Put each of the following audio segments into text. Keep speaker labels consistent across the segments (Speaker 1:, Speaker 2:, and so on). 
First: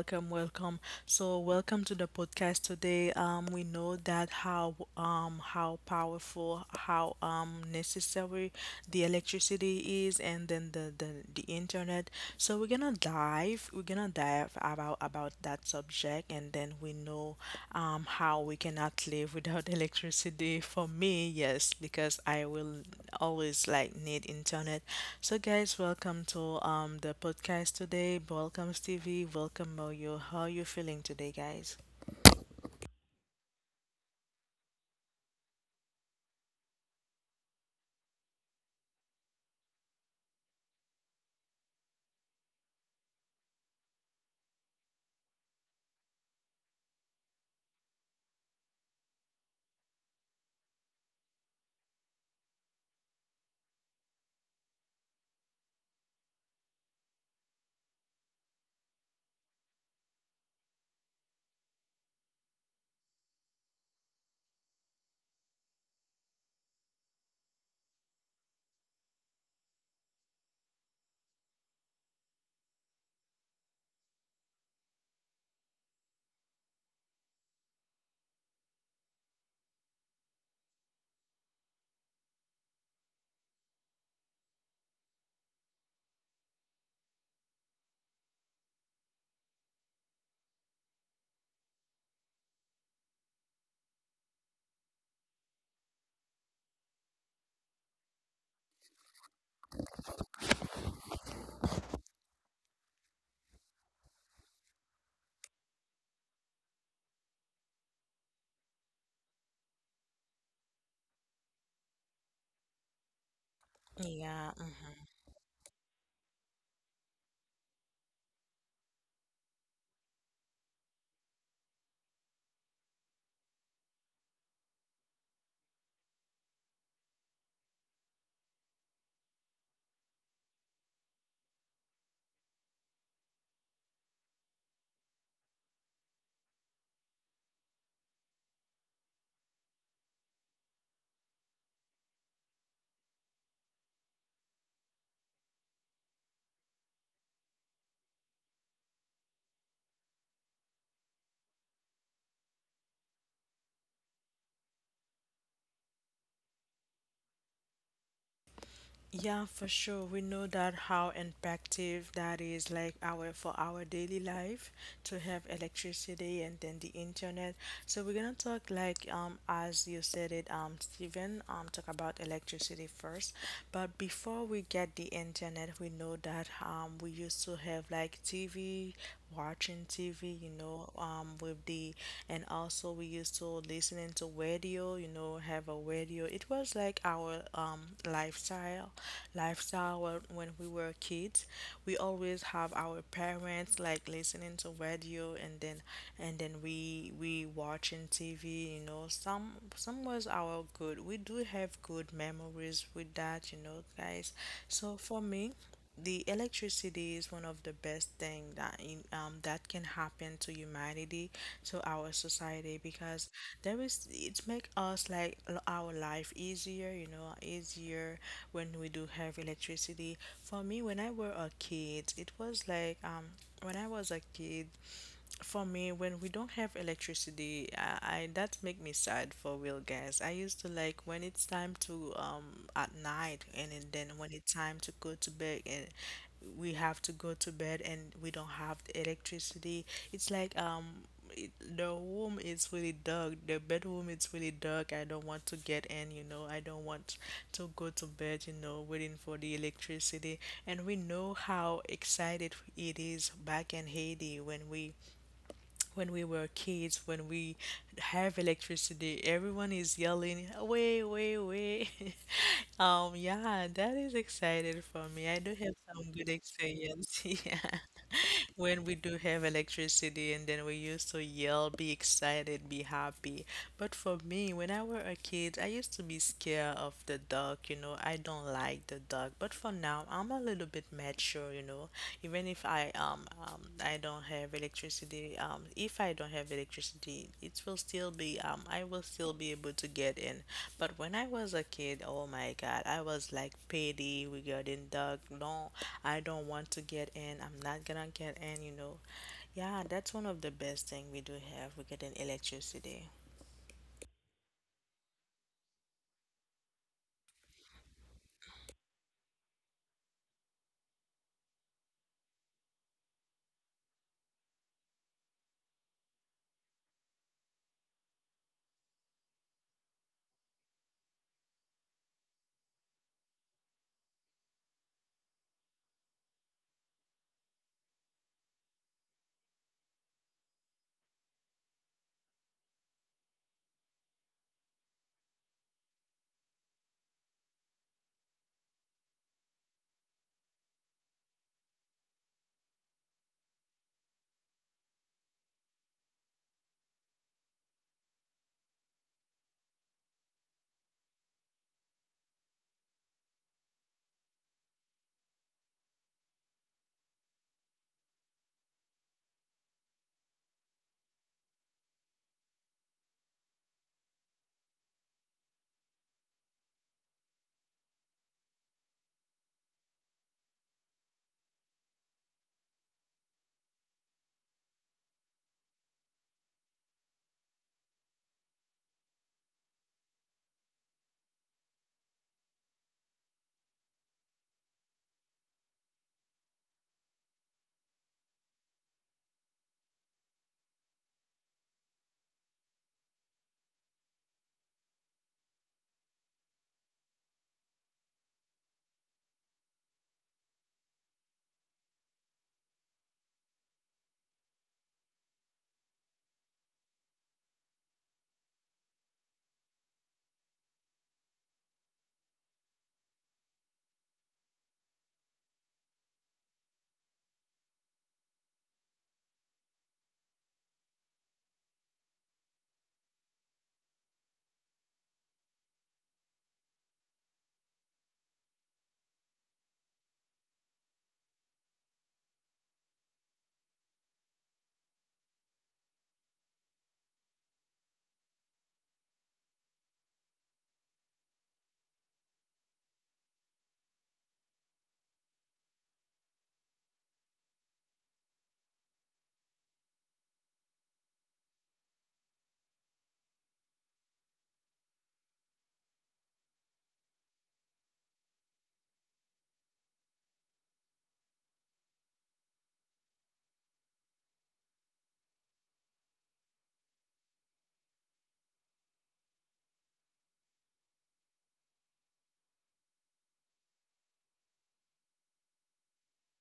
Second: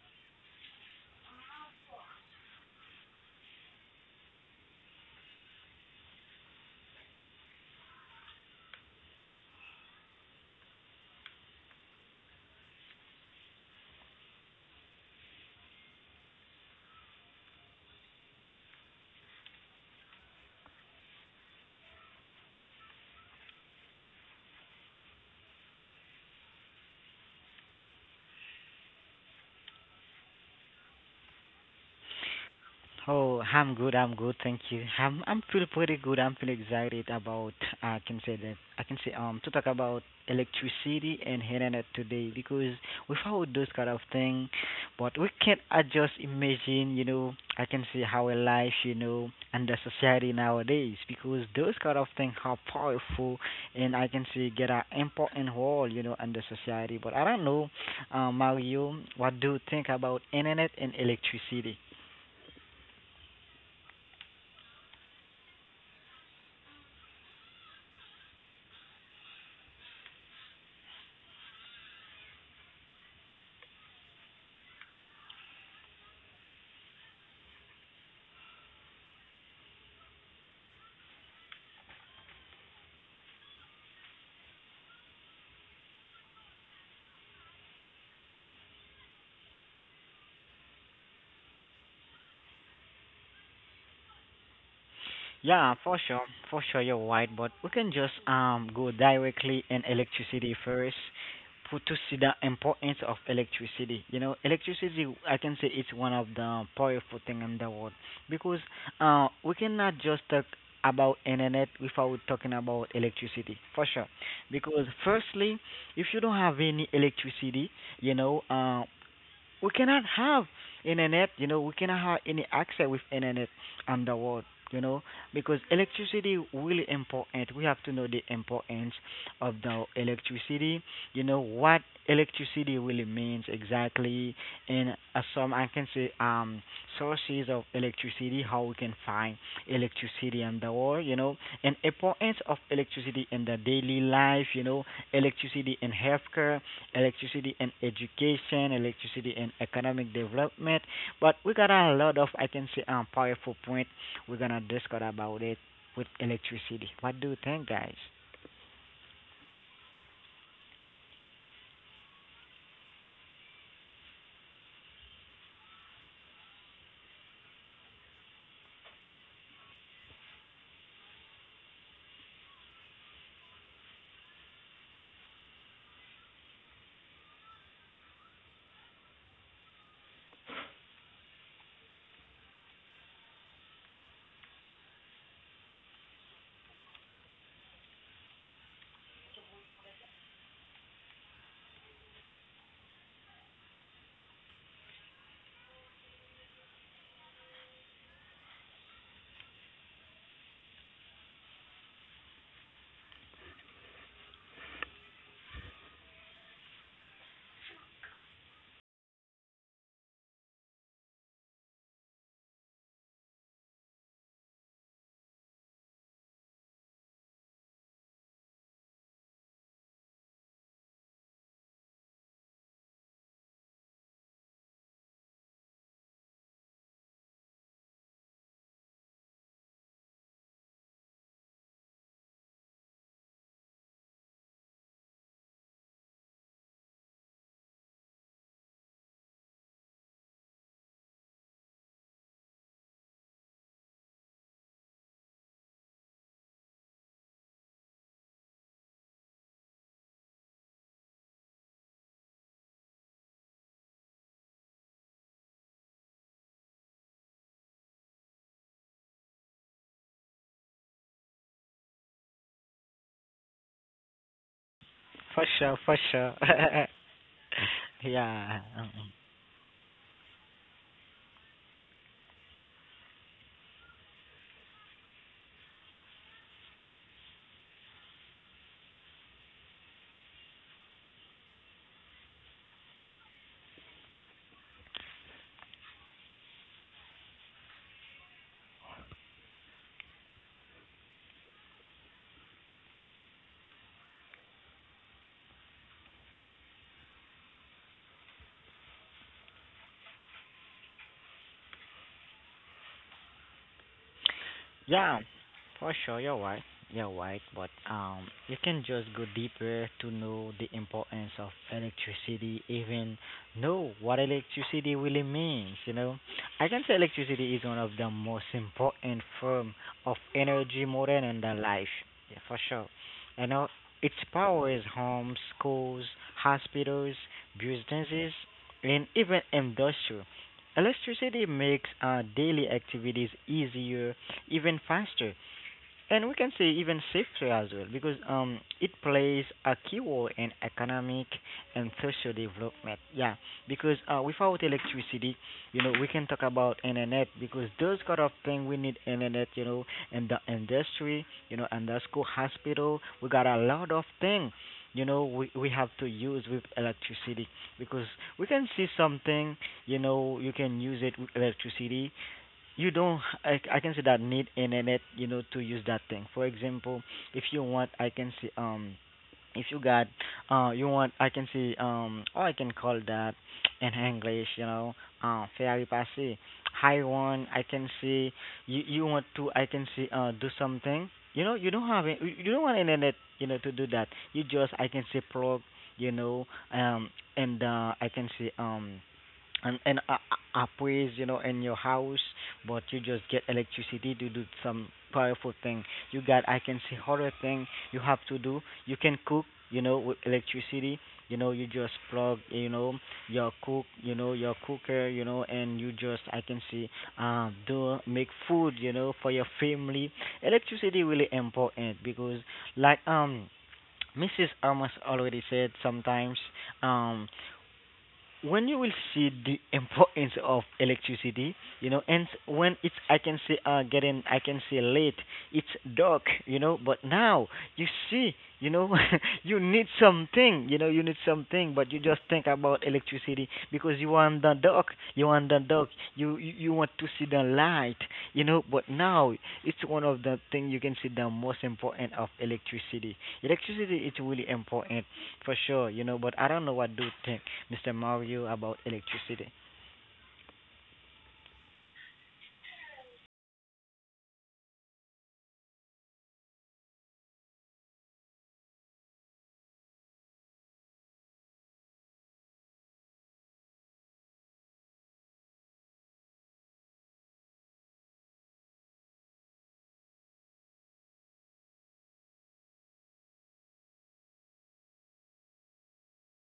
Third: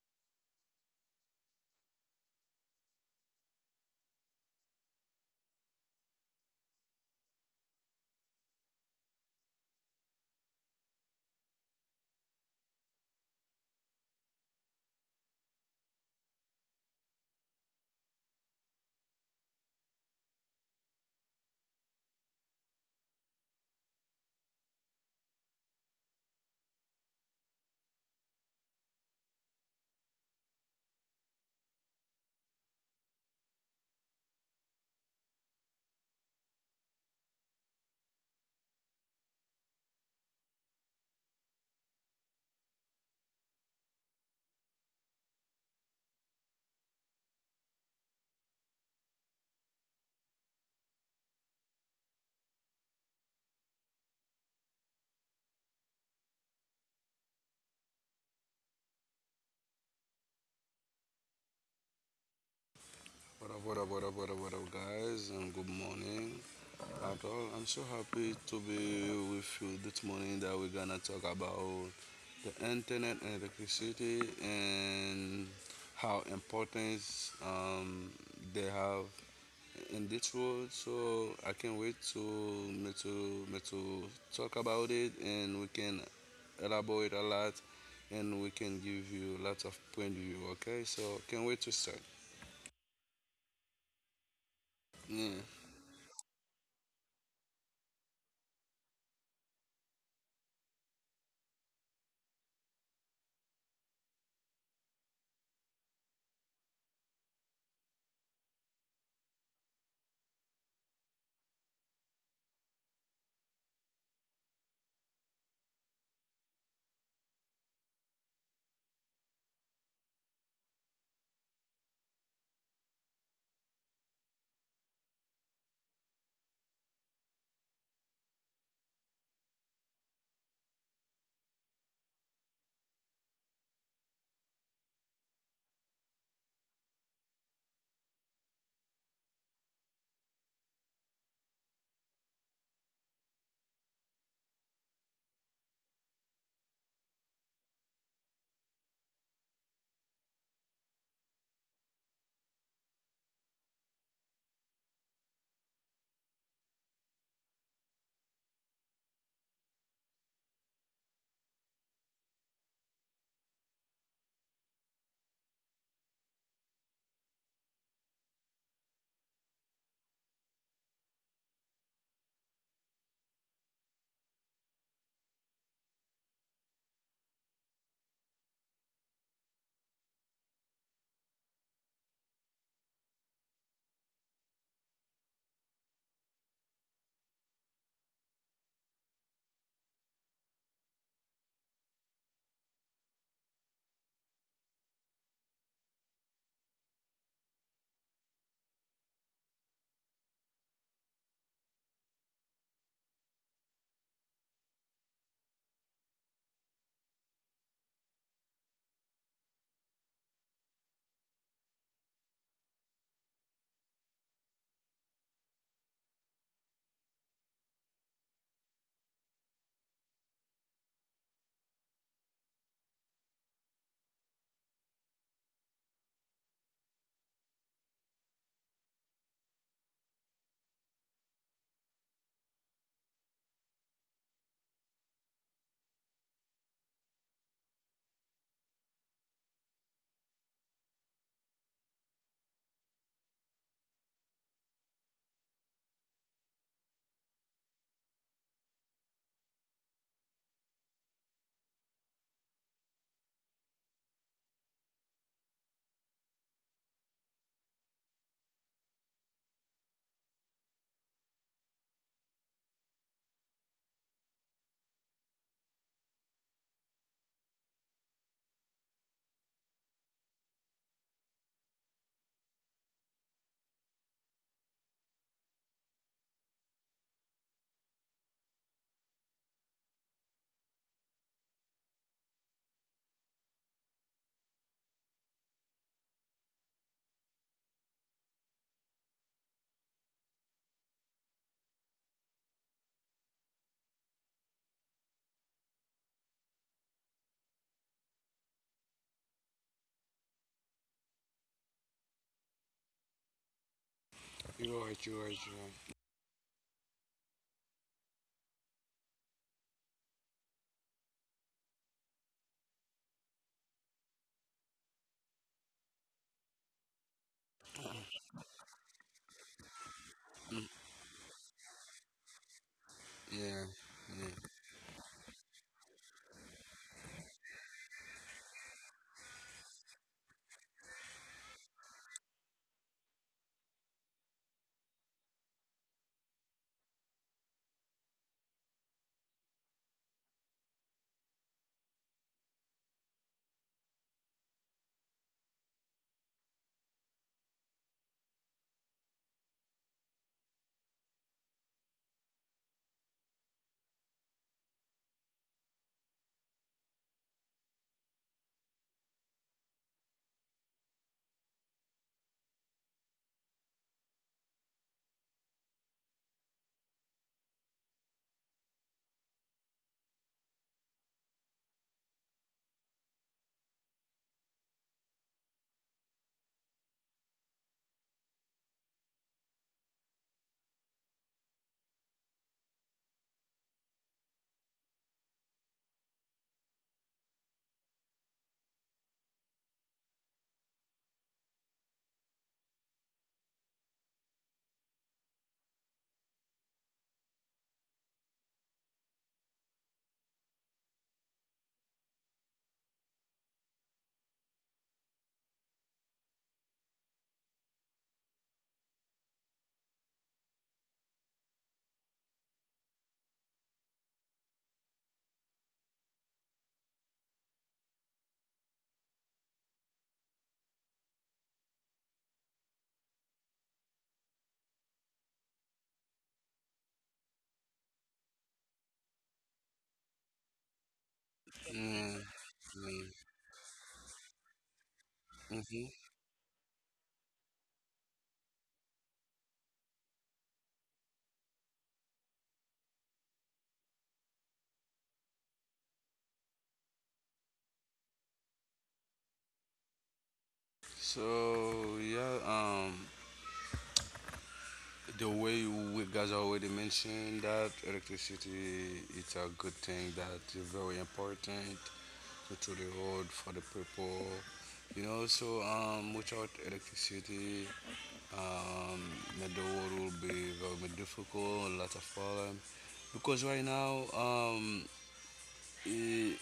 Speaker 1: Welcome, welcome. So welcome to
Speaker 2: Wow.
Speaker 1: the podcast today. We know that how powerful, how necessary the electricity is and then the internet. So we're gonna dive about that subject, and then we know how we cannot live without electricity. For me, yes, because I will always like need internet. So, guys, welcome to the podcast today. Welcome, Stevie. Welcome, Moyo. How you feeling today, guys?
Speaker 2: Oh, I'm good. I'm good. Thank you. I'm feel pretty good. I'm feel excited about I can say that I can say to talk about electricity and internet today because without those kind of thing, but we can't I just imagine, you know, I can see how a life, you know, and the society nowadays, because those kind of things are powerful and I can see get an important role, you know, in the society. But I don't know, Mario, what do you think about internet and electricity?
Speaker 3: What up, what up, what up, what up, what up, guys, and good morning. At all, I'm so happy to be with you this morning that we're gonna talk about the internet and electricity and how important um, they have in this world. So I can't wait to talk about it, and we can elaborate a lot, and we can give you lots of point of view. Okay, so can't wait to start. Yeah.
Speaker 2: Yeah, for sure, you're right. But we can just go directly in electricity first, put to see the importance of electricity. You know, electricity, I can say it's one of the powerful thing in the world because we cannot just talk about internet without talking about electricity for sure
Speaker 1: Yeah,
Speaker 2: because
Speaker 1: mhm.
Speaker 2: firstly if you don't have any electricity, you know, we cannot have internet, you know, we cannot have any access with internet on the world, you know, because electricity really important. We have to know the importance of the electricity, you know, what electricity really means exactly, and some I can say sources of electricity, how we can find electricity in the world, you know, and importance of electricity in the daily life, you know, electricity in healthcare, electricity and education, electricity and economic development. But we got a lot of, I can say, powerful point. We're gonna discuss about it with electricity. What do you think, guys?
Speaker 1: Yeah, for sure. We know that how impactive that is, like our for our daily life to have electricity and then the internet. So we're gonna talk like as you said it, Stephen, talk about electricity first. But before we get the internet, we know that we used to have like TV, watching TV, you know, with the, and also we used to listening to radio, you know, have a radio. It was like our lifestyle, lifestyle, when we were kids. We always have our parents like listening to radio, and then we watching TV. You know, some was our good. We do have good memories with that, you know, guys. So for me, the electricity is one of the best thing that in, that can happen to humanity, to our society, because there is it make us like our life easier, you know, easier, when we do have electricity. For me, when I were a kid, it was like when I was a kid. For me, when we don't have electricity, I that make me sad for real, guys. I used to like when it's time to at night, and then when it's time to go to bed, and we have to go to bed, and we don't have the electricity. It's like it, the room is really dark. The bedroom is really dark. I don't want to get in, you know. I don't want to go to bed, you know, waiting for the electricity. And we know how excited it is back in Haiti when we when we were kids, when we have electricity, everyone is yelling, away, away, away. Yeah, that is exciting for me.
Speaker 2: For
Speaker 1: I do
Speaker 2: sure,
Speaker 1: have
Speaker 2: for
Speaker 1: some
Speaker 2: sure.
Speaker 1: good experience. Yeah.
Speaker 2: Yeah.
Speaker 1: When we do have electricity and then we used to yell, be excited, be happy. But for me, when I were a kid, I used to be scared of the dark, you know. I don't like the dark. But for now, I'm a little bit mature, you know. Even if I I don't have electricity, if I don't have electricity, it will still be I will still be able to get in. But when I was a kid, oh my god, I was like petty regarding dog. No, I don't want to get in, I'm not gonna get in, you know. Yeah, that's one of the best thing we do have regarding electricity.
Speaker 3: You're
Speaker 2: Yeah,
Speaker 3: right, you're right, you're right.
Speaker 2: for sure, you're right. You're right, but you can just go deeper to know the importance of electricity, even know what electricity really means. You know, I can say electricity is one of the most important form of energy modern in the life. Yeah, for sure. You know,
Speaker 3: Yeah.
Speaker 2: it powers homes, schools, hospitals, businesses, and even industry. Electricity makes daily activities easier, even faster, and we can say even safer as well, because it plays a key role in economic and social development. Yeah, because without electricity, you know, we can talk about internet because those kind of thing we need internet, you know, in the industry, you know, and the school, hospital, we got a lot of thing, you know, we have to use with electricity because we can see something, you know, you can use it with electricity. You don't I can say that need internet, you know, to use that thing. For example, if you want I can see if you got you want I can see or I can call that in English, you know, fairy passé. I want I can see you you want to I can see do something. You know, you don't have it, you don't want internet, you know, to do that. You just I can see plug, you know, um and I can see and a a place, you know, in your house, but you just get electricity to do some powerful thing. You got I can say horror thing you have to do. You can cook, you know, with electricity. You know, you just plug, you know, your cook, you know, your cooker, you know, and you just I can see do make food, you know, for your family. Electricity really important because like Mrs. Amos already said sometimes um when you will see the importance of electricity, you know, and when it's I can say getting I can say late, it's dark, you know, but now you see, you know, you need something, you know, you need something, but you just
Speaker 3: Yeah.
Speaker 2: think about
Speaker 3: Mm-hmm.
Speaker 2: electricity because you want the dark, you want the dark,
Speaker 3: Mm-hmm.
Speaker 2: you want to see the light, you know, but now it's one of the thing you can see the most important of electricity. Electricity is really important for sure, you know, but I don't know what do you think, Mr. Mario, about electricity.
Speaker 3: So yeah, the way we guys already mentioned that electricity it's a good thing that is very important to the road for the people. You know, so without electricity, um, that the world will be very difficult, a lot of problem. Because right now, eh,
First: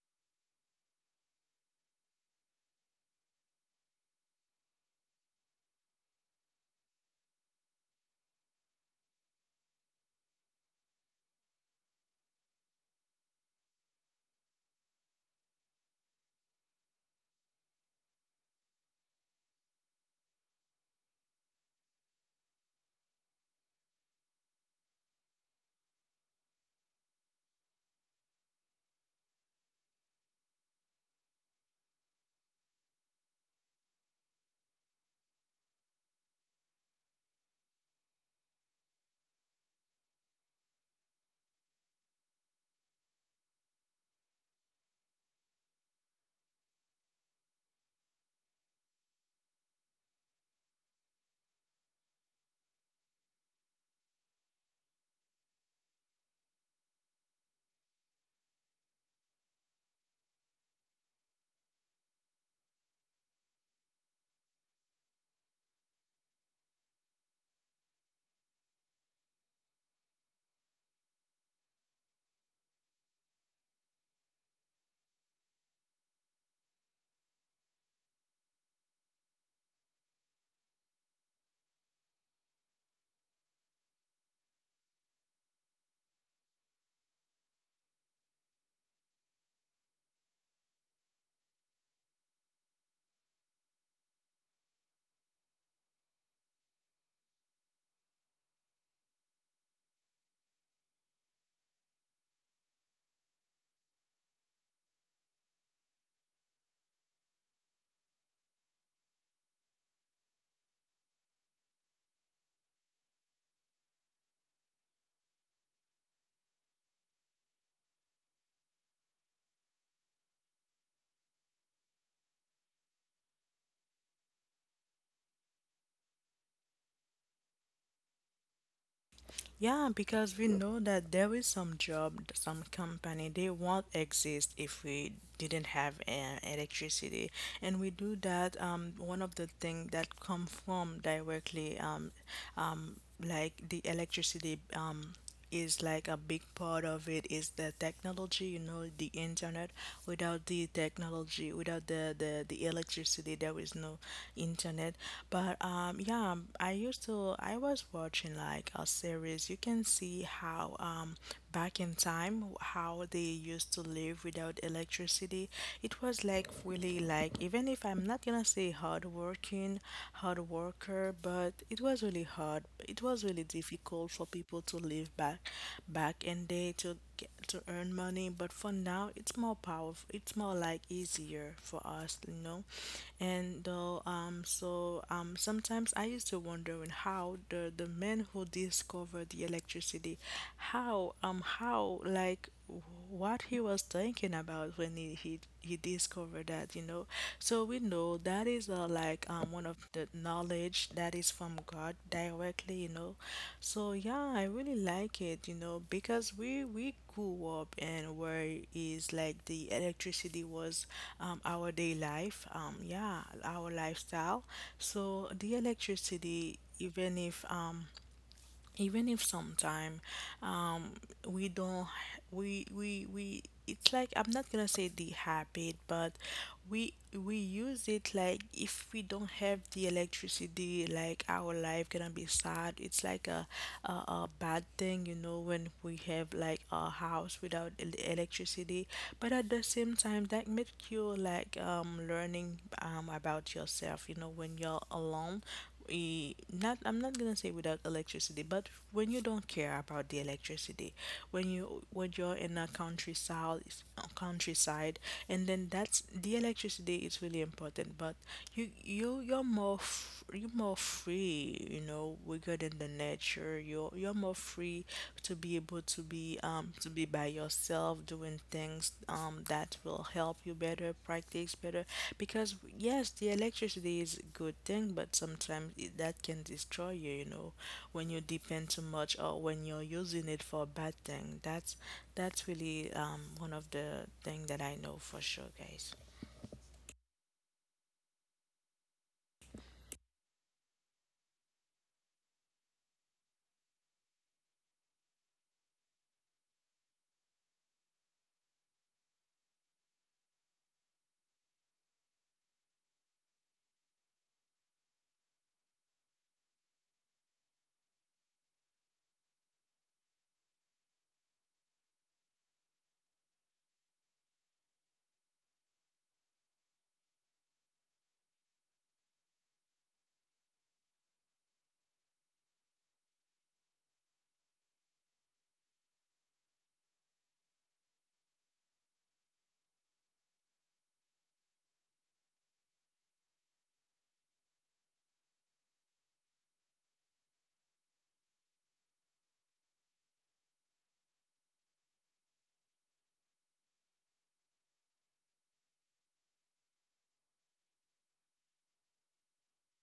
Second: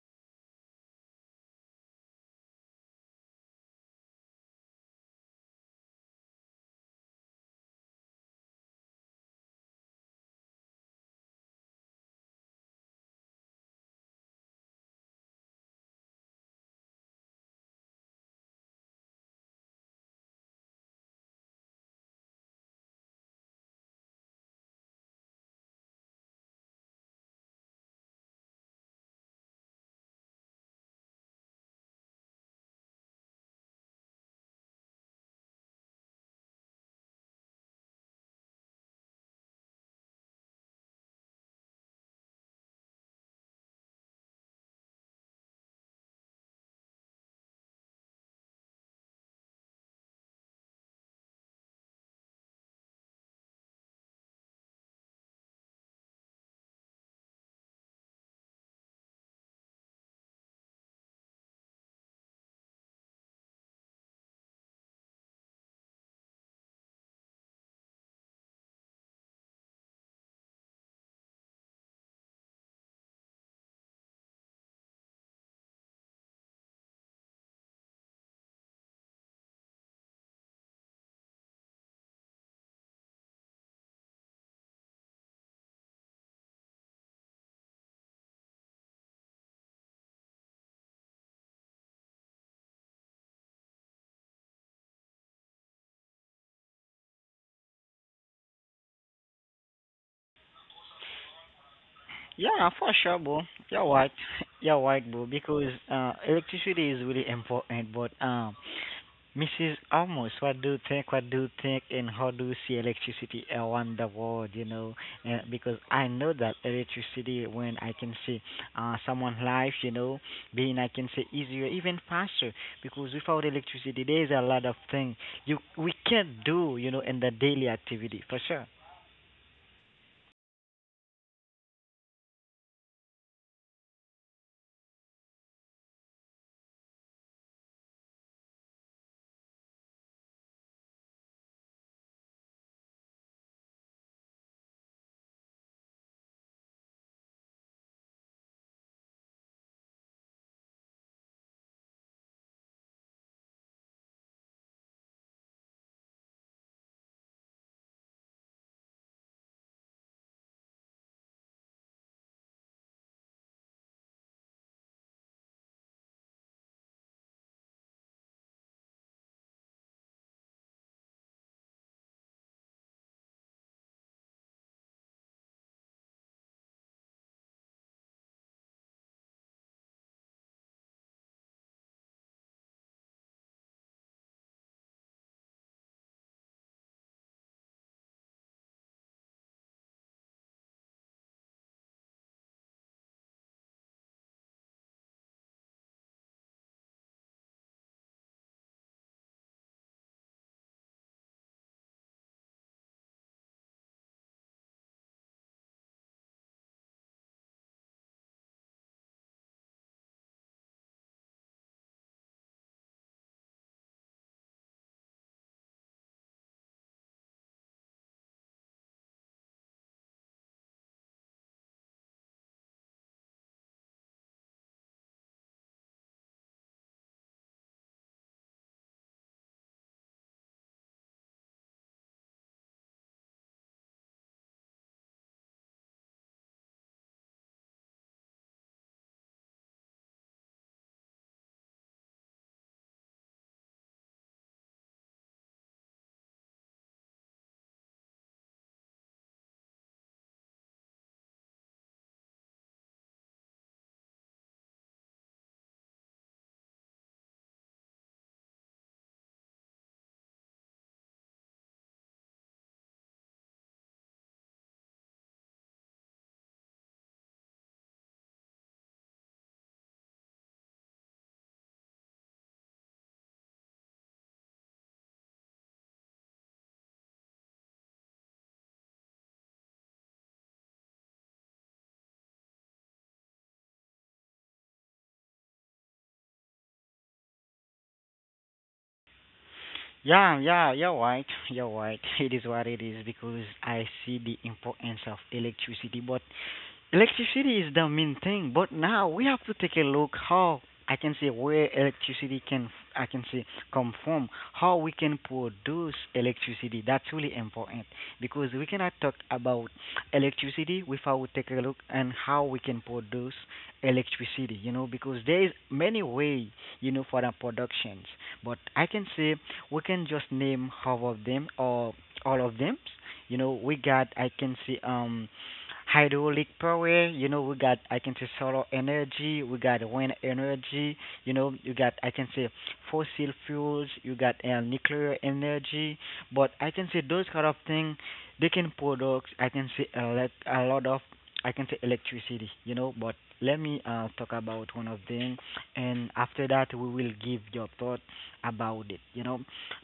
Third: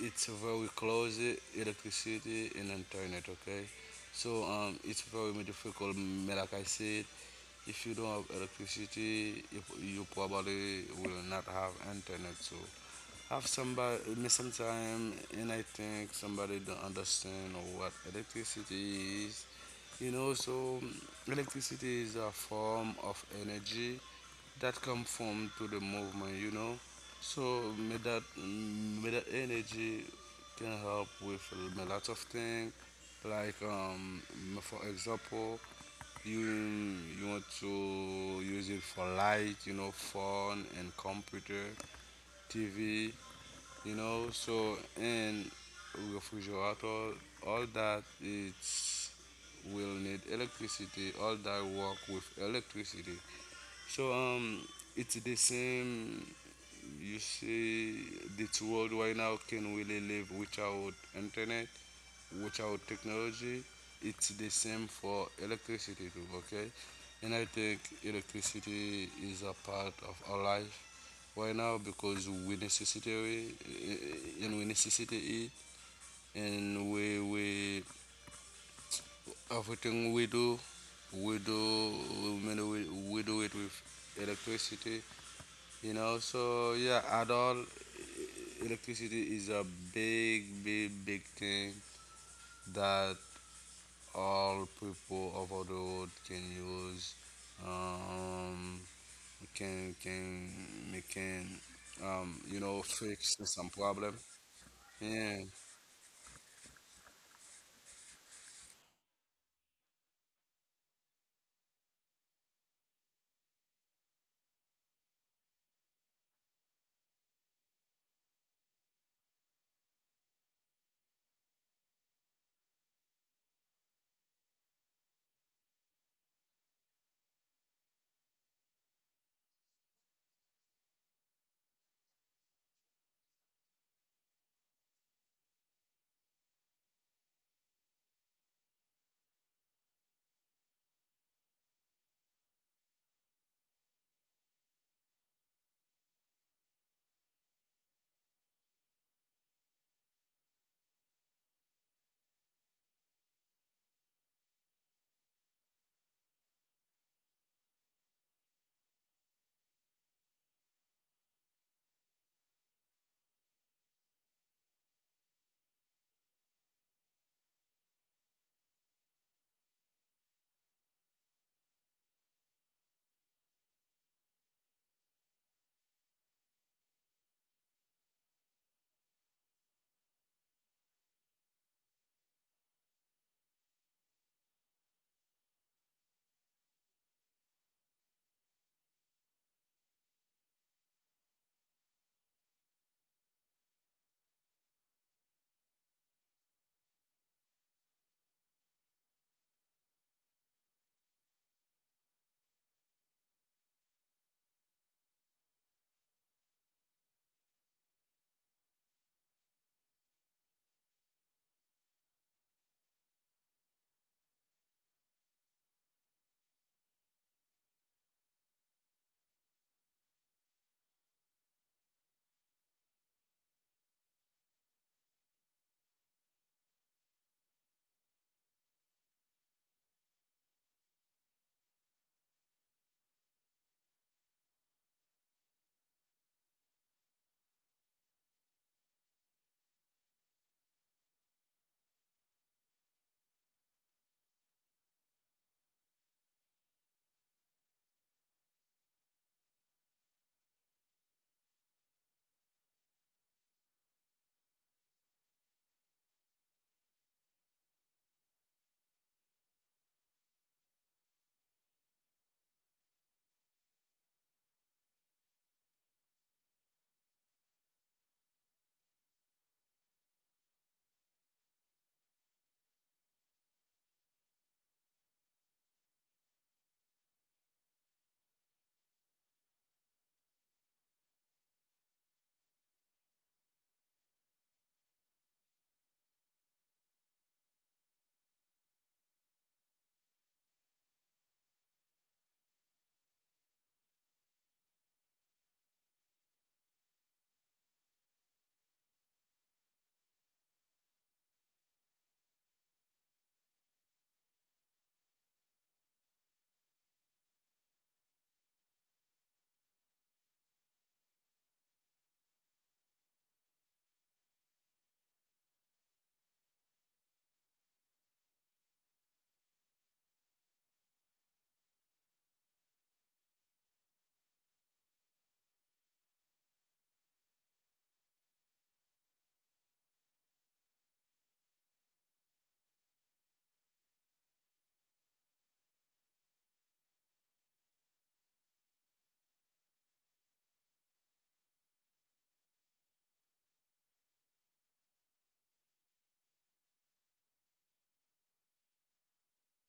Speaker 3: it's very close electricity and internet, okay, so it's very difficult, like I said, if you don't have electricity, you probably will not have internet, so have somebody me sometime. And I think somebody don't understand what electricity is, you know, so electricity is a form of energy that come from to the movement, you know. So may that energy can help with a lot of things. Like for example, you want to use it for light, you know, phone and computer, TV, you know. So and refrigerator, all that it's will need electricity. All that work with electricity. So it's the same. You see, this world right now can really live without internet, without technology. It's the same for electricity too. Okay, and I think electricity is a part of our life right now because we necessary it, and we necessitate it, and we everything we do, we do we do it with electricity. You know, so yeah, at all, electricity is a big, big, big thing that all people over the world can use. Um, can can can you
Speaker 2: Yeah,
Speaker 3: know
Speaker 2: for sure,
Speaker 3: fix
Speaker 2: bro.
Speaker 3: some
Speaker 2: You're right.
Speaker 3: problem.
Speaker 2: You're right, bro,
Speaker 3: Yeah,
Speaker 2: because electricity is really important, but Mrs. Almost, what do you think? What do you think? And how do you see electricity around the world? You know, because I know that electricity, when I can see someone's life, you know, being I can say easier, even faster. Because without electricity, there's a lot of things you we can't do, you know, in the daily activity for sure.
Speaker 1: Yeah, because we know that there is some job, some company, they won't exist if we didn't have electricity. And we do that, one of the things that come from directly um, like the electricity is like a big part of it is the technology, you know, the internet. Without the technology, without the electricity, there is no internet. But yeah, I used to I was watching like a series. You can see how back in time how they used to live without electricity. It was like really like even if I'm not gonna say hard working, hard worker, but it was really hard. It was really difficult for people to live back in day to get, to earn money, but for now it's more powerful. It's more like easier for us, you know. And though sometimes I used to wondering how the men who discovered the electricity, how like what he was thinking about when he discovered that, you know. So we know that is like one of the knowledge that is from God directly, you know. So yeah, I really like it, you know, because we grew up and where is like the electricity was our day life, yeah, our lifestyle. So the electricity, even if sometime, um we don't we it's like I'm not gonna say the habit, but we use it. Like if we don't have the electricity, like our life gonna be sad. It's like a bad thing, you know, when we have like a house without electricity. But at the same time, that makes you like learning about yourself, you know, when you're alone. Eh, not I'm not gonna say without electricity, but when you don't care about the electricity, when you when you're in a countryside, countryside, and then that's the electricity is really important. But you're more you're more free, you know, bigger than the nature. You're more free to be able to be by yourself, doing things that will help you better, practice better. Because yes, the electricity is a good thing, but sometimes it, that can destroy you. You know, when you depend too much or when you're using it for a bad thing. That's really one of the thing that I know for sure, guys.
Speaker 2: Yeah, yeah, you're right. You're right. It is what it is because I see the importance of electricity, but electricity is the main thing. But now we have to take a look how I can say where electricity can I can say come from, how we can produce electricity. That's really important because we cannot talk about electricity without take a look and how we can produce electricity. You know because there is many way, you know, for the productions, but I can say we can just name half of them or all of them. You know we got I can say hydraulic power. You know, we got I can say solar energy, we got wind energy. You know, you got I can say fossil fuels, you got nuclear energy. But I can say those kind of things, they can produce I can say a lot of I can say electricity. You know, but let me talk about one of them, and after that we will give your thought about it. You know,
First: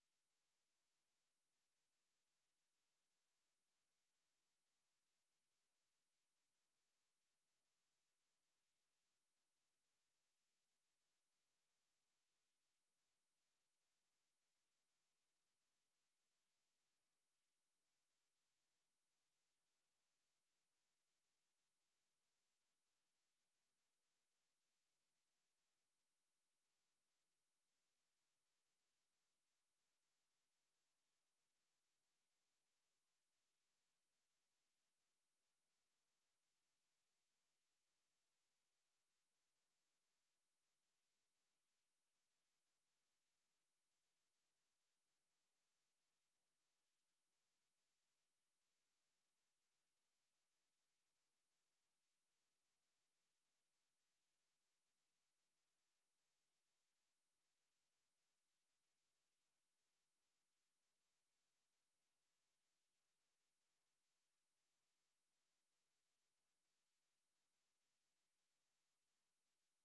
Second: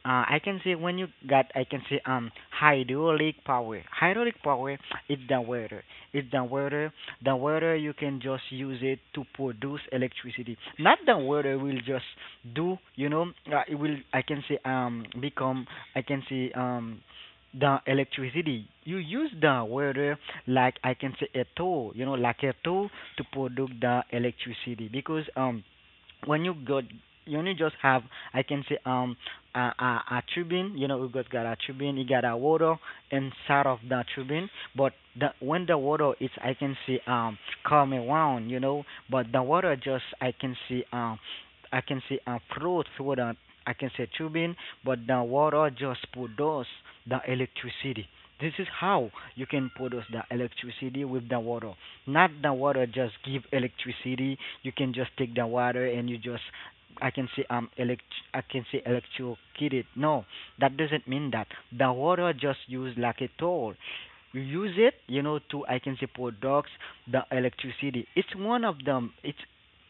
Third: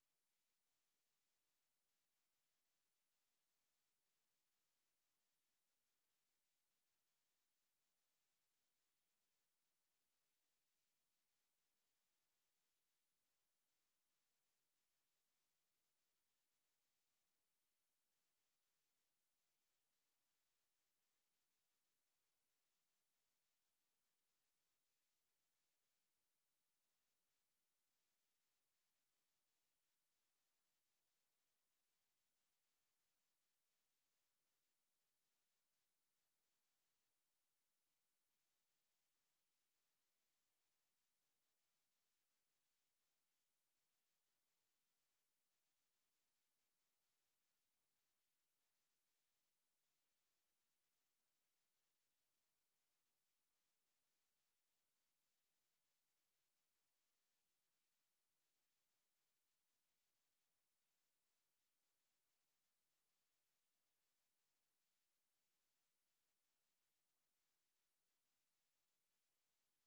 Speaker 2: I can say when you got, I can say hydraulic power. Hydraulic power is the water. It's the water. The water you can just use it to produce electricity. Not the water will just do. You know, it will. I can say become. I can say the electricity. You use the water like I can say a tool. You know, like a tool to produce the electricity because when you got you only just have I can say a a tubing, you know, we got a tubing, you got a water inside of that tubing. But the when the water is I can see come around, you know, but the water just I can see flow through the I can say tubing, but the water just produce the electricity. This is how you can produce the electricity with the water, not the water just give electricity. You can just take the water and you just I can say elect I can say electrocute it. No, that doesn't mean that. The water just used like a tool. You use it, you know, to I can say products the electricity. It's one of them. It's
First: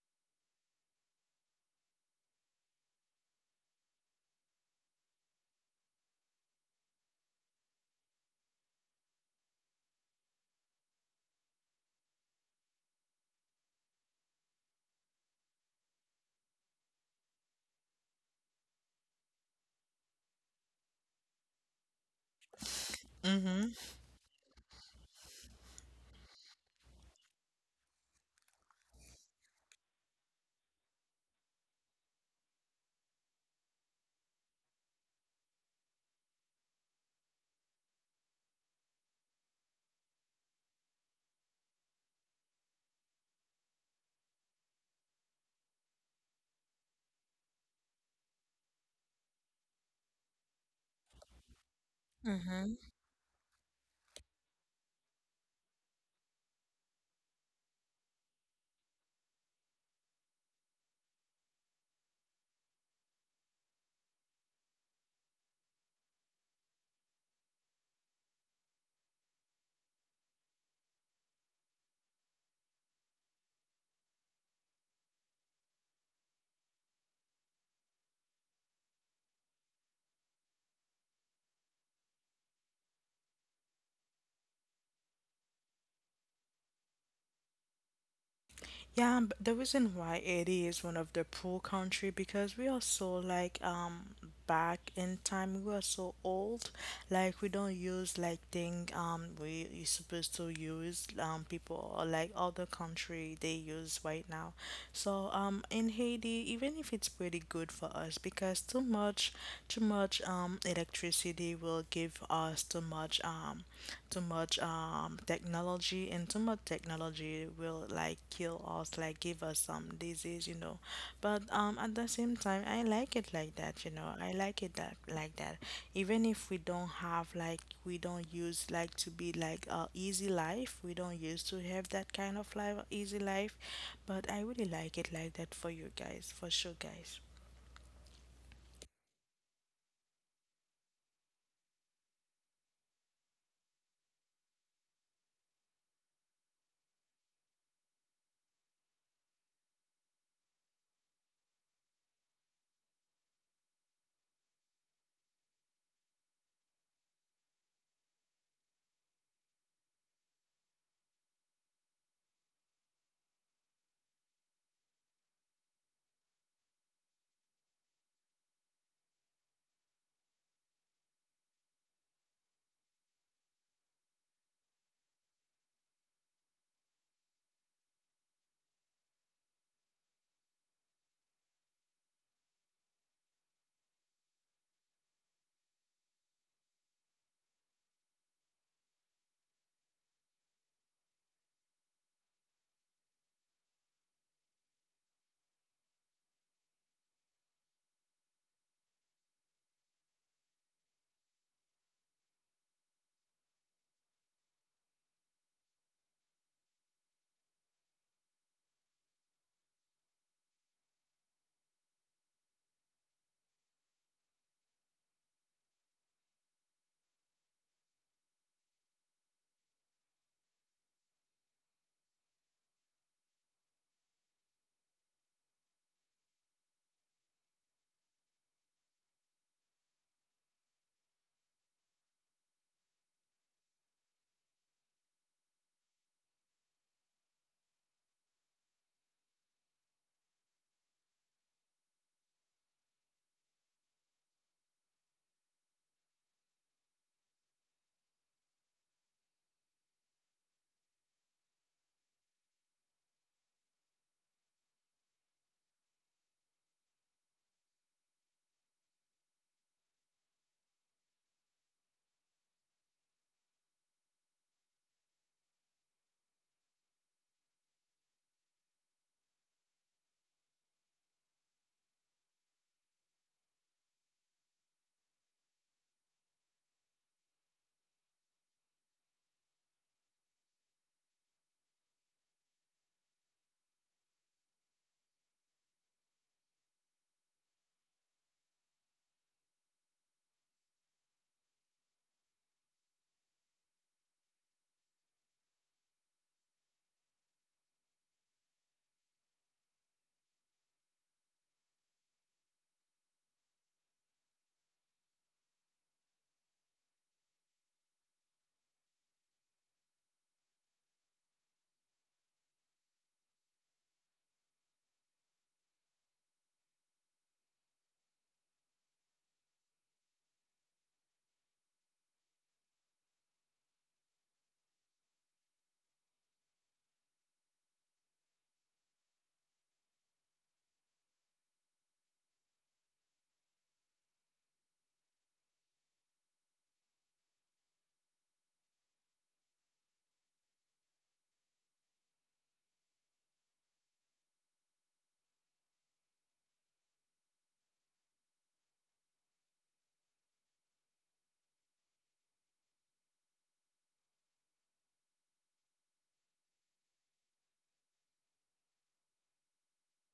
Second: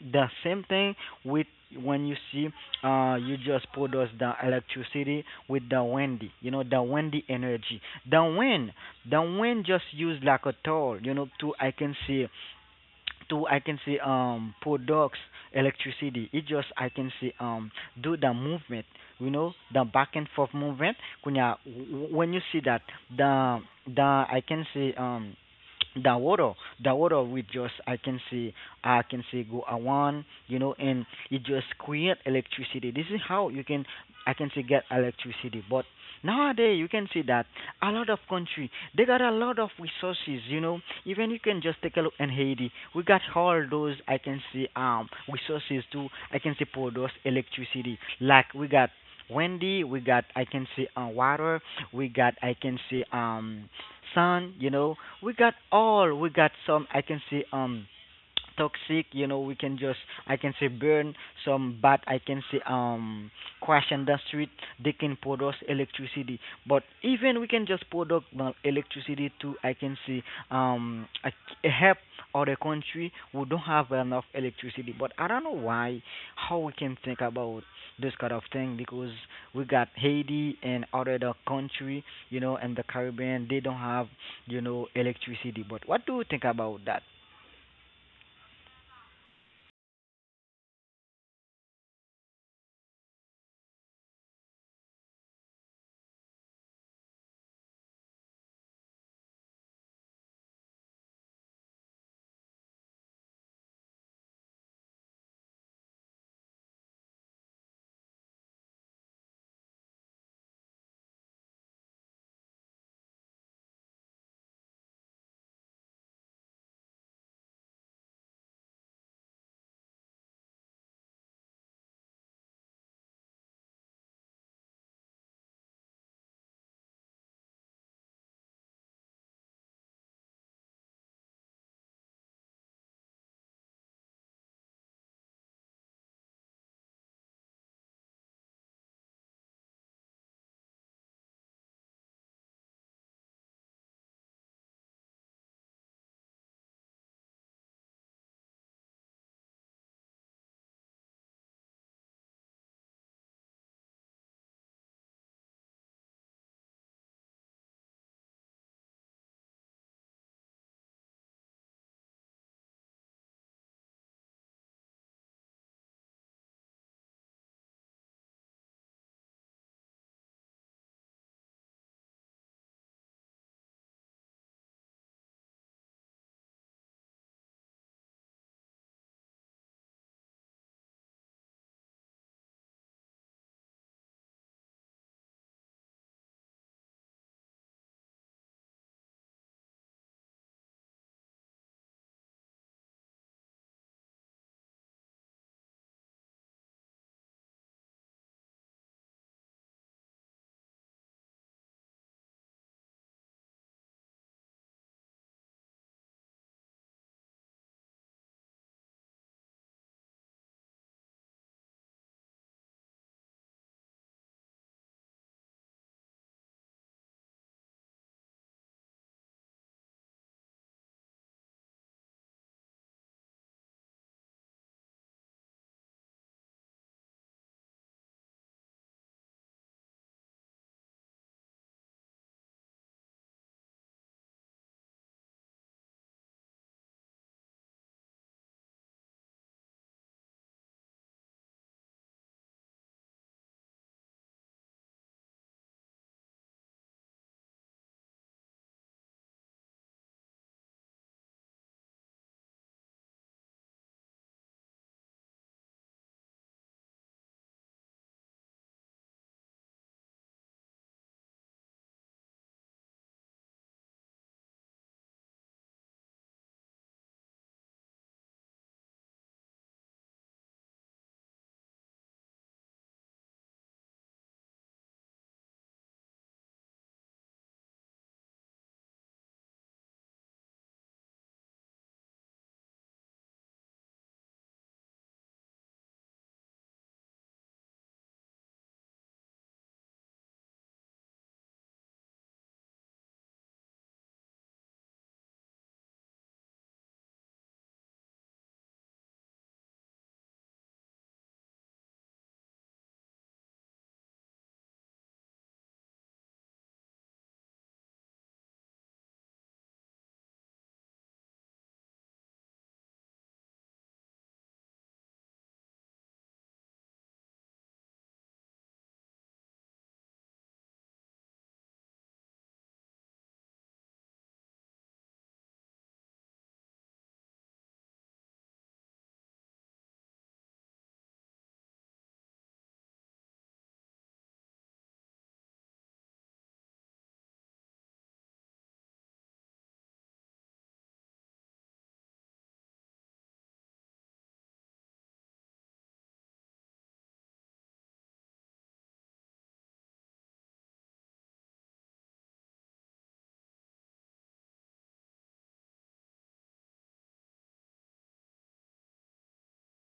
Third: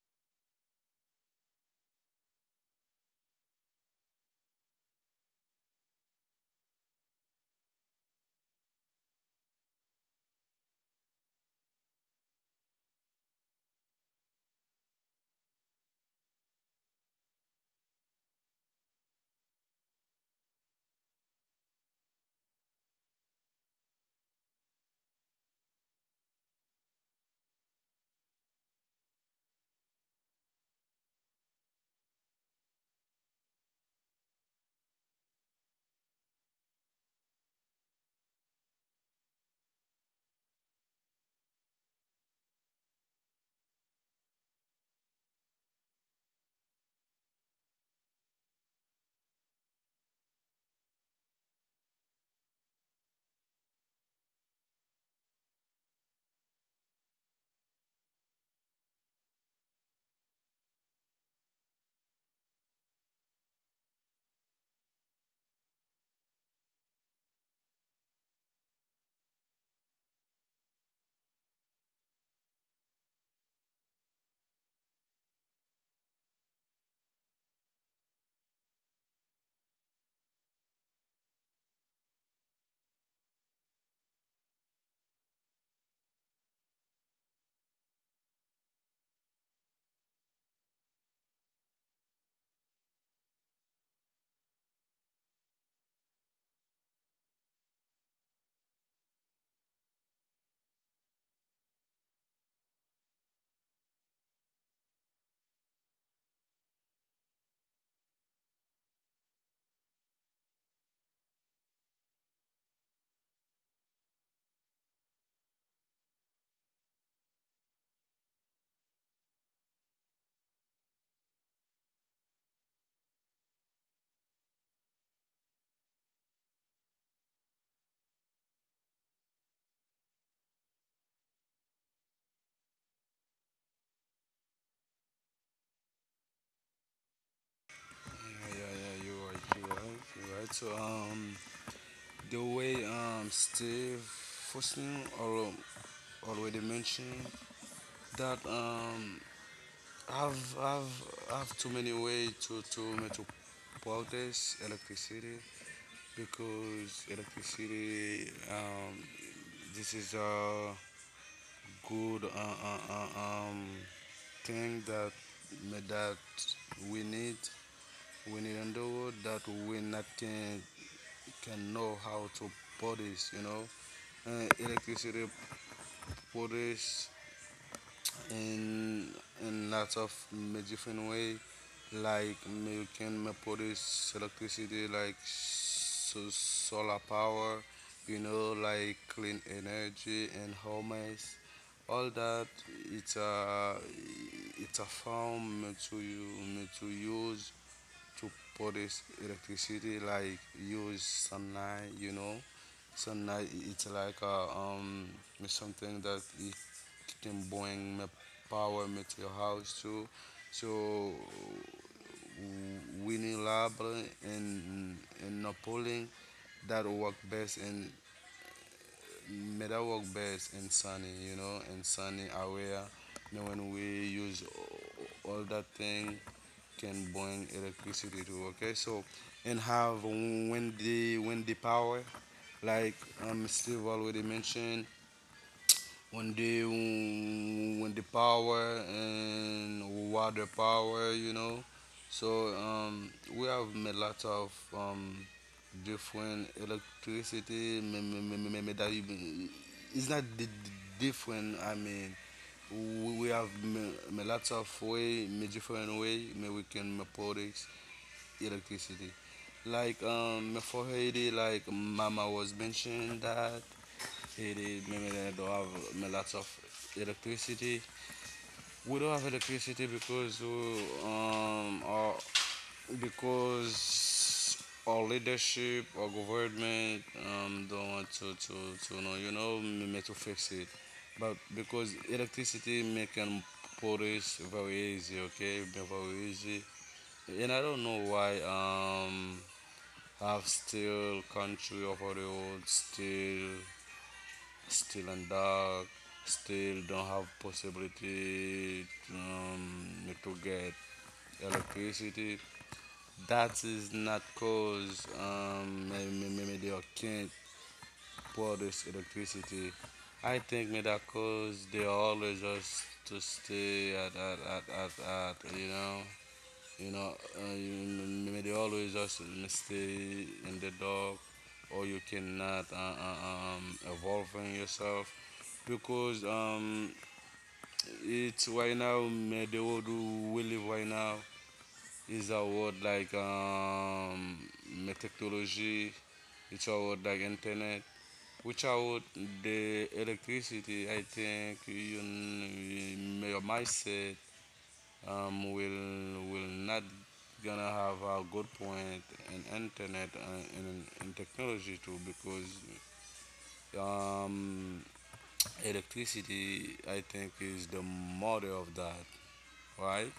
Speaker 2: the same thing with when you see you just produce the electricity with the windy, you know, the windy energy, the wind. The one just used like a tool, you know, to I can see to I can see products electricity. It just I can see do the movement, you know, the back and forth movement. When you when you see that the
Speaker 1: Mm-hmm.
Speaker 2: the I can see the water, the water we just I can see go around, you know, and it just create electricity. This is how you can I can see get electricity. But nowadays you can see that a lot of country they got a lot of resources, you know, even you can just take a look in Haiti, we got all those I can see resources too I can see products electricity. Like we got windy, we got I can see water, we got I can
Speaker 1: Mm-hmm.
Speaker 2: see sun, you know, we got all we got some I can see toxic, you know, we can just I can say burn some bad I can say question the street, they can produce electricity. But even we can just produce electricity to I can see um a, a help other country who don't have enough electricity, but I don't know why how we can think about this kind of thing, because we got Haiti and other the country, you know, and the Caribbean, they don't have, you know, electricity. But what do you think about that?
Speaker 1: Yeah, but the reason why Haiti is one of the poor country because we are so like back in time we are so old, like we don't use like thing we you supposed to use people or like other country they use right now. So in Haiti, even if it's pretty good for us because too much, electricity will give us too much much too much technology, and too much technology will like kill us, like give us some disease, you know. But at the same time, I like it like that, you know. I like it that like that, even if we don't have like we don't use like to be like a easy life, we don't used to have that kind of life, easy life. But I really like it like that for you guys, for sure, guys.
Speaker 3: yeah, yeah, yeah. You're right, you're right, you're right. So the way Steve Fosner already mentioned that I've I've I've too many ways to metro protest electricity. Because electricity, this is a good uh, um, thing that we need we need in the world, that we not can know how to produce, you know, electricity produce in in lots of different way. Like you can produce electricity like so solar power, you know, like clean energy and homes. All that it's a it's a form to you to use to produce electricity, like use sunlight, you know. Sunlight it's like a, something that it can bring me power me to your house too. So winning lab and and not pulling that work best, and may that work best in sunny, you know, in sunny area. You know, when we use all that thing can bring electricity to, okay. So and have, when the power, like Steve already mentioned. When the power and water power, you know. So we have made lots of different electricity it's not different, I mean, we have me, me lots of way me different way me we can make products electricity. Like for Haiti, like Mama was mentioned, that Haiti maybe they don't have, lots of electricity. We don't have electricity because because our leadership, our government, don't want to know, you know, maybe to fix it, but because electricity making police very easy, okay, very easy. And I don't know why, half still, country of the old, still, still and dark, still don't have possibility, to get electricity. That is not cause, maybe they can't produce electricity. I think maybe that cause they always just to stay at, you know, you know, uh, they always just stay in the dark, or you cannot evolve in yourself because, it's right now the world we live right now is a world like, technology. It's a world like internet. Which without the electricity, I think you, your mindset, will not gonna have a good point in internet and in, technology too, because, um, electricity I think is the mother of that, right.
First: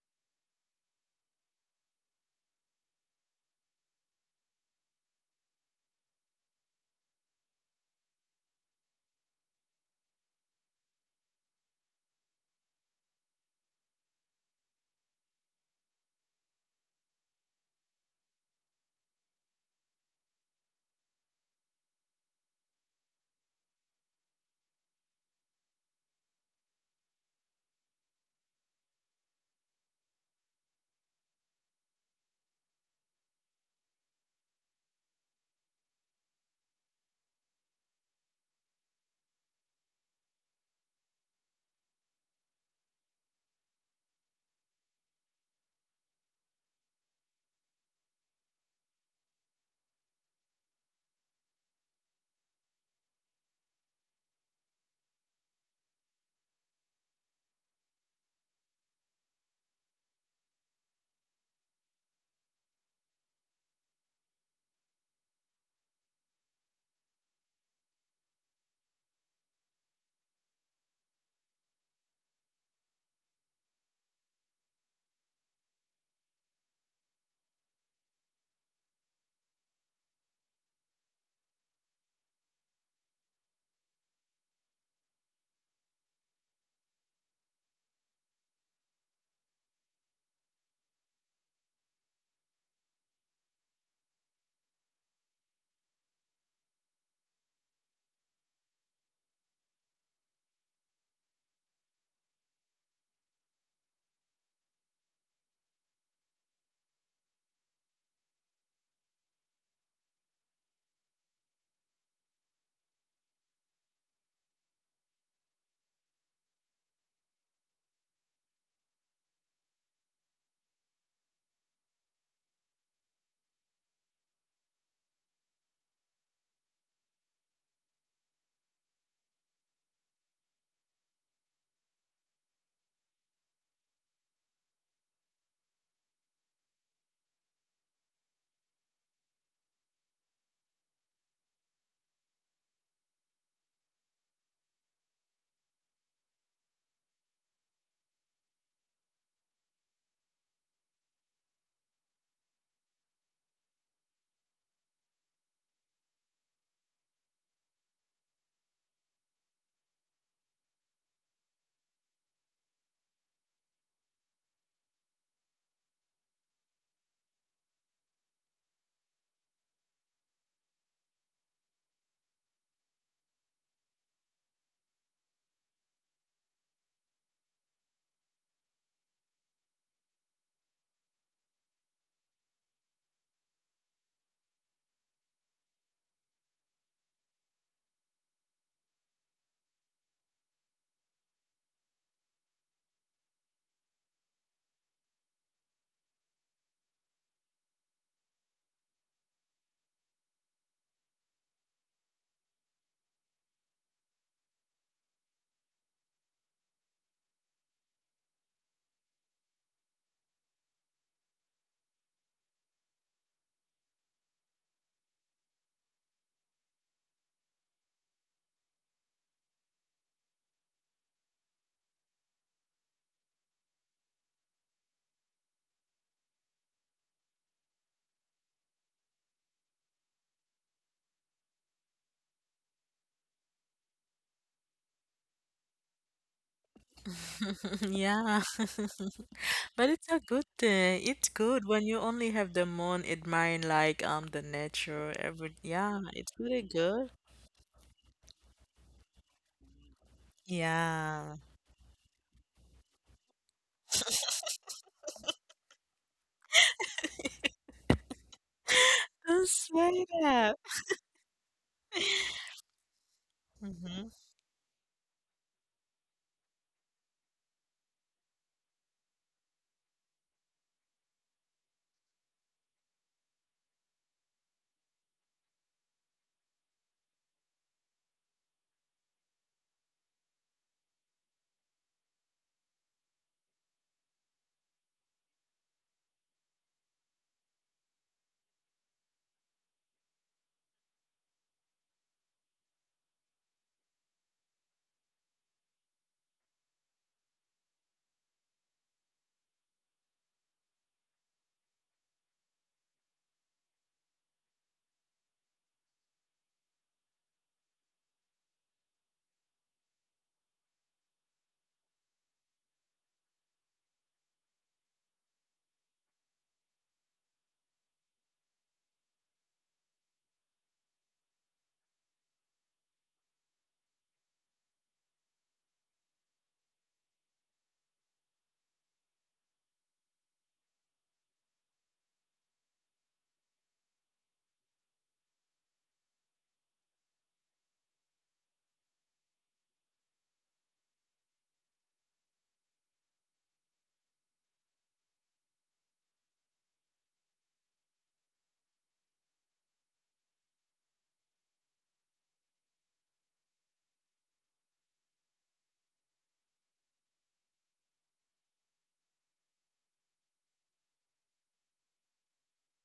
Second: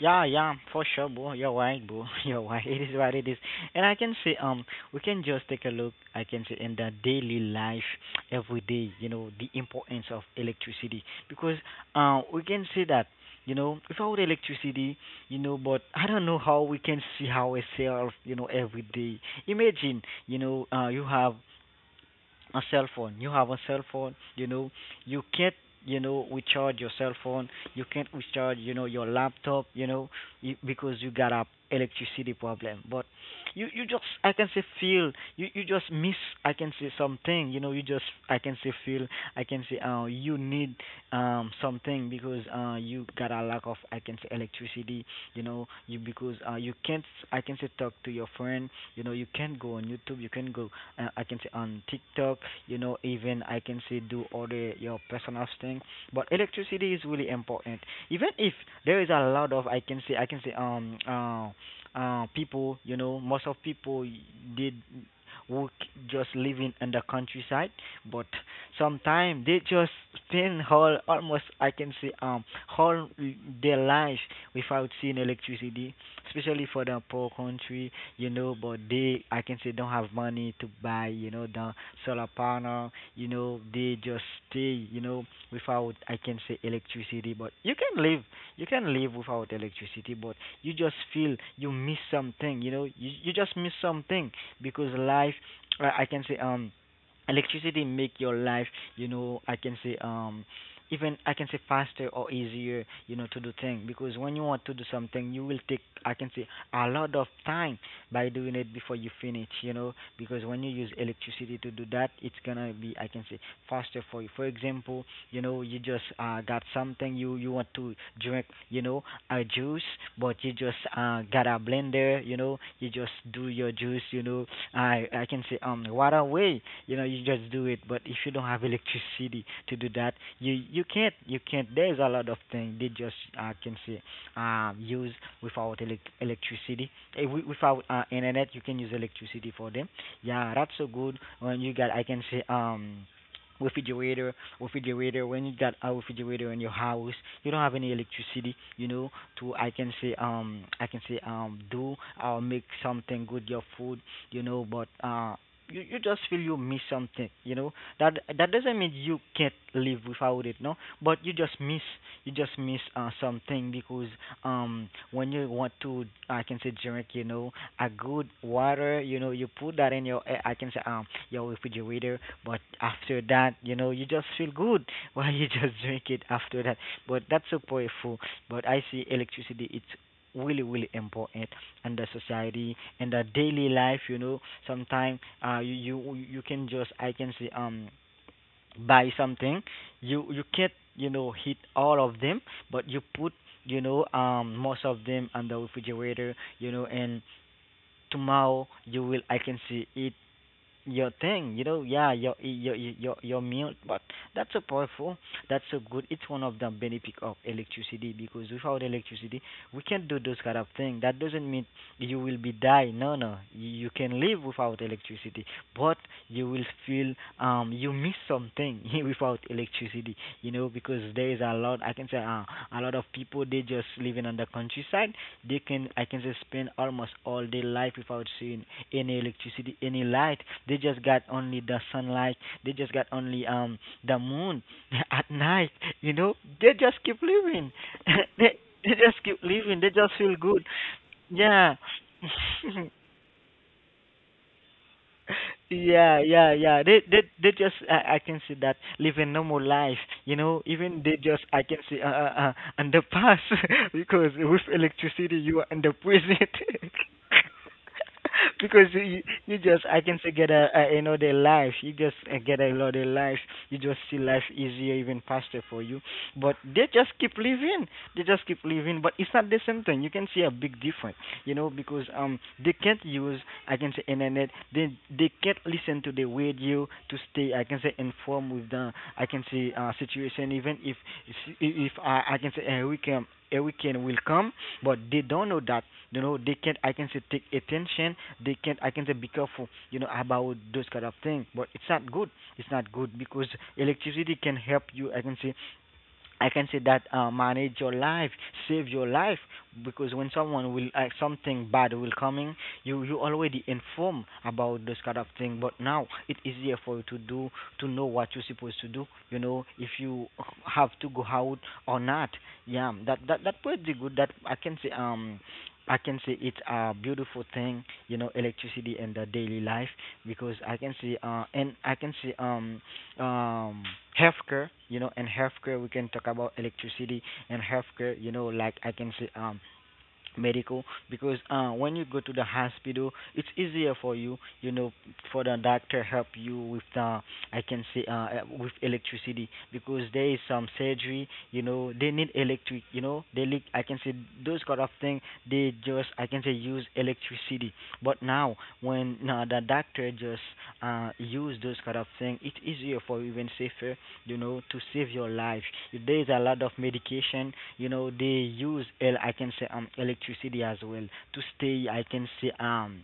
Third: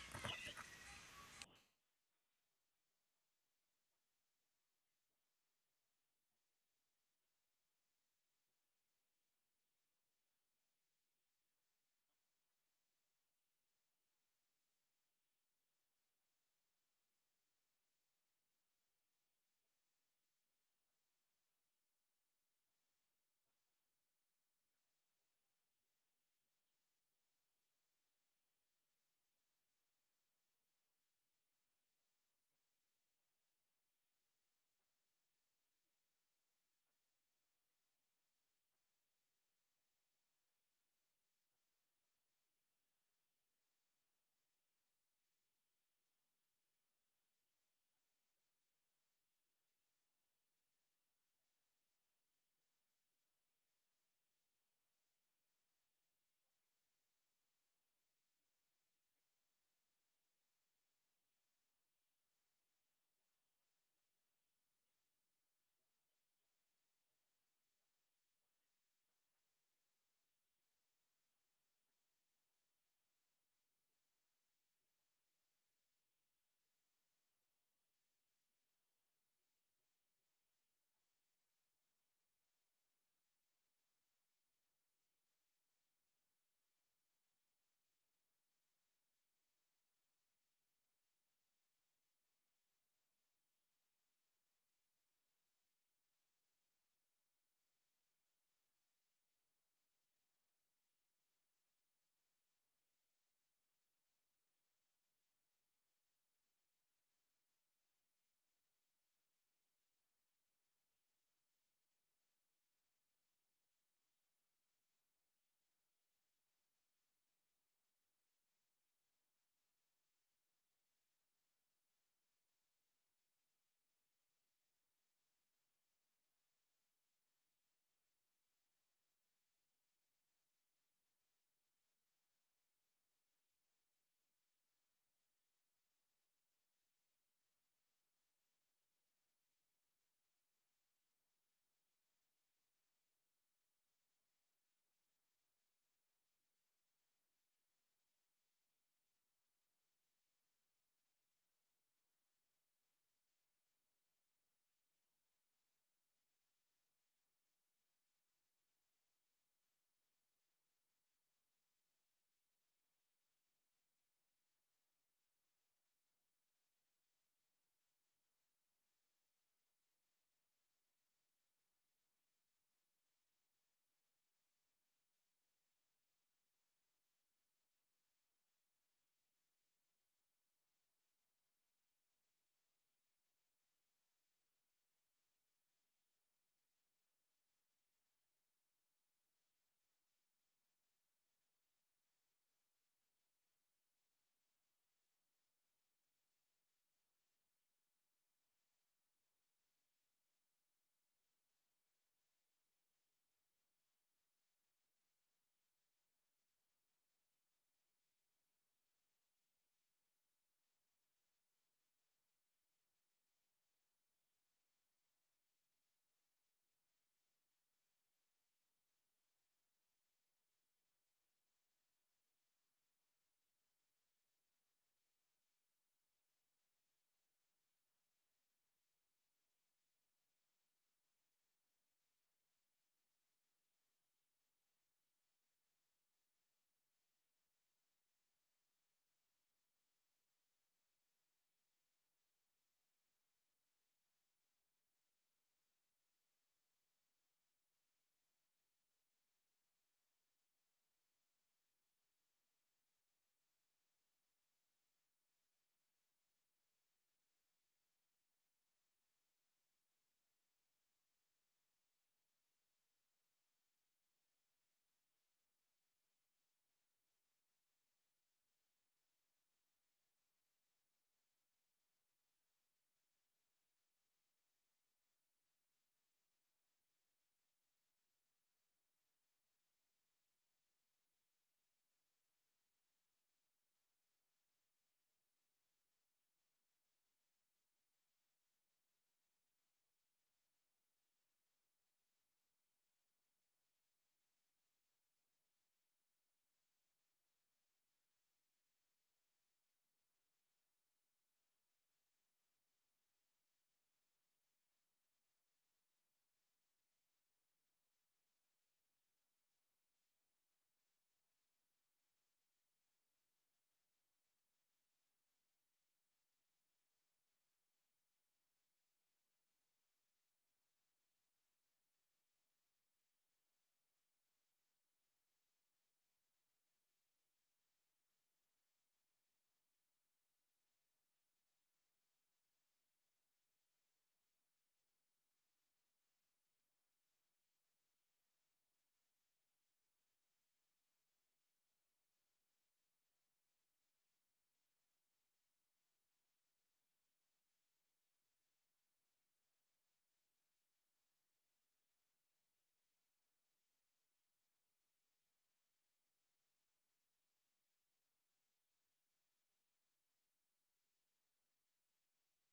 Speaker 2: Yeah, yeah, for sure, bro. You're right, bro. You're right. It is what it is. And I can say, we can just take a look. I can say in the daily life, every day, you know, the importance of electricity because, we can say that, you know, without electricity, you know, but I don't know how we can see ourselves, you know, every day. Imagine, you know, you have a cell phone. You have a cell phone, you know, you can't, recharge your cell phone. You can't recharge, your laptop, you know, you, because you got a electricity problem. But you just, I can say feel, you just miss, I can say something, you just, I can say feel, I can say, you need, something because, you got a lack of, I can say electricity, you, because, you can't, I can say talk to your friend, you know, you can't go on YouTube, you can not go I can say on TikTok, you know, even I can say do all the your personal thing. But electricity is really important. Even if there is a lot of I can say people, you know, most of people did work just living in the countryside, but sometimes they just spend whole almost I can say whole their life without seeing electricity, especially for the poor country you know, but they, I can say, don't have money to buy, you know, the solar panel, you know, they just stay, you know, without, I can say, electricity. But you can live without electricity, but you just feel you miss something, you, you just miss something because life, I can say, electricity make your life you know I can say even I can say faster or easier you know to do things because when you want to do something you will take I can say a lot of time by doing it before you finish, you know, because when you use electricity to do that, it's gonna be, I can say, faster for you. For example, you know, you just got something you want to drink, you know, a juice, but you just got a blender, you know, you just do your juice, I can say what a way, you know, you just do it. But if you don't have electricity to do that, you can't There's a lot of things they just I can say use without electricity. Without internet, you can use electricity for them. Yeah, that's so good. When you got, I can say refrigerator refrigerator, when you got a refrigerator in your house you don't have any electricity you know to I can say do or make something good your food you know but you just feel you miss something you know that doesn't mean you can't live without it, no, but you just miss something because when you want to I can say drink, you know, a good water, you know, you put that in your I can say your refrigerator, but after that, you know, you just feel good while you just drink it after that. But that's so powerful. But I see electricity it's really really important in the society in the daily life you know sometimes you can just I can say buy something you can't you know heat all of them but you put you know most of them on the refrigerator you know and tomorrow you will I can see it your thing, you know, yeah, your meal, but that's so powerful. That's so good. It's one of the benefit of electricity because without electricity, we can't do those kind of thing. That doesn't mean you will be die. No, no, you can live without electricity, but you will feel you miss something without electricity. You know because there is a lot. I can say a lot of people they just living on the countryside. They can I can just spend almost all their life without seeing any electricity, any light. They just got only the sunlight. They just got only the moon at night. You know, they just keep living. they
Speaker 1: Yeah.
Speaker 2: they just keep living. They
Speaker 1: But
Speaker 2: just
Speaker 1: it's
Speaker 2: feel
Speaker 1: a
Speaker 2: good.
Speaker 1: good thing. It's
Speaker 2: Yeah.
Speaker 1: good when you only have the moon, admiring like the nature, every yeah,
Speaker 2: Yeah,
Speaker 1: it's
Speaker 2: yeah,
Speaker 1: really
Speaker 2: yeah. They, they,
Speaker 1: good.
Speaker 2: they just. I can see that living normal life. You know, even they just.
Speaker 1: Yeah.
Speaker 2: I can see underpass because with electricity you are under prison. because you
Speaker 1: Don't
Speaker 2: just. I
Speaker 1: say
Speaker 2: can say get a,
Speaker 1: that.
Speaker 2: you know their life. You just get a lot of life. You just see
Speaker 1: Mm-hmm.
Speaker 2: life easier, even faster for you. But they just keep living. They just keep living. But it's not the same thing. You can see a big difference you know, because they can't use I can say internet. They can't listen to the radio to stay I can say informed with the I can say situation. Even if I can say a weekend will come, but they don't know that you know they can't I can say take attention. They can't I can say be careful you know about those kind of things. But it's not good. It's not good because electricity can help you I can say that manage your life, save your life, because when someone will something bad will coming, you already inform about this kind of thing. But now it easier for you to do to know what you're supposed to do. You know if you have to go out or not. Yeah, that pretty good. That I can say it's a beautiful thing, you know, electricity in the daily life because I can see and I can see um healthcare you know and healthcare we can talk about electricity and healthcare you know like I can say medical because when you go to the hospital it's easier for you you know for the doctor help you with the I can say with electricity because there is some surgery you know they need electric you know they leak I can say those kind of thing they just I can say use electricity but now when the doctor just use those kind of thing it's easier for you and safer you know, to save your life. There is a lot of medication, you know, they use, I can say, electricity as well to stay, I can say,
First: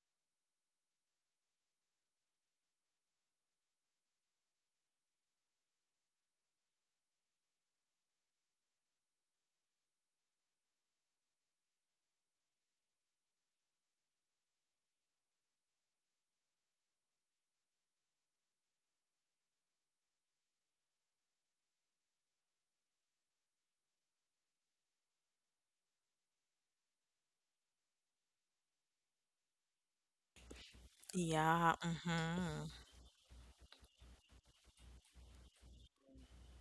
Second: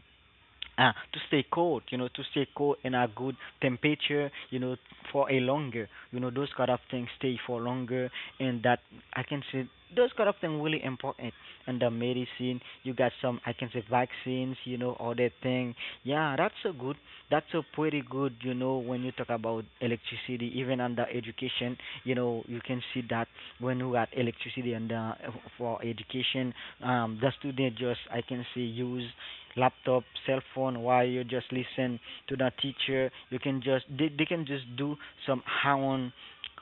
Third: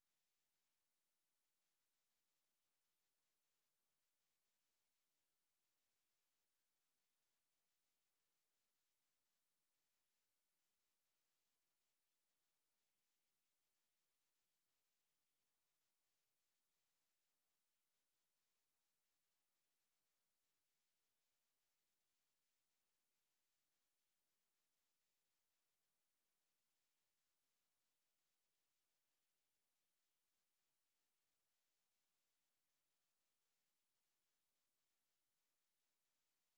Speaker 2: Ah, to stay cold, you know, to stay cold in a good temperature, you know, for a longer, you know, those kind of things stay for longer, and that I can say those kind of things really important. And the medicine, you got some, I can say vaccines, you know, all that thing. Yeah, that's so good. That's so pretty good, you know, when you talk about electricity, even under education, you know, you can see that when you got electricity and for education, the student just, I can say, use laptop, cell phone, while you just
Speaker 1: Yeah.
Speaker 2: listen to the
Speaker 1: Mm-hmm.
Speaker 2: teacher. You can just they can just do some own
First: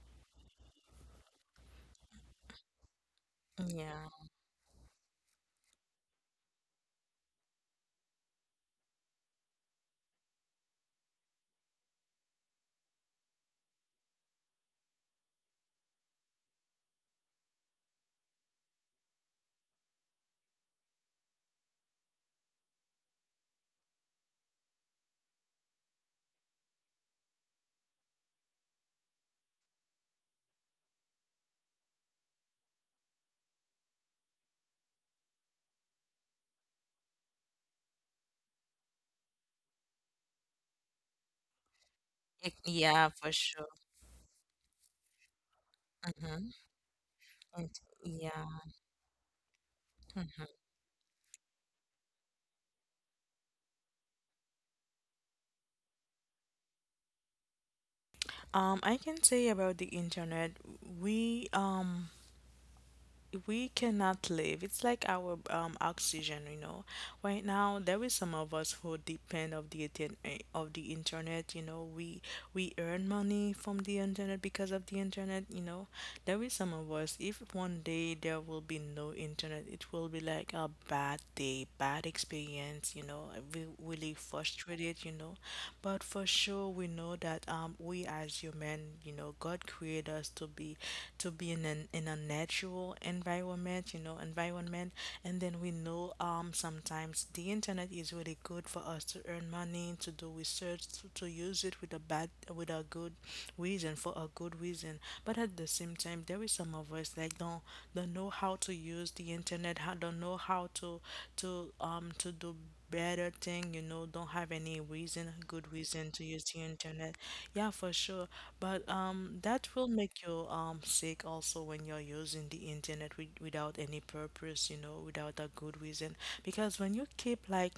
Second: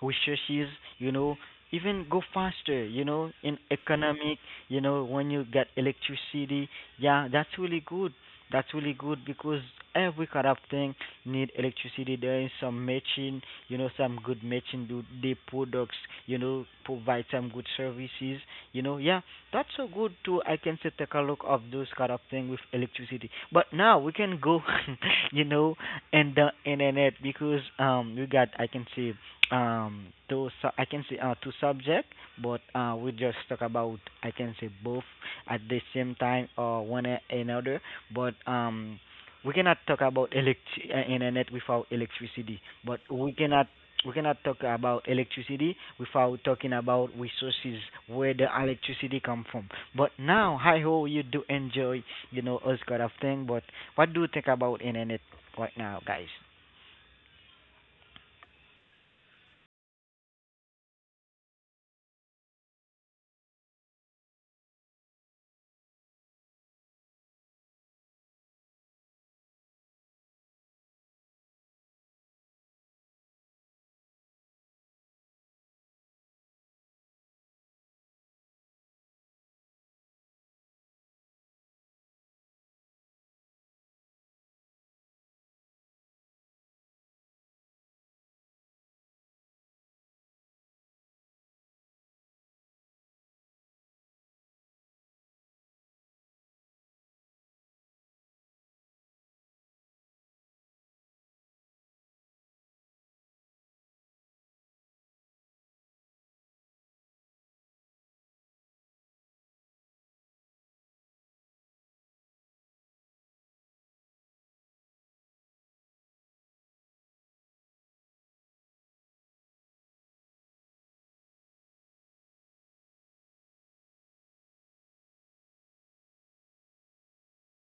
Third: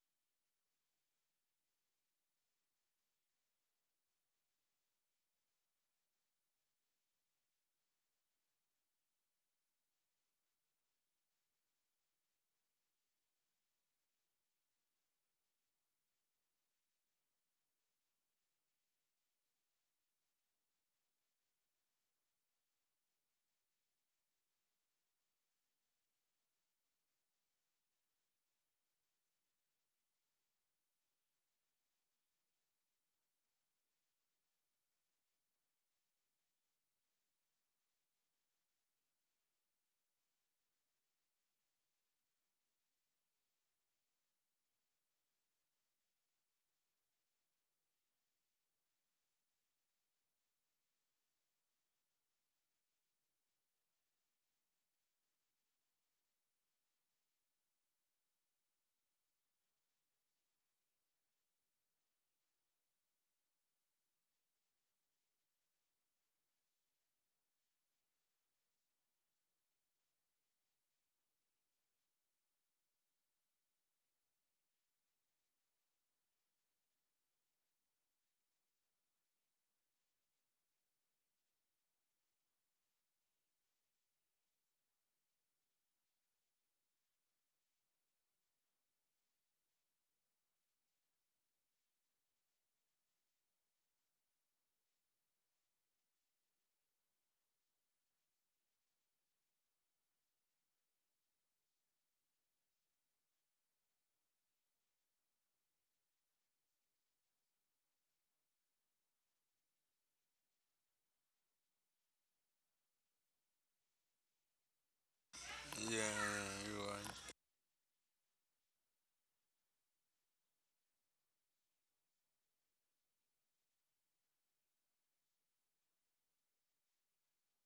Speaker 2: researches, you know, even go faster, you know, in
Speaker 1: Yeah.
Speaker 2: economic, you know, when you get electricity. Yeah, that's really good. That's really good because every kind of thing need electricity. There is some matching, you know, some good matching do the products, you know, provide some good services, you know. Yeah, that's so good too. I can say take a look of those kind of thing with electricity. But now we can go, you know, in the internet because we got I can see I can see two subject, but we just talk about I can say both at the same time or one another. But we cannot talk about internet without
Speaker 1: It,
Speaker 2: electricity. But
Speaker 1: yeah, for sure.
Speaker 2: we cannot talk about electricity without
Speaker 1: Mm-hmm.
Speaker 2: talking about resources where the
Speaker 1: Yeah.
Speaker 2: electricity come from. But
Speaker 1: Mm-hmm.
Speaker 2: now, I hope you do enjoy, you know, us kind of thing. But what do you think about internet right now, guys?
Speaker 1: I can say about the internet, we um we cannot live. It's like our oxygen, you know. Right now, there is some of us who depend of the of the internet. You know, we earn money from the internet, because of the internet. You know, there is some of us. If one day there will be no internet, it will be like a bad day, bad experience. You know, we really frustrated, you know. But for sure we know that we as human, you know, God created us to be to be in an in a natural environment, you know, environment. And then we know sometimes the internet is really good for us to earn money, to do research, to use it with a bad, with a good reason, for a good reason. But at the same time, there is some of us like don't know how to use the internet, how don't know how to to do better thing, you know, don't have any reason, good
Speaker 3: Yeah,
Speaker 1: reason, to use the
Speaker 3: you're
Speaker 1: internet.
Speaker 3: right.
Speaker 1: Yeah, for sure. But that will make you sick also, when you're using the internet without any purpose, you know, without a good reason. Because when you keep like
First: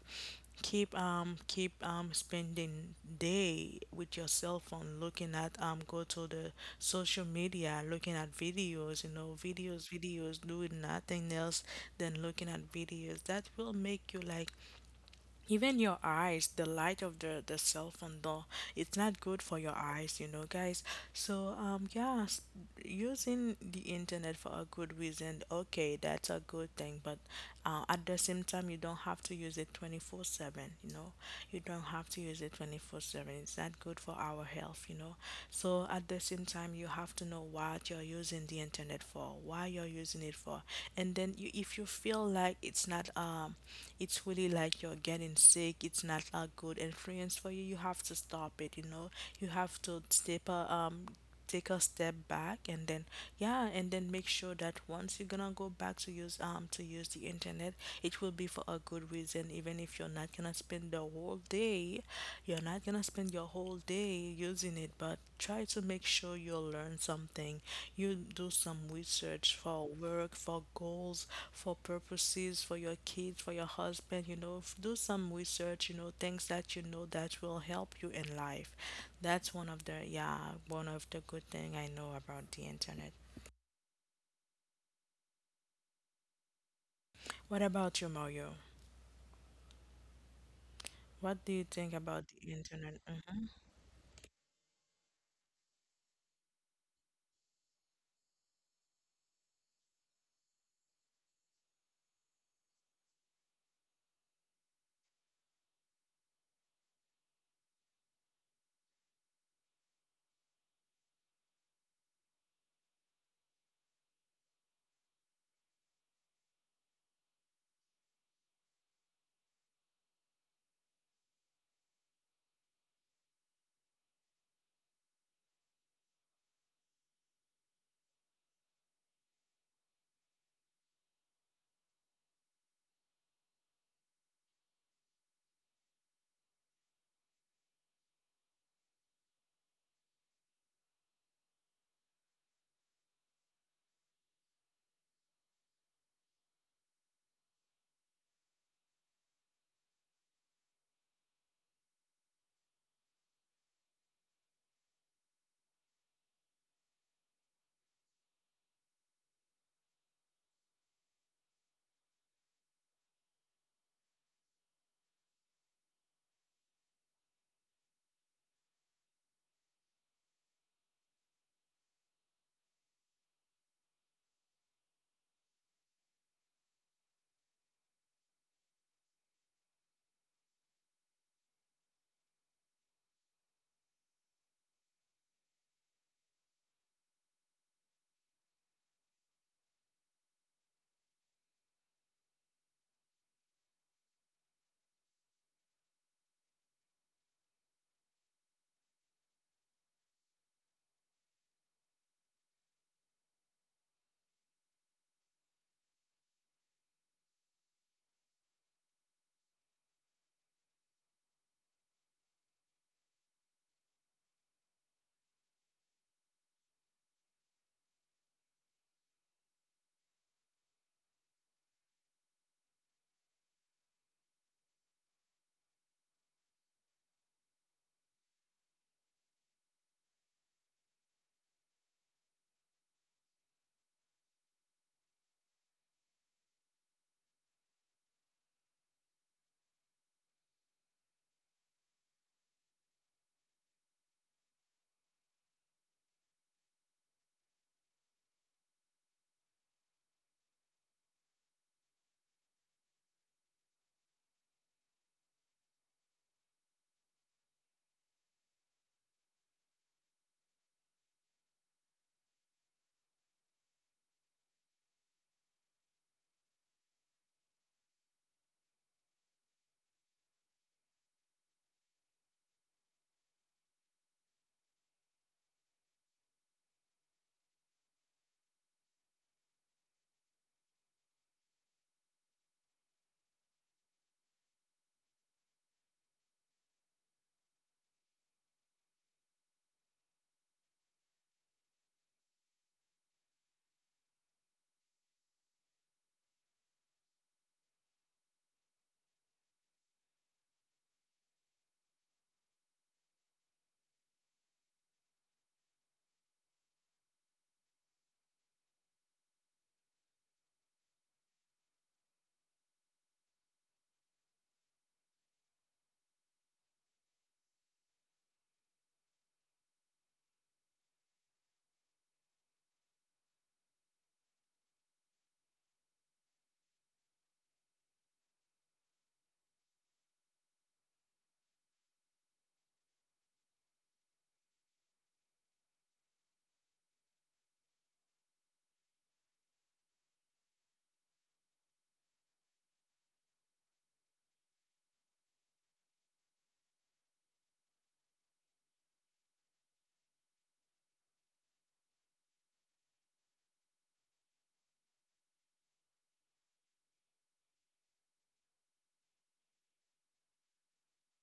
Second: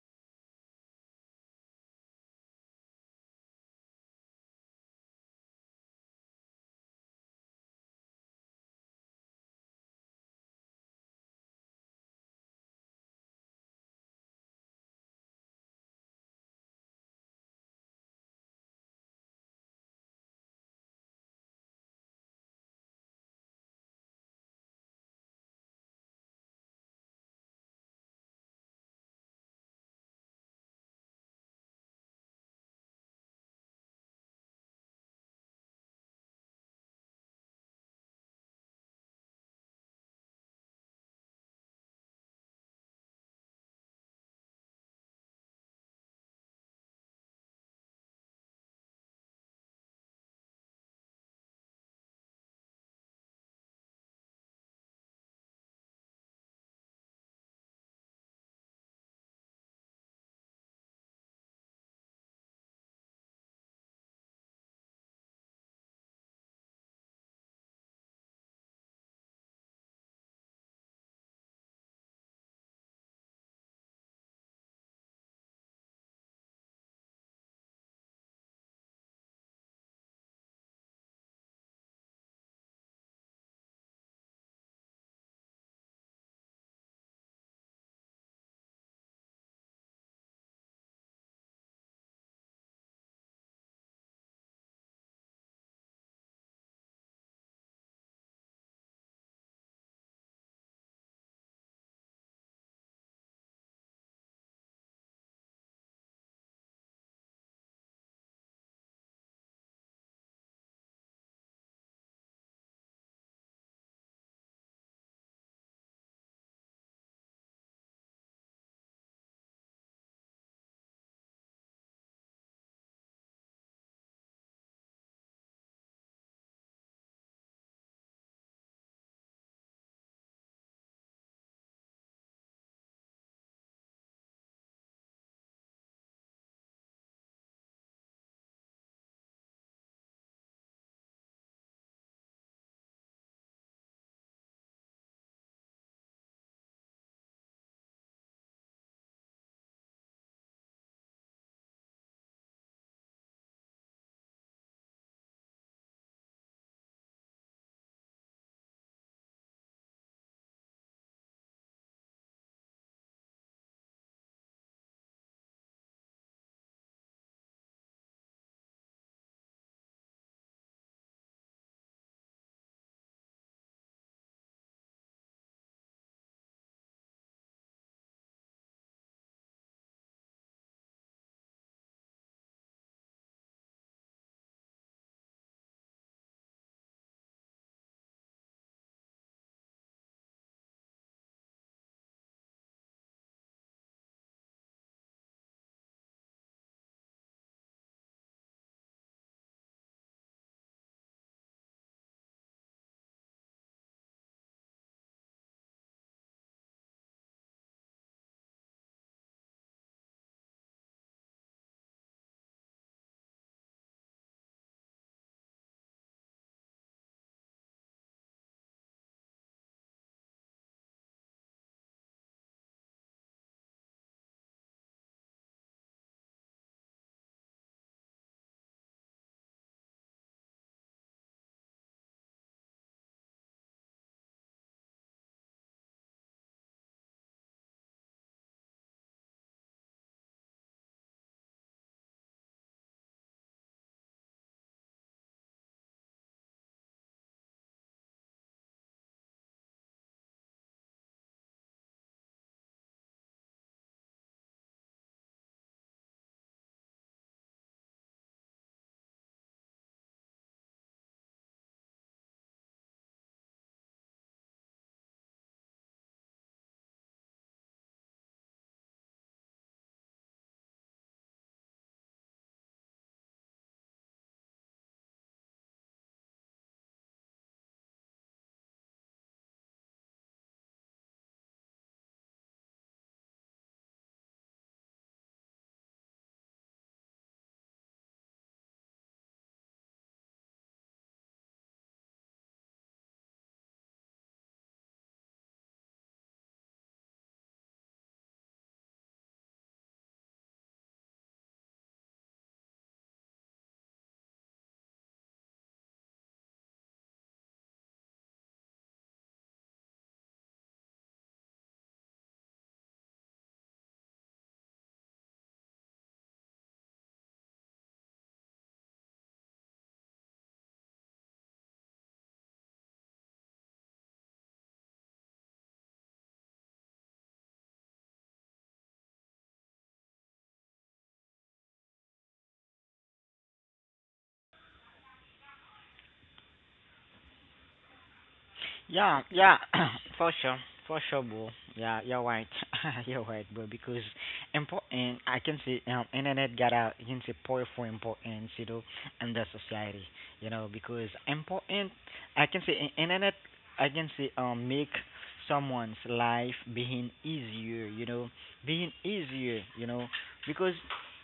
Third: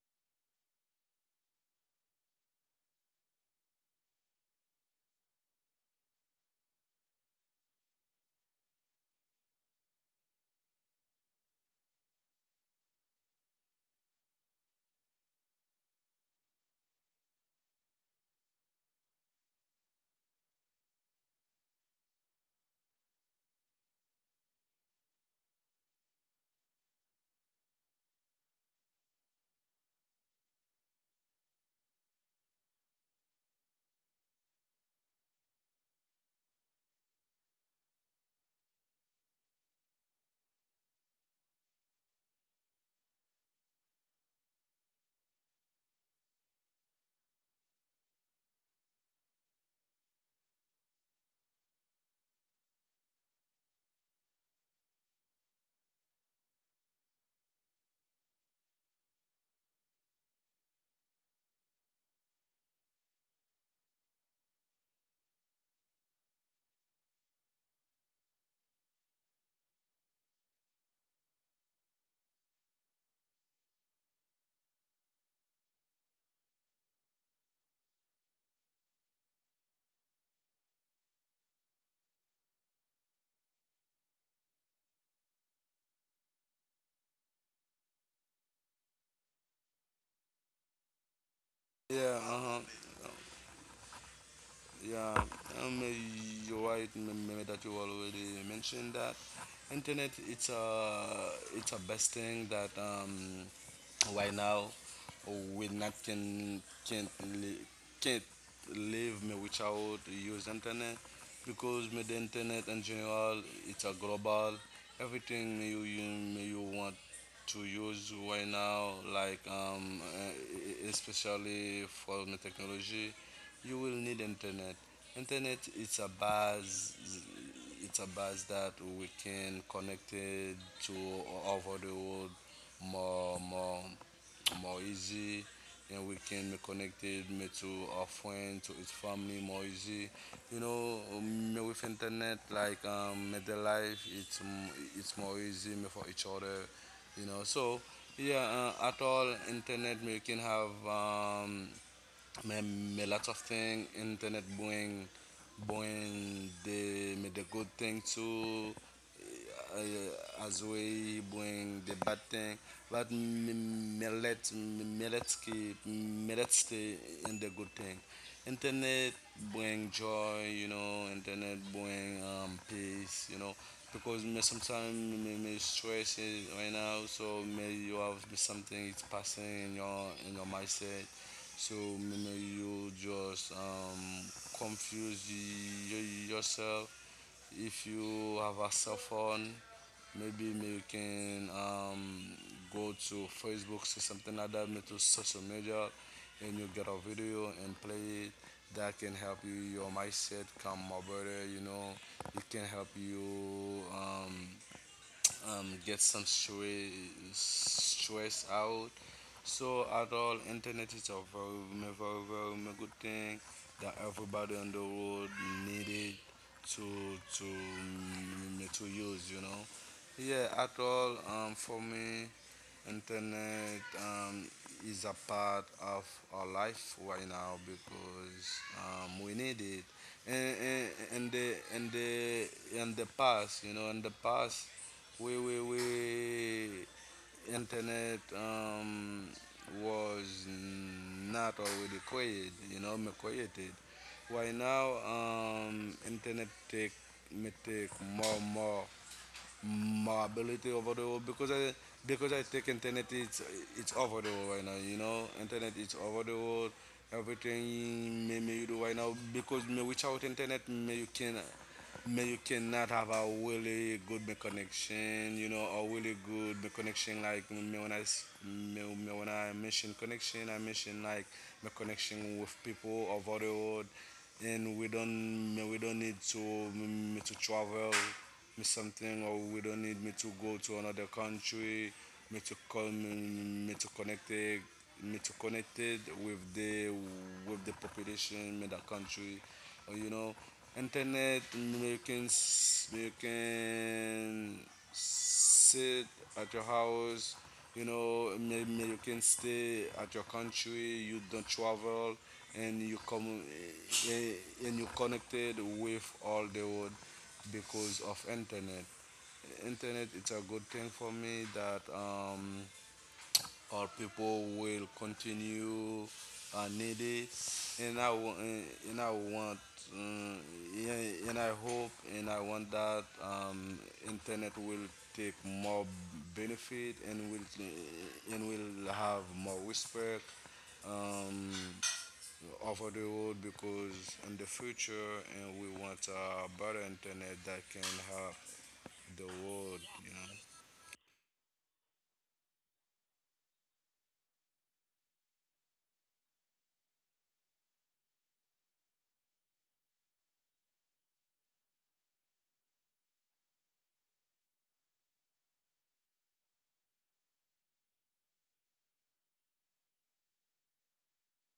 Speaker 1: keep keep spending day with your cell phone, looking at go to the social media, looking at videos, you know, videos, doing nothing else than looking at videos, that will make you like even your eyes, the light of the cell phone though, it's not good for your eyes, you know, guys. So yeah, using the internet for a good reason, okay, that's a good thing. But at the same time, you don't have to use it 24/7, you know, you don't have to use it 24/7. It's not good for our health, you know. So at the same time, you have to know what you're using the internet for, why you're using it for, and then if you feel like it's not, it's really like you're getting sick, it's not a good influence for you, you have to stop it, you know, you have to take a step back and then yeah, and then make sure that once you're gonna go back to use the internet, it will be for a good reason. Even if you're not gonna spend the whole day, you're not gonna spend your whole day using it, but try to make sure you learn something, you do some research for work, for goals, for purposes, for your kids, for your husband, you know, do some research, you know, things that you know that will help you in life. That's one of the yeah, one of the good thing I know about the internet. What about you, Mario? What do you think about
Speaker 3: Yeah,
Speaker 1: the
Speaker 3: uh-huh,
Speaker 1: internet? Hmm.
Speaker 3: yeah. um, you're right, that you already mentioned that internet it's a best thing that, right now we not li- can't live me without use internet. Because me the internet in general it's a global everything, me, you me you want to use right now, like especially for the technology. You will need internet. Internet it's a base, that we can connect it to over the world, more more more easy, and we can be connected me to our friend to his family, more easy. You know, me with internet, like me the life, it's more easy me for each other, you know. So yeah, at all, internet me can have, me, me lots of thing internet bring, the me the good thing too, as we bring the bad thing. But me, let's keep, me, let's stay in the good thing. Internet bring joy, you know. Internet bring, peace, you know, because me sometimes, me, me stress is right now. So me you have something it's passing in your mindset, so you know, you just, confuse yourself. If you have a cell phone, maybe you can, go to Facebook, see something like that, maybe to social media, and you get a video and play it. That can help you your mindset come more better. You know, it can help you, get some stress out. So at all, internet is a very, very, very, very good thing that everybody on the world needed to, to use. You know, yeah. At all, for me, internet, is a part of our life right now, because, we need it. And, and, and the In the past, you know, in the past, we internet, was not already created, you know, me created. Right now, internet take me take more my ability over the world, because I, take internet, it's over the world right now. You know, internet it's over the world. Everything, may you do right now, because may without internet, may you cannot have a really good me connection. You know, a really good me connection, like me when I s- me, me when I mention connection, I mention like my connection with people over the world. And we don't, me we don't need to me to travel me something, or we don't need me to go to another country, me to come, me to connect it, me to connected with the, population in the country, or, you know, internet you can, can sit at your house. You know, may you can stay at your country, you don't travel, and you come, and you connected with all the world because of internet. Internet it's a good thing for me that, our people will continue, need it, and I and I want, um, yeah, and I hope and I want that, internet will take more benefit, and will, have more respect, um, over the world, because in the future, and we want a better internet that can have the
Speaker 2: Yeah,
Speaker 3: world,
Speaker 2: yeah,
Speaker 3: you know.
Speaker 2: for sure, for sure, bro. Yeah, you're right, you're right, bro. Because important, I can say, internet got a you can say powerful importance, you know, in the society, you know, because important, I can say, internet, I can say, make someone's life being easier, you know, being easier, you know, because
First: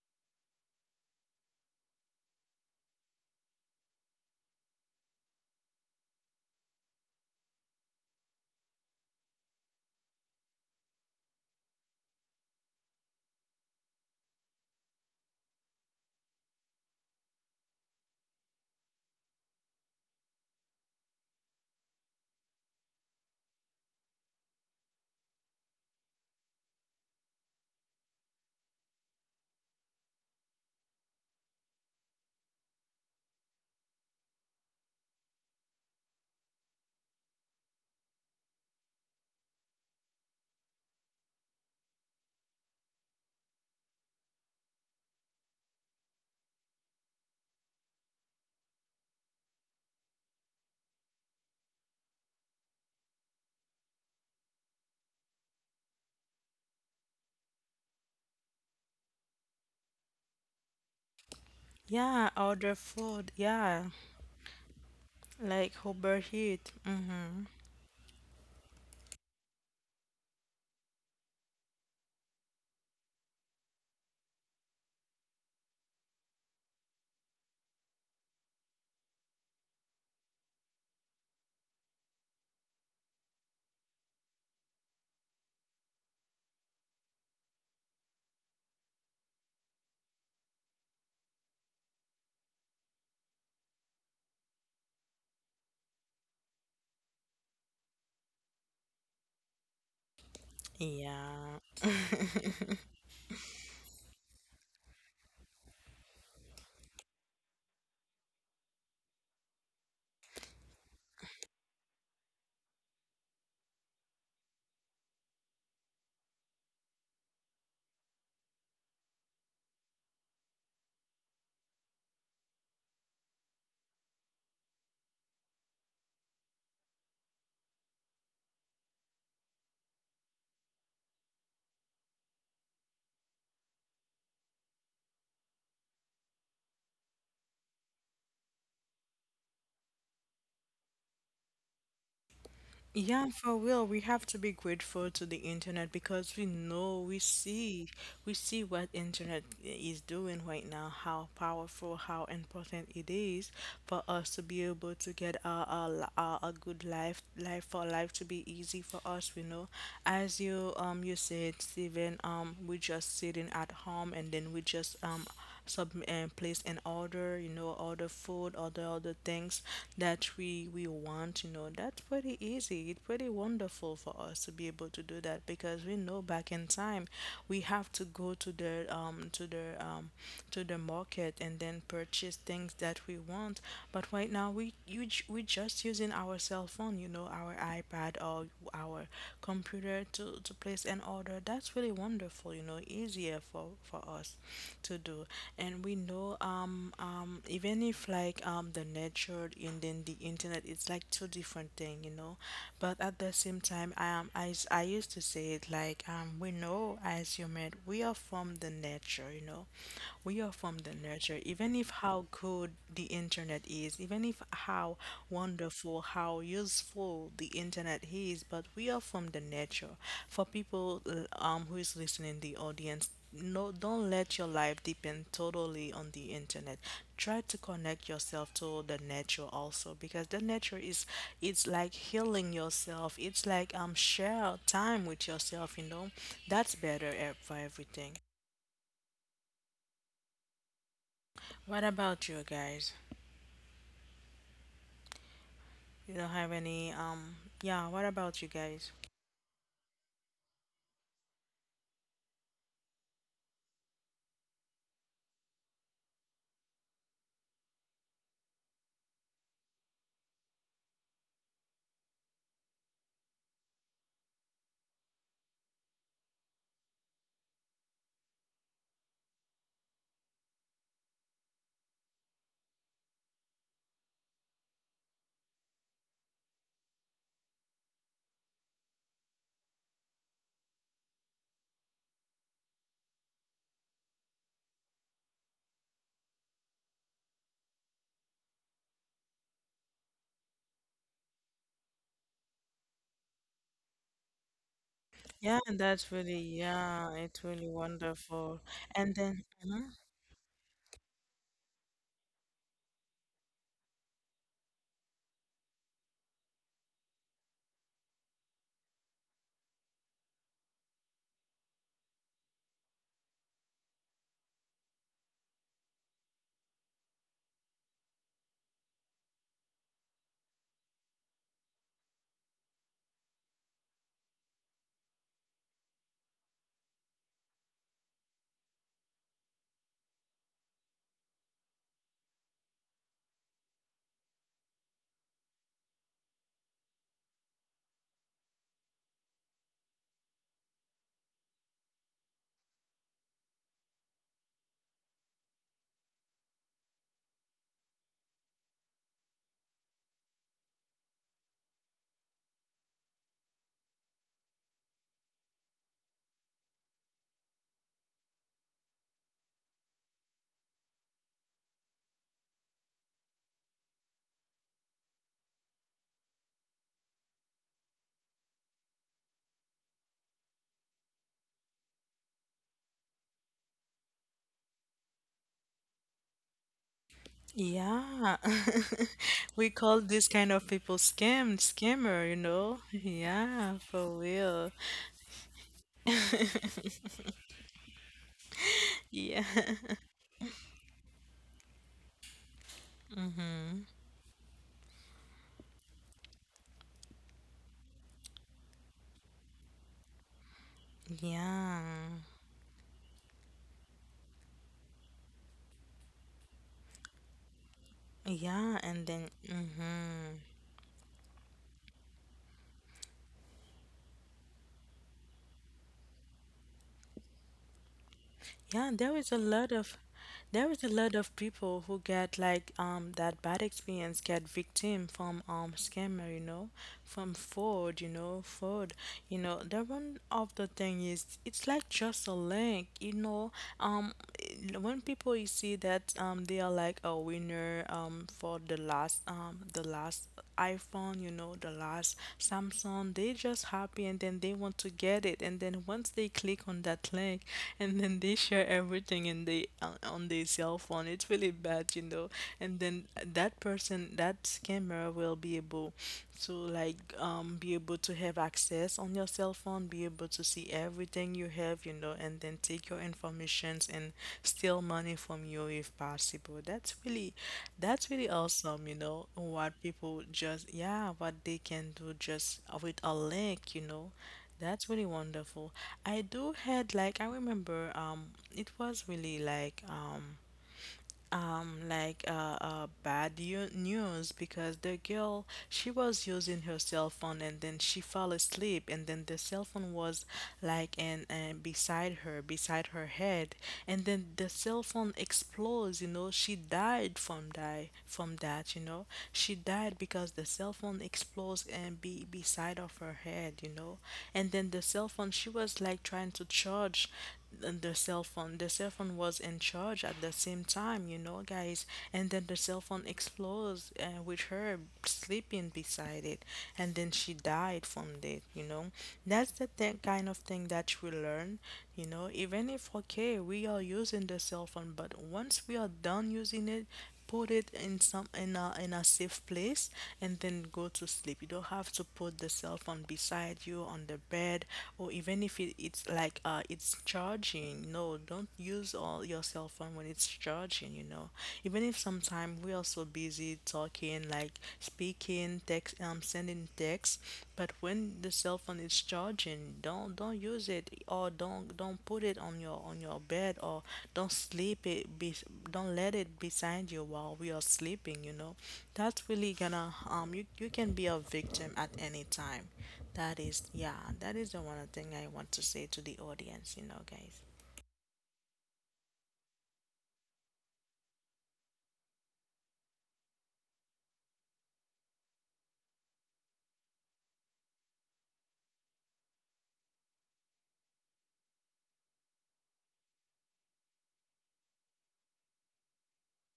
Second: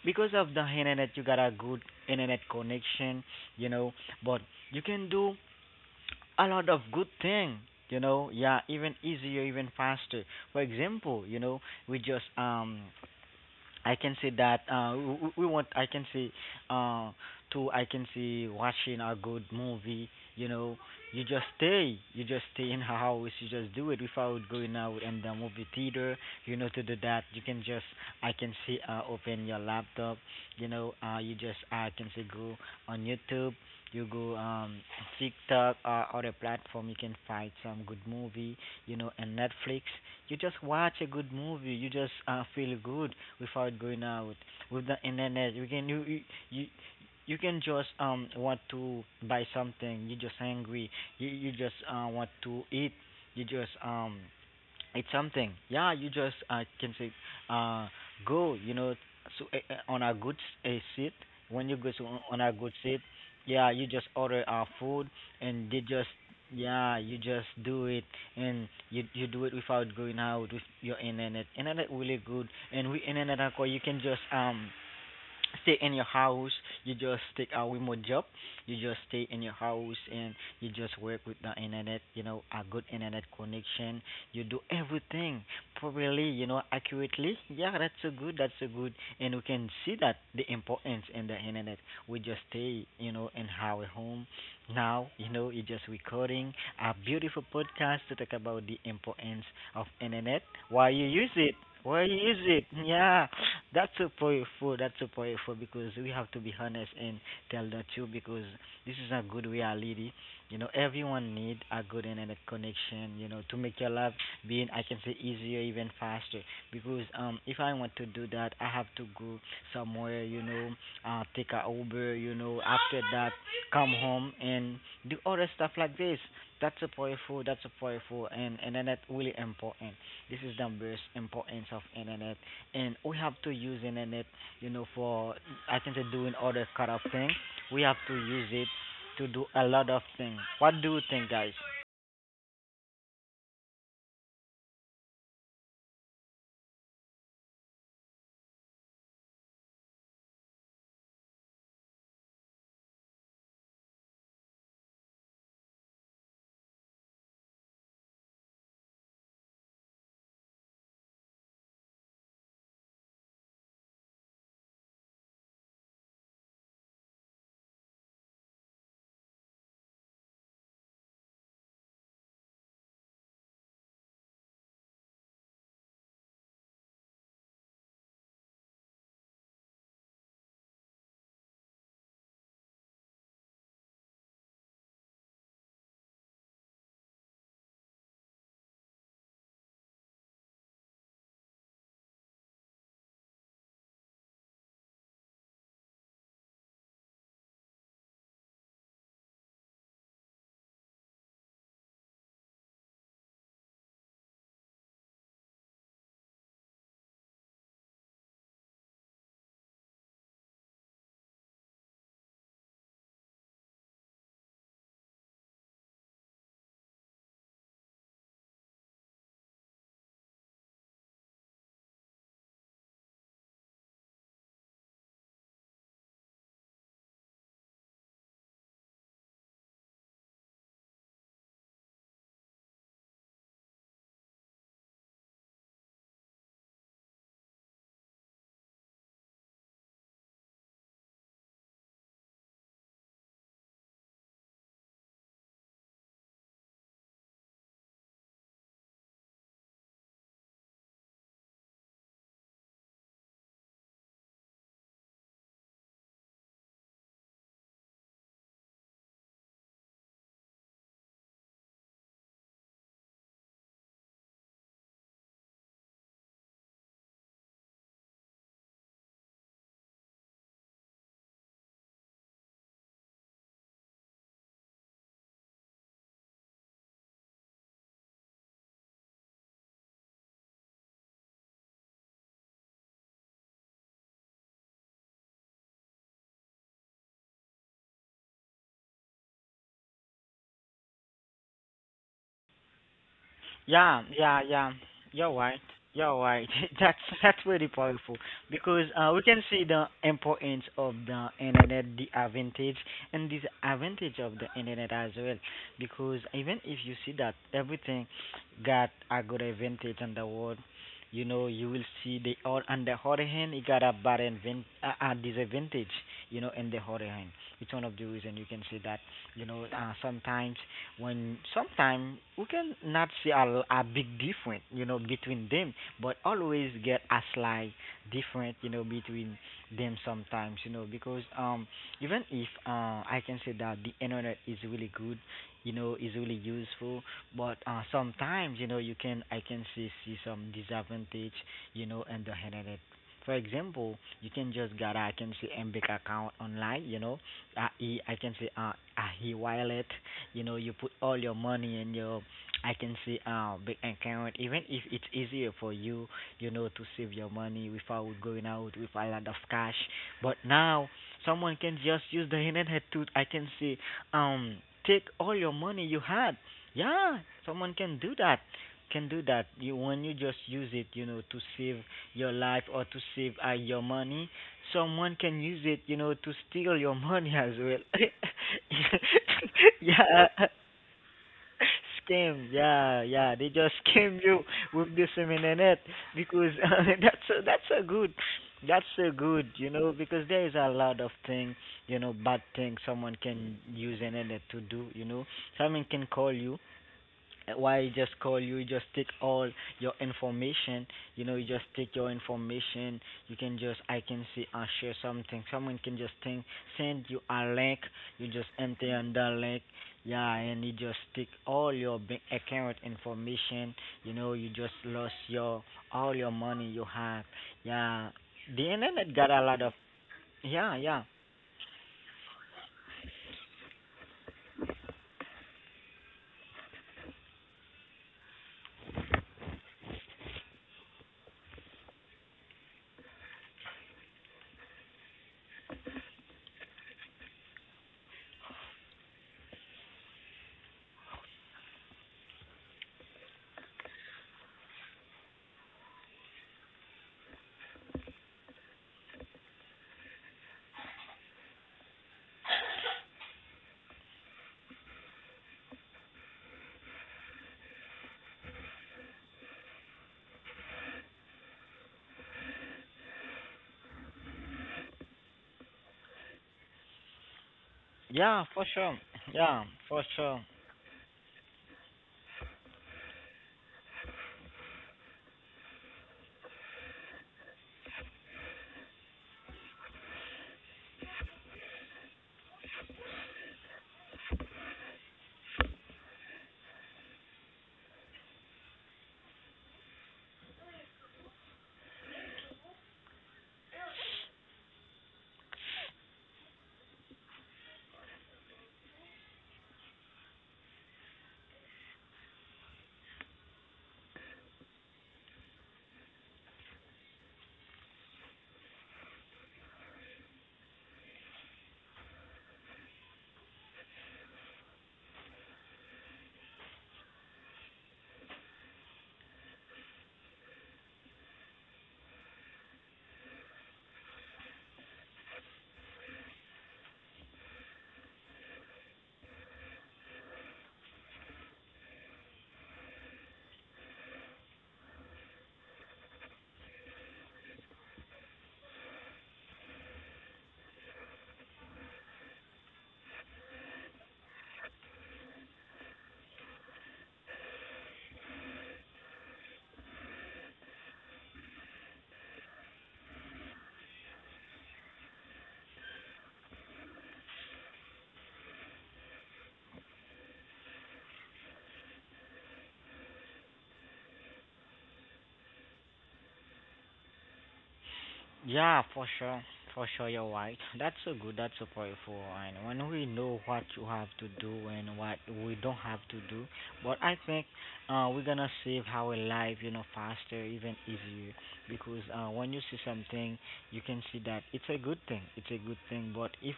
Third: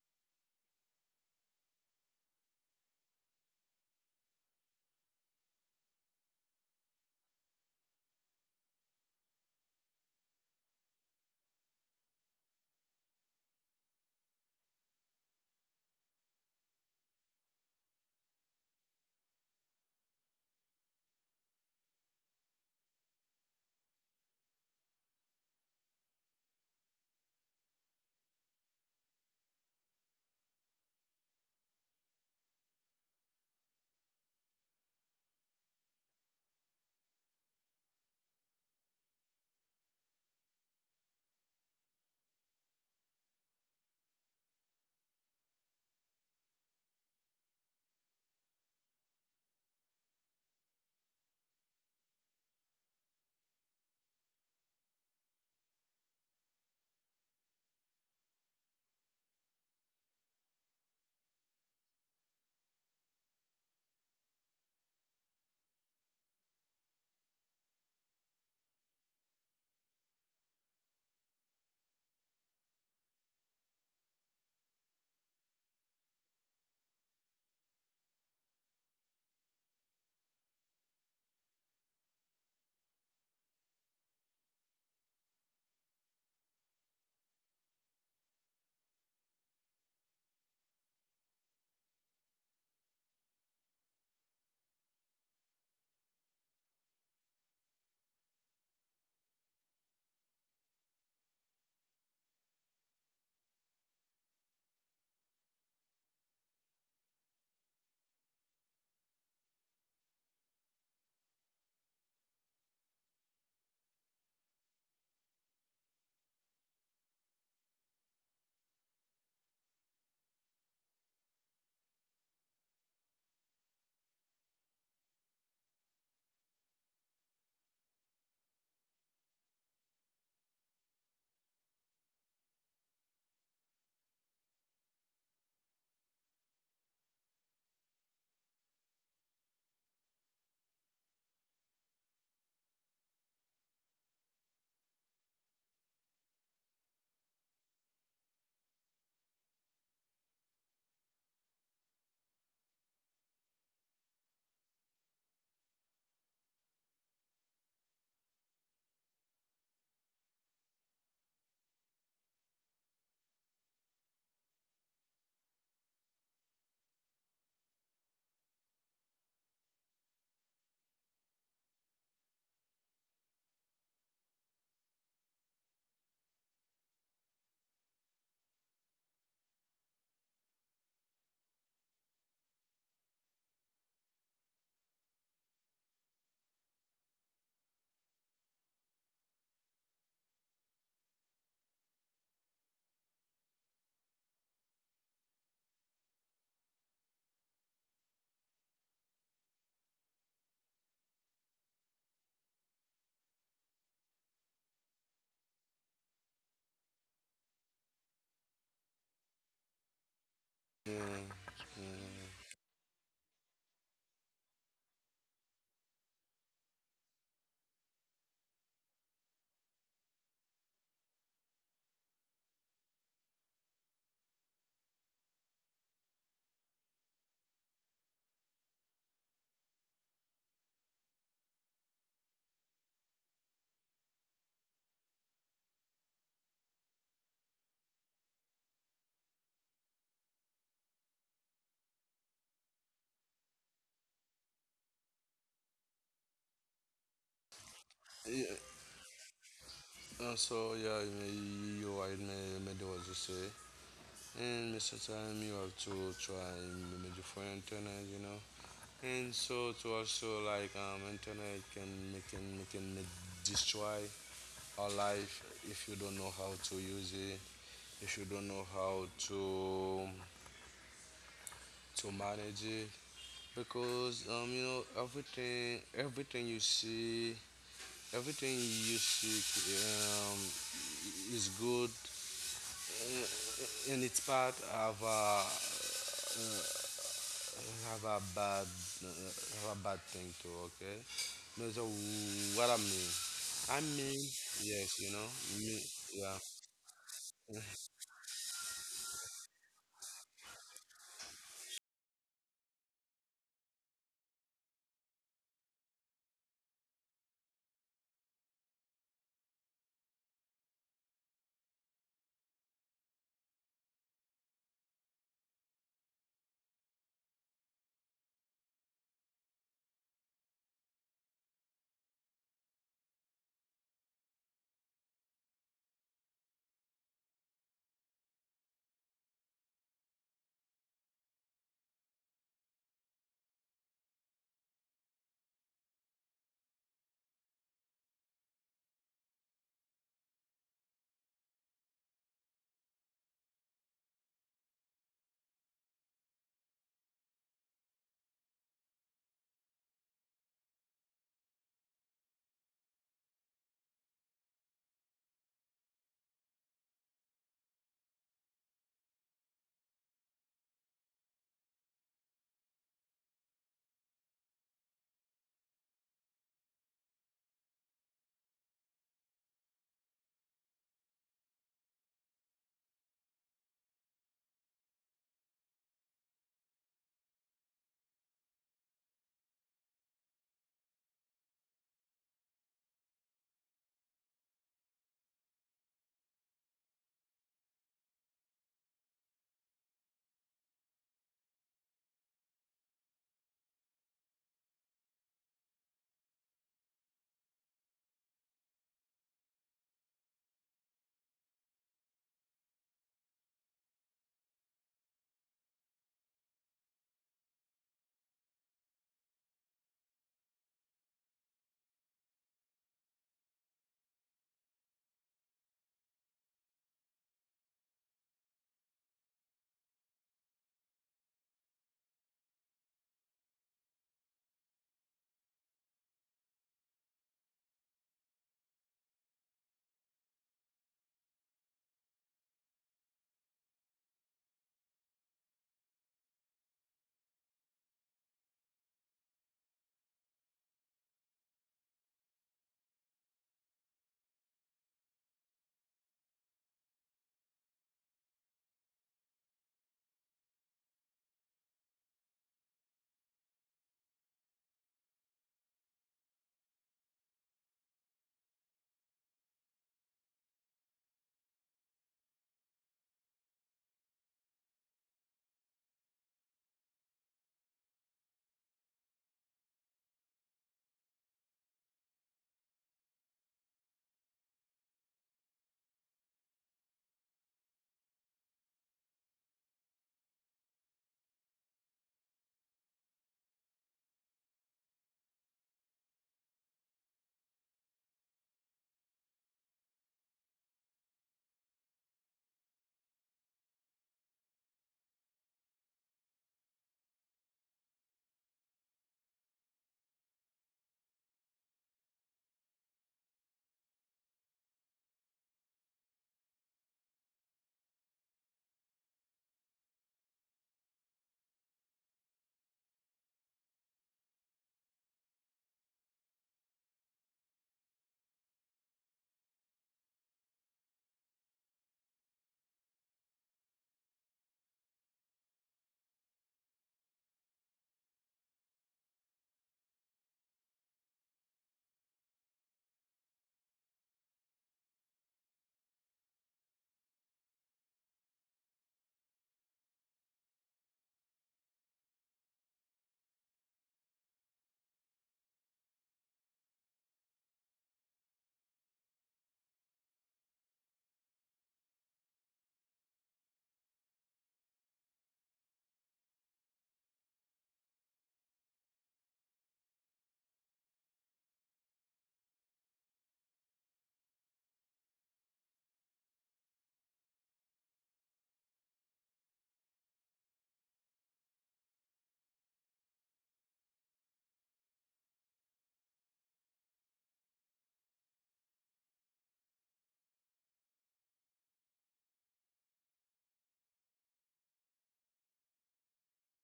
Speaker 2: because of the internet, you got a good internet connection, you know, but you can do a lot of good thing you know yeah even easier even faster for example you know we just I can say that we want. I can say uh, to. I can say watching a good movie. You know, you just stay. You just stay in her house. You just do it without going out in the movie theater. You know, to do that, you can just. I can see. Open your laptop. You know, you just. I can say go on YouTube. You go TikTok or other platform. You can find some good movie. You know, and Netflix. You just watch a good movie. You just feel good without going out with the internet. You can you you you You can just want to buy something. You just angry. You just want to eat. You just it's something, yeah, you just can say uh go, you know, so on a good seat when you go to.
Speaker 1: Yeah,
Speaker 2: On a good
Speaker 1: order
Speaker 2: seat,
Speaker 1: food.
Speaker 2: yeah, you
Speaker 1: Yeah,
Speaker 2: just order our food and
Speaker 1: like
Speaker 2: they just,
Speaker 1: Uber Eats.
Speaker 2: yeah, you
Speaker 1: Mm-hmm.
Speaker 2: just do it. And you do it without going out with your internet. Internet really good, and with internet alcohol you can just stay in your house. You just take a remote job. You just stay in your house and you just work with the internet. You know, a good internet connection. You do everything properly. You know, accurately. Yeah, that's so good. That's so good. And we can see that the importance in the internet. We just stay, you know, in our home. Now, you know, you're just recording a beautiful podcast to talk about the importance of internet. Why you use it?
Speaker 1: Yeah.
Speaker 2: Why you use it? Yeah. That's so powerful. That's so powerful because we have to be honest and tell the truth because this is a good reality. You know, everyone need a good internet connection. You know, to make your life being, I can say, easier, even faster. Because if I want to do that, I have to go somewhere. You know, take a Uber. You know, after that, come home and do other stuff like this. That's a powerful. That's a powerful, and internet really important. This is the most importance of internet and we have to use internet, you know, for, I can say, doing other kind of things. We have to use it to do a lot of things. What do you think, guys?
Speaker 1: Yeah, for real, we have to be grateful to the internet, because we know, we see what internet is doing right now, how powerful, how important it is for us to be able to get a good life, life for life to be easy for us. We know. As you said, Stephen, um, we just sitting at home and then we just sub and place an order, you know, order food, order other things that we want, you know. That's pretty easy, it's pretty wonderful for us to be able to do that, because we know back in time we have to go to the to the market and then purchase things that we want. But right now we, we just using our cell phone, you know, our iPad, or our computer to place an order. That's really wonderful, you know, easier for us to do. And we know even if like the nature and then the internet, it's like two different thing, you know. But at the same time I used to say it like we know as human we are from the nature, you know. We are from the nature. Even if how good the internet is, yes, even if how wonderful, how useful the internet is, but we are from the nature. For people who is listening, the audience, no, don't let your life depend totally on the internet. Try to connect yourself to the nature also, because the nature is it's like healing yourself. It's like share time with yourself. You know, that's better eh, for everything. What about you guys? You don't have any yeah. What
Speaker 3: Yeah,
Speaker 1: about you guys?
Speaker 3: so yeah, you you're right, may do what you say. And Mr. Time, you have to try and make different internet, you know. And so to also, like, internet can make can make can make destroy our life, if you don't know how to use it, if you don't know how to manage it, because, you know everything you see, um is good. In its part have a, have a bad thing too. Okay, no, so what I mean, I
Speaker 2: Yeah,
Speaker 3: mean
Speaker 2: yeah, yeah.
Speaker 3: yes, you know,
Speaker 2: You're
Speaker 1: Yeah,
Speaker 2: right.
Speaker 3: me,
Speaker 1: and that's
Speaker 2: You're
Speaker 3: yeah.
Speaker 1: really,
Speaker 2: right. That's
Speaker 1: yeah,
Speaker 2: that's
Speaker 1: it's really
Speaker 2: really powerful
Speaker 1: wonderful.
Speaker 2: because
Speaker 1: And
Speaker 2: we
Speaker 1: then,
Speaker 2: can see the
Speaker 1: mhm.
Speaker 2: importance of the internet, the advantage and disadvantage of the internet as well. Because even if you see that everything got a good advantage in the world, you know, you will see the all on the other hand it got a bad invent disadvantage. You know, in the other hand, it's one of the reason you can see that, you know, sometimes when sometimes we can not see a big difference, you know, between them, but always get a slight different, you know, between them sometimes, you know, because even if I can say that the internet is really good, you know, is really useful, but sometimes, you know, you can I can see some disadvantage, you know, in the internet. For example, you can just get, I can say, MBIC account online, you know, I can say a e wallet. You know, you put all your money in your, I can say, bank account. Even if it's easier for you, you know, to save your money without going out with a lot of cash, but now someone can just use the internet to, I can say, um take all your money you had. Yeah, someone can do that, you when you just use it, you know, to save your life or to save your money. Someone can use it, you know, to steal your money as well.
Speaker 1: Yeah, we call this
Speaker 2: Yeah,
Speaker 1: kind of people scam, scammer, you
Speaker 2: scam.
Speaker 1: know?
Speaker 2: Yeah, yeah. They just
Speaker 1: Yeah, for
Speaker 2: scam you
Speaker 1: real.
Speaker 2: with this internet because that's a
Speaker 1: Yeah,
Speaker 2: good, you know, because there is a lot of thing, you know, bad thing someone can use internet to do, you know. Someone can call you, why just call you, you just take all your information, you know, you just
Speaker 1: yeah,
Speaker 2: take your information, you can just, I can see, I share something, someone can just think, send you a link, you just
Speaker 1: yeah,
Speaker 2: enter
Speaker 1: and
Speaker 2: on
Speaker 1: then,
Speaker 2: that link,
Speaker 1: mm-hmm.
Speaker 2: yeah, and you just take all your bank account information, you know, you just lost your, all your money you have, yeah, the
Speaker 1: Yeah,
Speaker 2: internet
Speaker 1: there
Speaker 2: got
Speaker 1: is a
Speaker 2: a lot
Speaker 1: lot
Speaker 2: of,
Speaker 1: of, there
Speaker 2: yeah,
Speaker 1: is a
Speaker 2: yeah,
Speaker 1: lot of people who get like that bad experience, get victim from scammer, you know, from fraud. You know, the one of the thing is it's like just a link, you know. Um eh, when people you see that they are like a winner for the last iPhone, you know, the last Samsung, they just happy and then they want to get it. And then once they click on that link and then they share everything in the on their cell phone, it's really bad, you know. And then that person, that scammer will be able to like be able to have access on your cell phone, be able to see everything you have, you know, and then take your informations and steal money from you if possible. That's really, that's really
Speaker 2: yeah, for
Speaker 1: awesome,
Speaker 2: sure,
Speaker 1: you know,
Speaker 2: yeah,
Speaker 1: what
Speaker 2: for
Speaker 1: people
Speaker 2: sure.
Speaker 1: just yeah, what they can do just with a link, you know. That's really wonderful. I do had like I remember it was really like uh, bad news, because the girl she was using her cell phone and then she fell asleep, and then the cell phone was like and beside her head, and then the cell phone explodes, you know, she died from die from that, you know. She died because the cell phone explodes and be beside of her head, you know. And then the cell phone she was like trying to charge the cell phone, the cell phone was in charge at the same time, you know, guys. And then the cell phone explodes with her sleeping beside it. And then she died from it, you know. That's the kind of thing that we learn, you know. Even if, okay, we are using the cell phone, but once we are done using it, put it in some in a safe place and then go to sleep. You don't have to put the cell phone beside you on the bed, or even if it, it's like it's charging. No, don't use all your cell phone when it's charging, you know. Even if sometimes we are so busy talking, like speaking, text sending text, but when the cell phone is charging, don't use it, or don't put it on your bed, or don't sleep it be, don't let it beside you while we are sleeping, you know. That's really gonna you can be a victim at any time. That is yeah, that is the one thing I want to say to the audience, you know, guys.
Speaker 2: Yeah, for sure. For sure, you're right. That's so good. That's so powerful. And when we know what you have to do and what we don't have to do, but I think we're gonna save our life, you know, faster, even easier. Because when you see something, you can see that it's a good thing. It's a good thing. But if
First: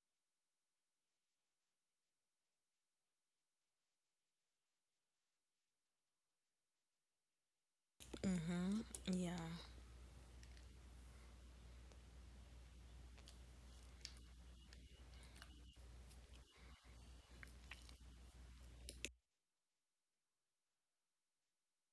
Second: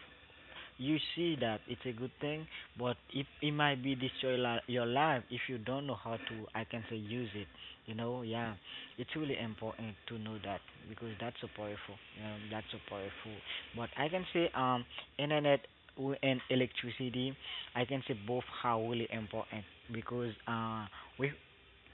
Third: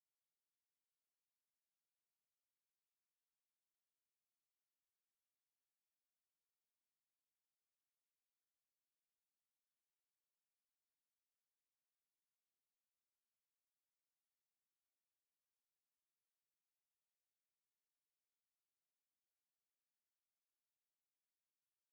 Speaker 2: you see that it's a good thing, but it might be destroy your life if you don't know how to. I can say use it. You know, yeah,
Speaker 1: Mhm.
Speaker 2: it's really
Speaker 1: Yeah.
Speaker 2: important to know that because that's so powerful. You know, that's so powerful. But I can say internet and electricity, I can say, both are really important because with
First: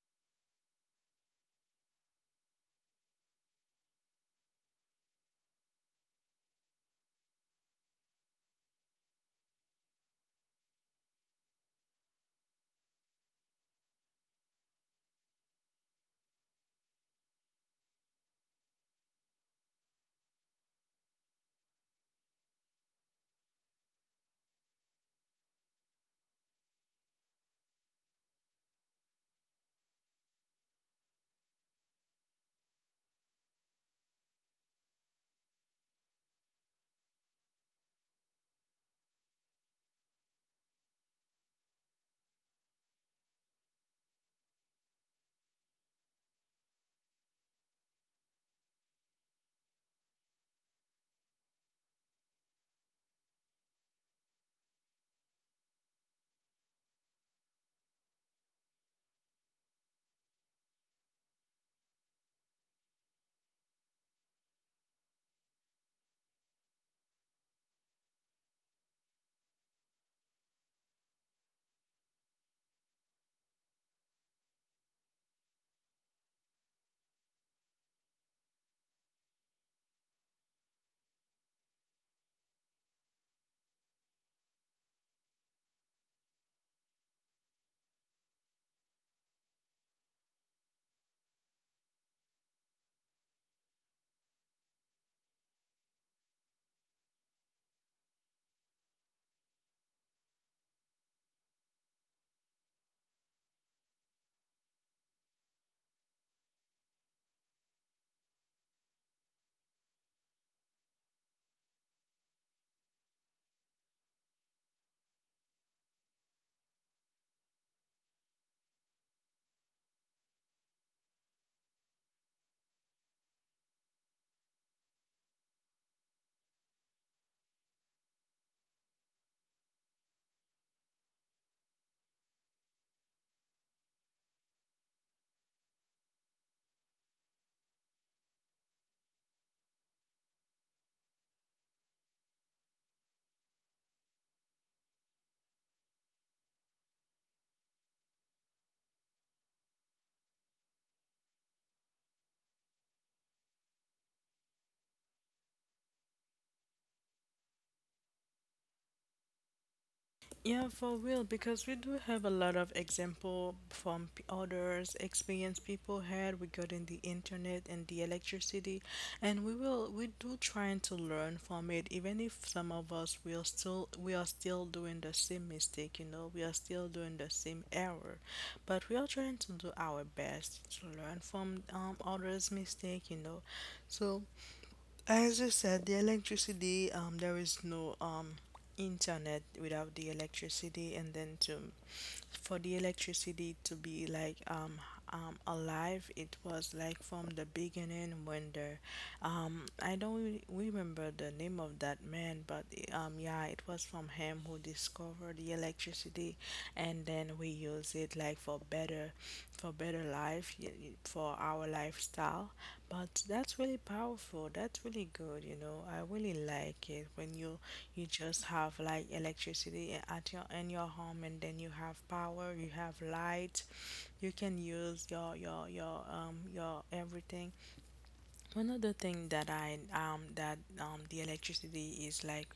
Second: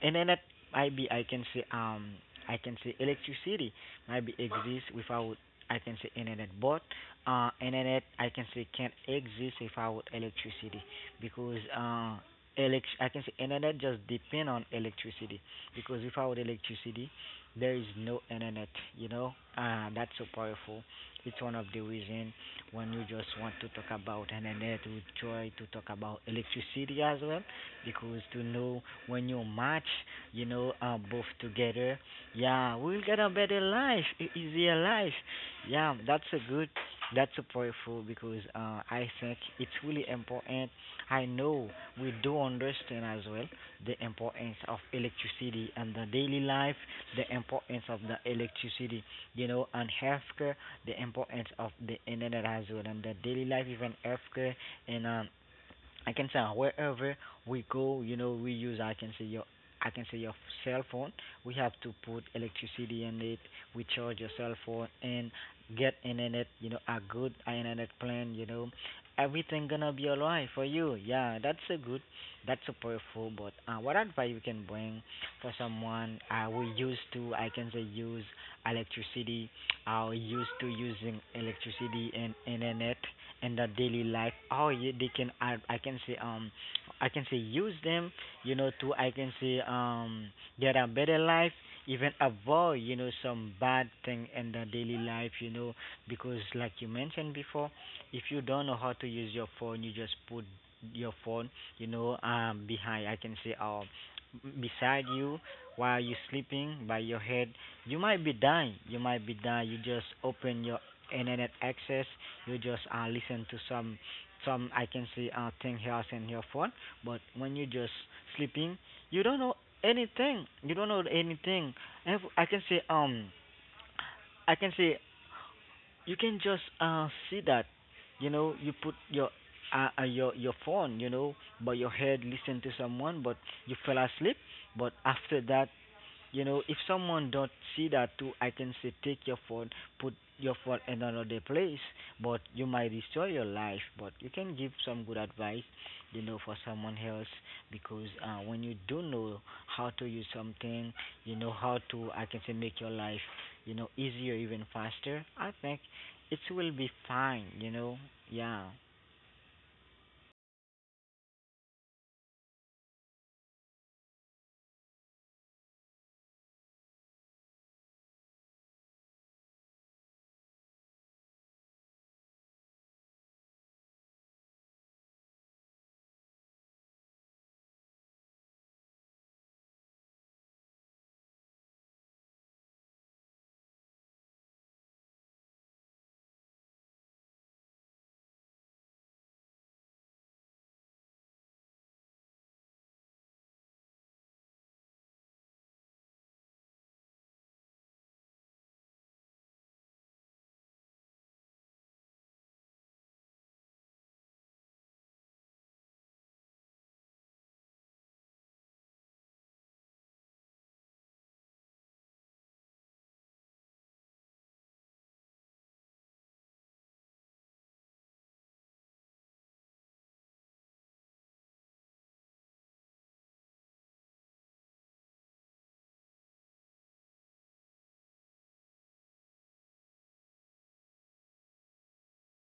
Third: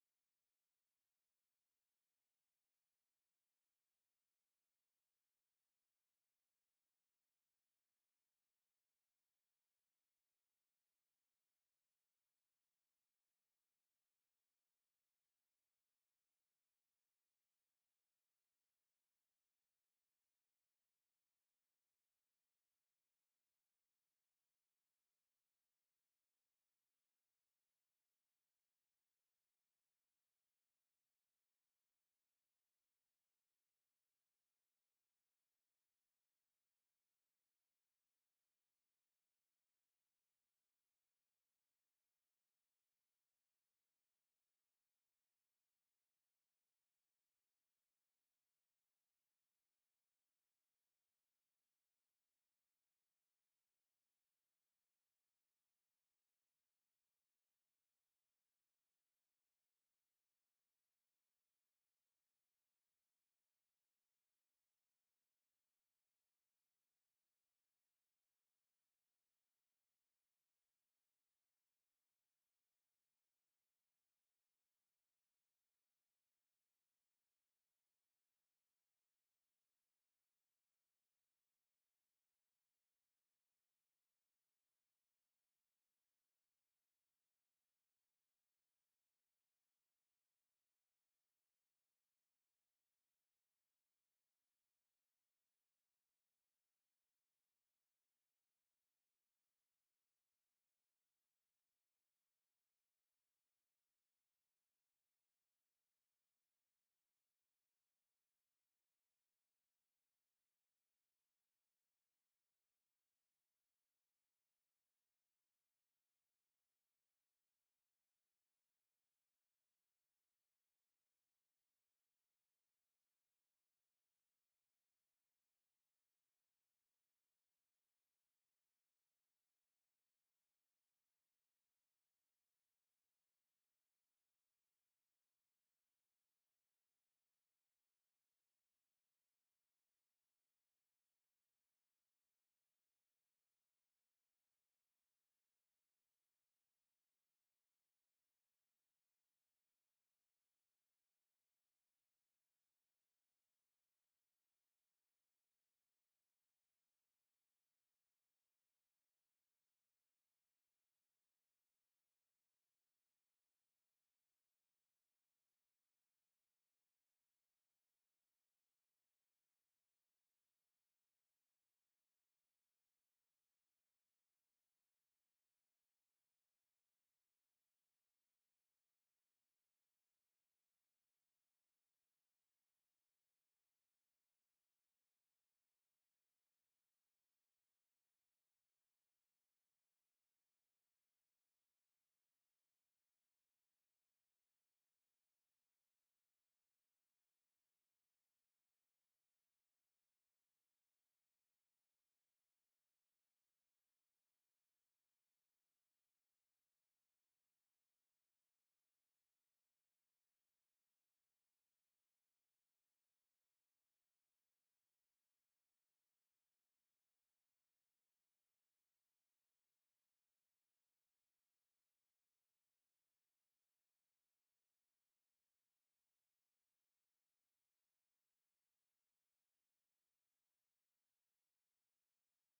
Speaker 2: and then at maybe I can say electricity maybe exists without, I can say, internet, but internet, I can say, can't exist without electricity because elect I can say internet just depend on electricity, because without electricity there is no internet. You know, that's so powerful. It's one of the reason when you just want to talk about internet we try to talk about electricity as well, because to know when you match, you know, both together, yeah, we'll get a better life, easier life. Yeah, that's a good, that's a powerful because I think it's really important. I know we do understand as well the importance of electricity and the daily life, the importance of the electricity, you know, and healthcare, the importance of the internet as well and the daily life, even healthcare and I can say wherever we go, you know, we use, I can say, your, I can say your cell phone. We have to put electricity in it. We charge your cell phone and get internet. You know, a good internet plan. You know, everything gonna be alright for you. Yeah, that's a good, that's a powerful. But what advice you can bring for someone who used to, I can say, use electricity, used to using electricity and internet in their daily life. Oh, you, they can I can say use them, you know, to, I can say, get a better life, even avoid, you know, some bad thing in their daily life, you know, because like you mentioned before, if you don't know how to use your phone, you just put your phone, you know, behind, I can say, beside you while you're sleeping by your head, you might be dying, you might be dying. You just open your internet access, you just listen to some, I can say, thing here in your phone. But when you just sleeping, you don't know anything. You don't know anything. Ev- I can say um I can say you can just see that, you know, you put your phone, you know, by your head, listen to someone, but you fell asleep. But after that, you know, if someone don't see that too, I can say, take your phone, put your phone in another place, but you might destroy your life. But you can give some good advice, you know, for someone else, because when you do know how to use something, you know how to, I can say, make your life, you know, easier even faster. I think it will be fine. You know, yeah.
Speaker 1: Yeah, for real, because we do have a lot of example from others experience people had regarding the internet and the electricity, and we will we do trying to learn from it, even if some of us will still we are still doing the same mistake, you know, we are still doing the same error, but we are trying to do our best to learn from others' mistake, you know, so. As you said, the electricity, there is no internet without the electricity, and then to for the electricity to be like alive, it was like from the beginning when the I don't remember the name of that man, but yeah, it was from him who discovered the electricity, and then we use it like for better, for better life for our lifestyle, but that's really powerful. That's really good, you know. I really like it when you just have like electricity at your in your home, and then you have power, you have light. You can use your your your everything. One other thing that I that the electricity is like,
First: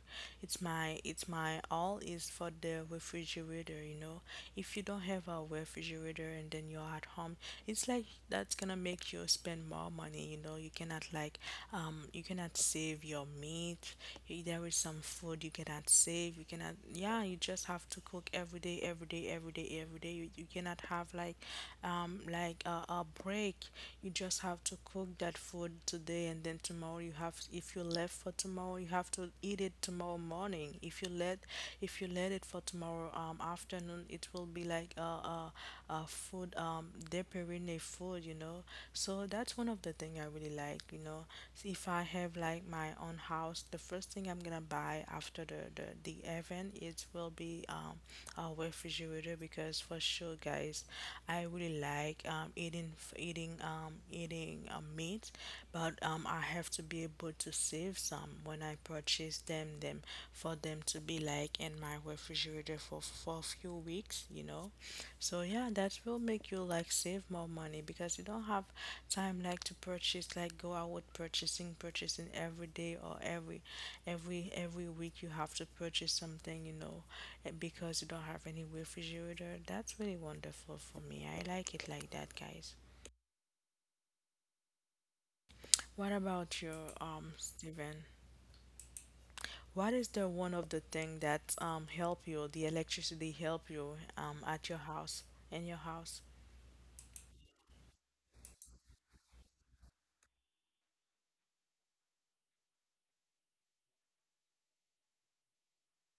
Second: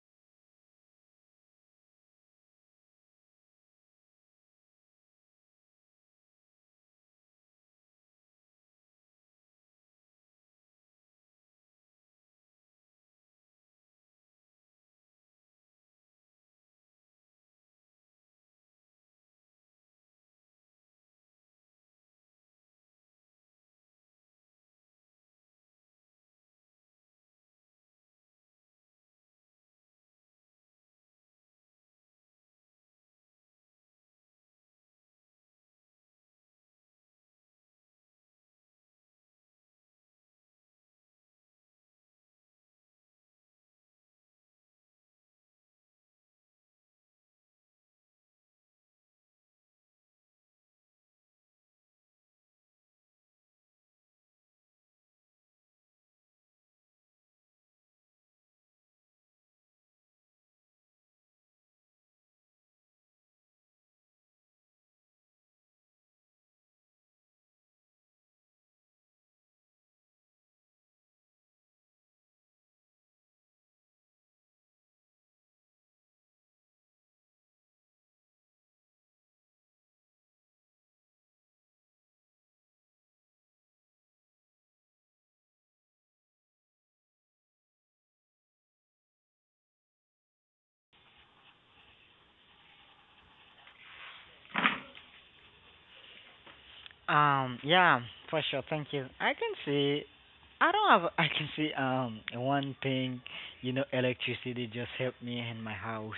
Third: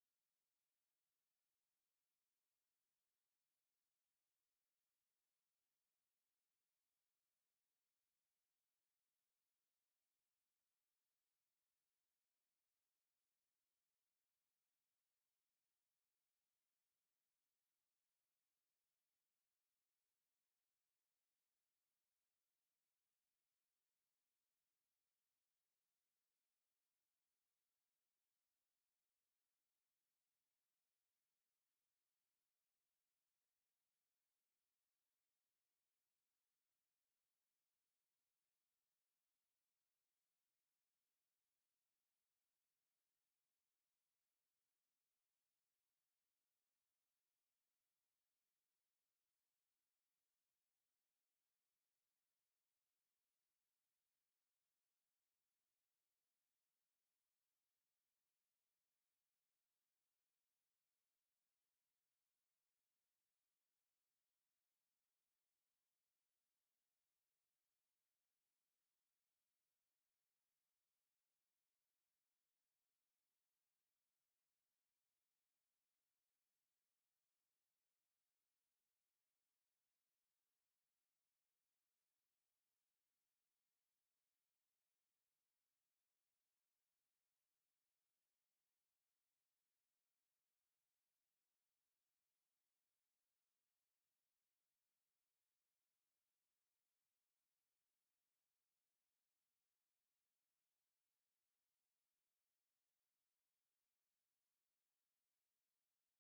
Speaker 1: it's my, it's my all is for the refrigerator, you know. If you don't have a refrigerator and then you're at home, it's like that's gonna make you spend more money, you know. You cannot like you cannot save your meat. You, there is some food you cannot save, you cannot yeah, you just have to cook every day, every day, every day, every day. You cannot have like a break. You just have to cook that food today, and then tomorrow you have if you left for tomorrow you have to eat it tomorrow morning. If you let, if you let it for tomorrow afternoon, it will be like a, a food deperine food, you know. So that's one of the thing I really like, you know. So if I have like my own house, the first thing I'm gonna buy after the event it will be a refrigerator, because for sure guys I really like eating eating eating meat, but I have to be able to save some when I purchase them, them for them to be like in my refrigerator for a few weeks, you know. So yeah, that will make you like save more money because you don't have time like to purchase, like go out purchasing, purchasing every day, or every every week you have to purchase something, you know, and because you don't have any refrigerator. That's really wonderful for me. I like it like that, guys. What about you, Steven? What is the one of the thing that help you, the electricity help you at your house, in your house?
Speaker 2: Yeah, for sure. Thank you. I can see. I don't have. I can see. One thing, you know, electricity just helped me in my house.